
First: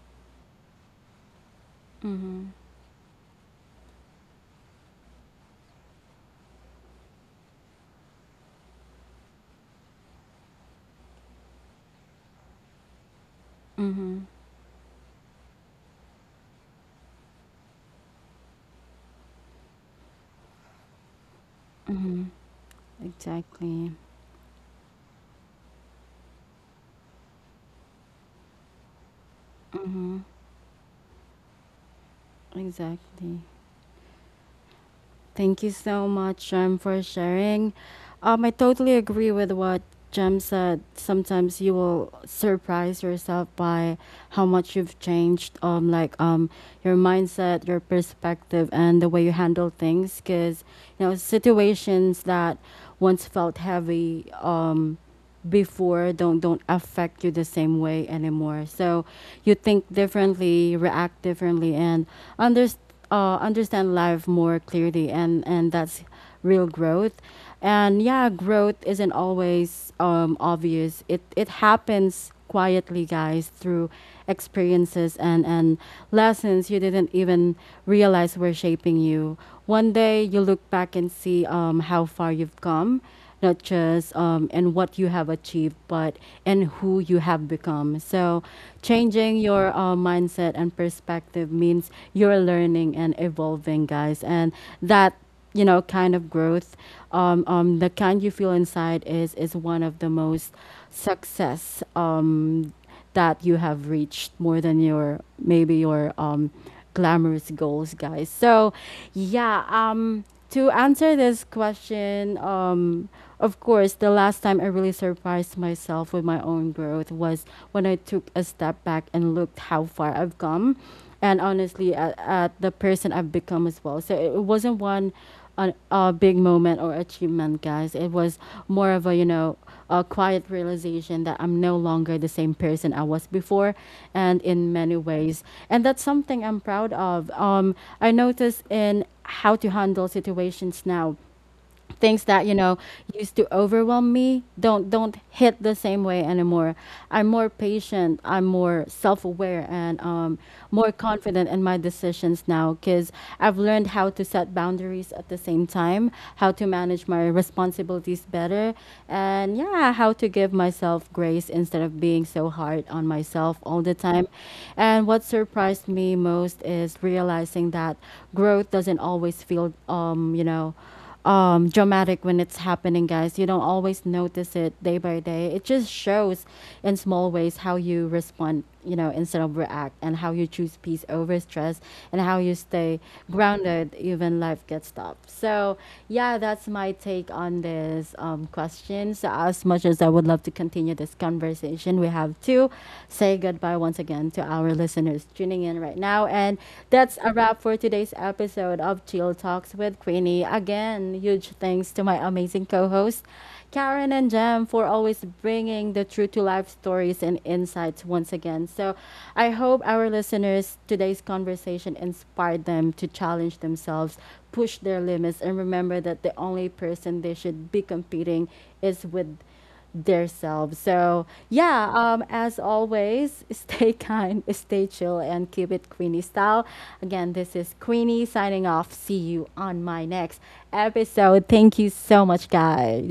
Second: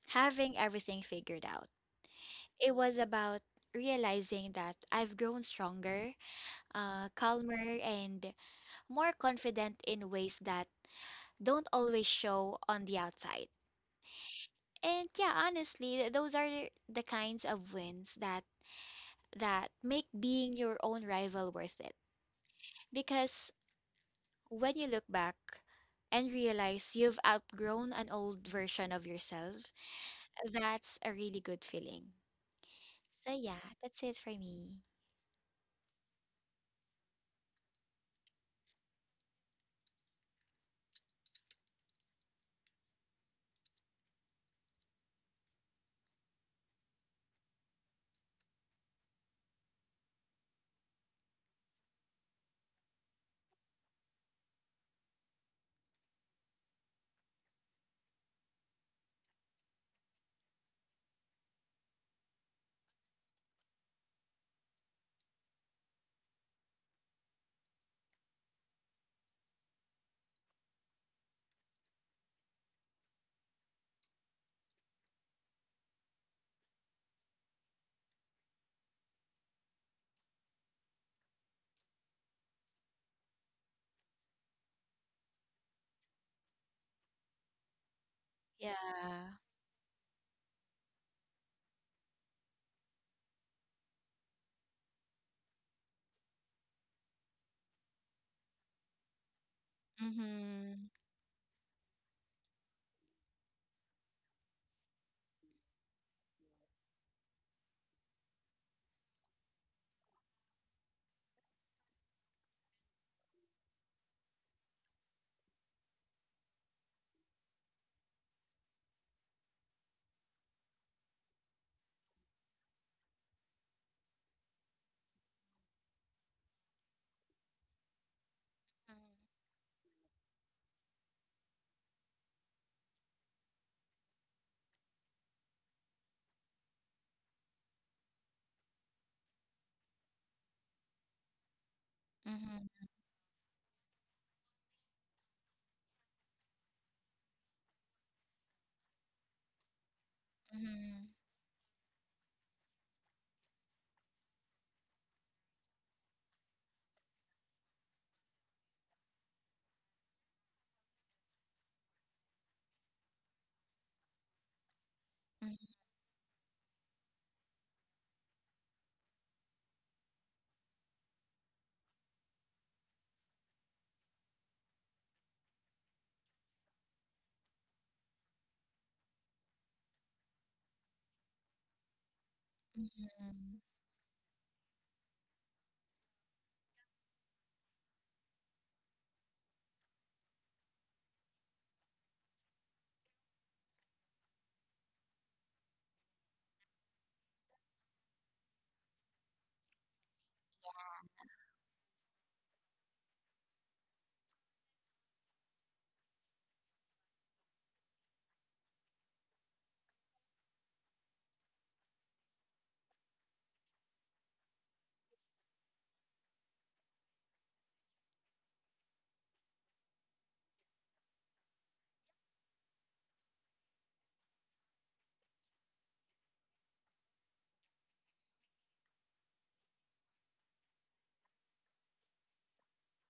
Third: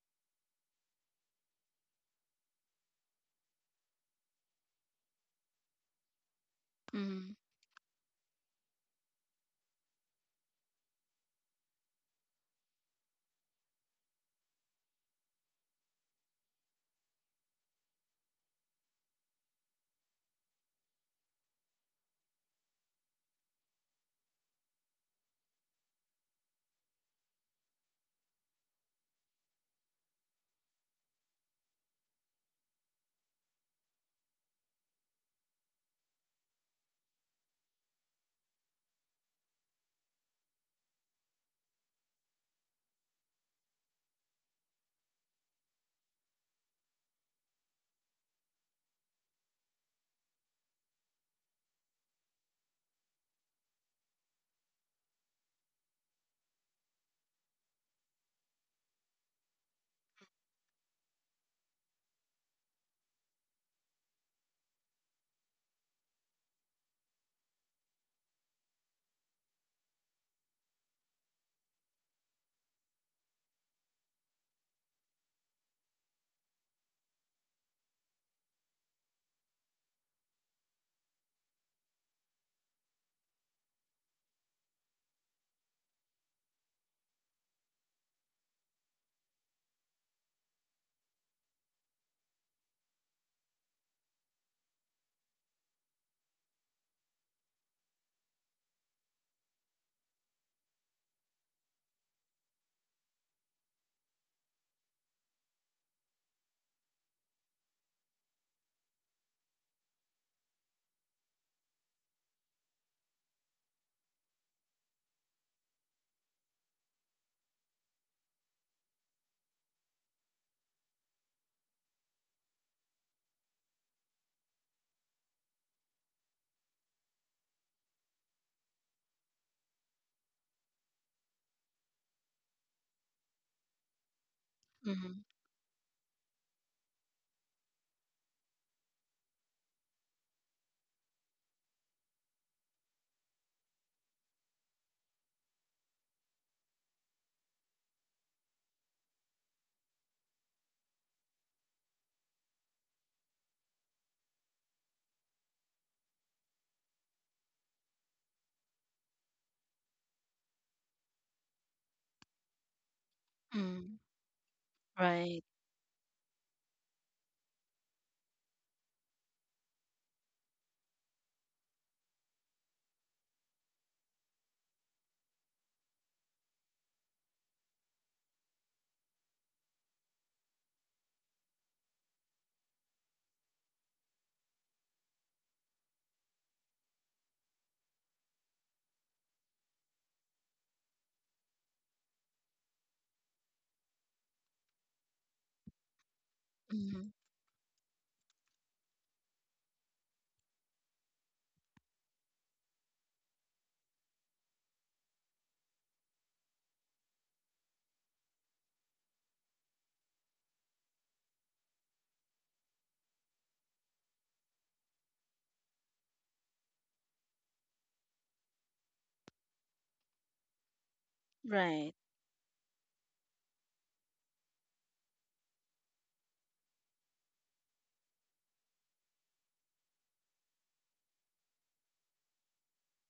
having everything figured out. Mm-hmm. It was about realizing that I've grown stronger, Mm-hmm. calmer, and more confident in ways that don't always show on the outside. Mm-hmm. And yeah, honestly, those are the kinds of wins that make being your own rival worth it. Mm-hmm. Because Exactly. when you look back and realize you've outgrown an old version of yourself, that's a really good feeling. So Exactly. yeah, that's it for me. Thank you so much, Jem, for sharing. I totally agree with what Jem said. Sometimes you will surprise yourself by how much you've changed, like your mindset, your perspective, and the way you handle things. Because you know situations that once felt heavy, before don't affect you the same way anymore. So you think differently, react differently, and understand understand life more clearly, and that's real growth. And yeah, growth isn't always obvious. It happens quietly, guys, through experiences and lessons you didn't even realize were shaping you. One day you look back and see how far you've come, not just in what you have achieved, but in who you have become. So, changing Yeah. your mindset and perspective means you're learning and evolving, guys. And that, you know, kind of growth, the kind you feel inside, is one of the most Mm-hmm. success that you have reached, more than your maybe your glamorous goals, guys. So, yeah. To answer this question, of course, the last time I really surprised myself with my own growth was when I took a step back and looked how far I've come, and honestly, at the person I've become as well. So it wasn't one, a big moment or achievement, guys. It was more of, a you know, a quiet realization that I'm no longer the same person I was before, and in many Mm-hmm. ways. And that's something I'm proud of. I notice in how to handle situations now, things that, you know, Mm-hmm. used to overwhelm me don't hit the same way anymore. I'm more patient, I'm more self-aware, and more Mm-hmm. confident in my decisions now, because I've learned how to set boundaries, at the same time how to manage my responsibilities better, and yeah, how to give myself grace instead of being so hard on myself all Mm-hmm. the time. And what Right. surprised me most is realizing that growth doesn't always feel dramatic when it's happening, guys. You don't always notice it day by day. It just shows in small ways, how you respond, you know, instead of react, and how you choose peace over stress, and how you stay Mm-hmm. grounded even life gets tough. So, yeah, that's my take on this question. So, as much as I would love to continue this conversation, we have to say goodbye once again to our listeners tuning in right now. And Mm-hmm. that's a wrap for today's episode of Chill Talks with Queenie. Again, huge thanks to my amazing co hosts Karen and Jem, for always bringing the true to life stories and insights once again. So I hope our listeners, today's conversation inspired them to challenge themselves, push their limits, and remember that the only person they should be competing is with their selves. So yeah, Right. As always, [laughs] stay kind, stay chill, and keep it Queenie style. Again, this is Queenie signing off. See you on my next episode. Thank you so much, guys.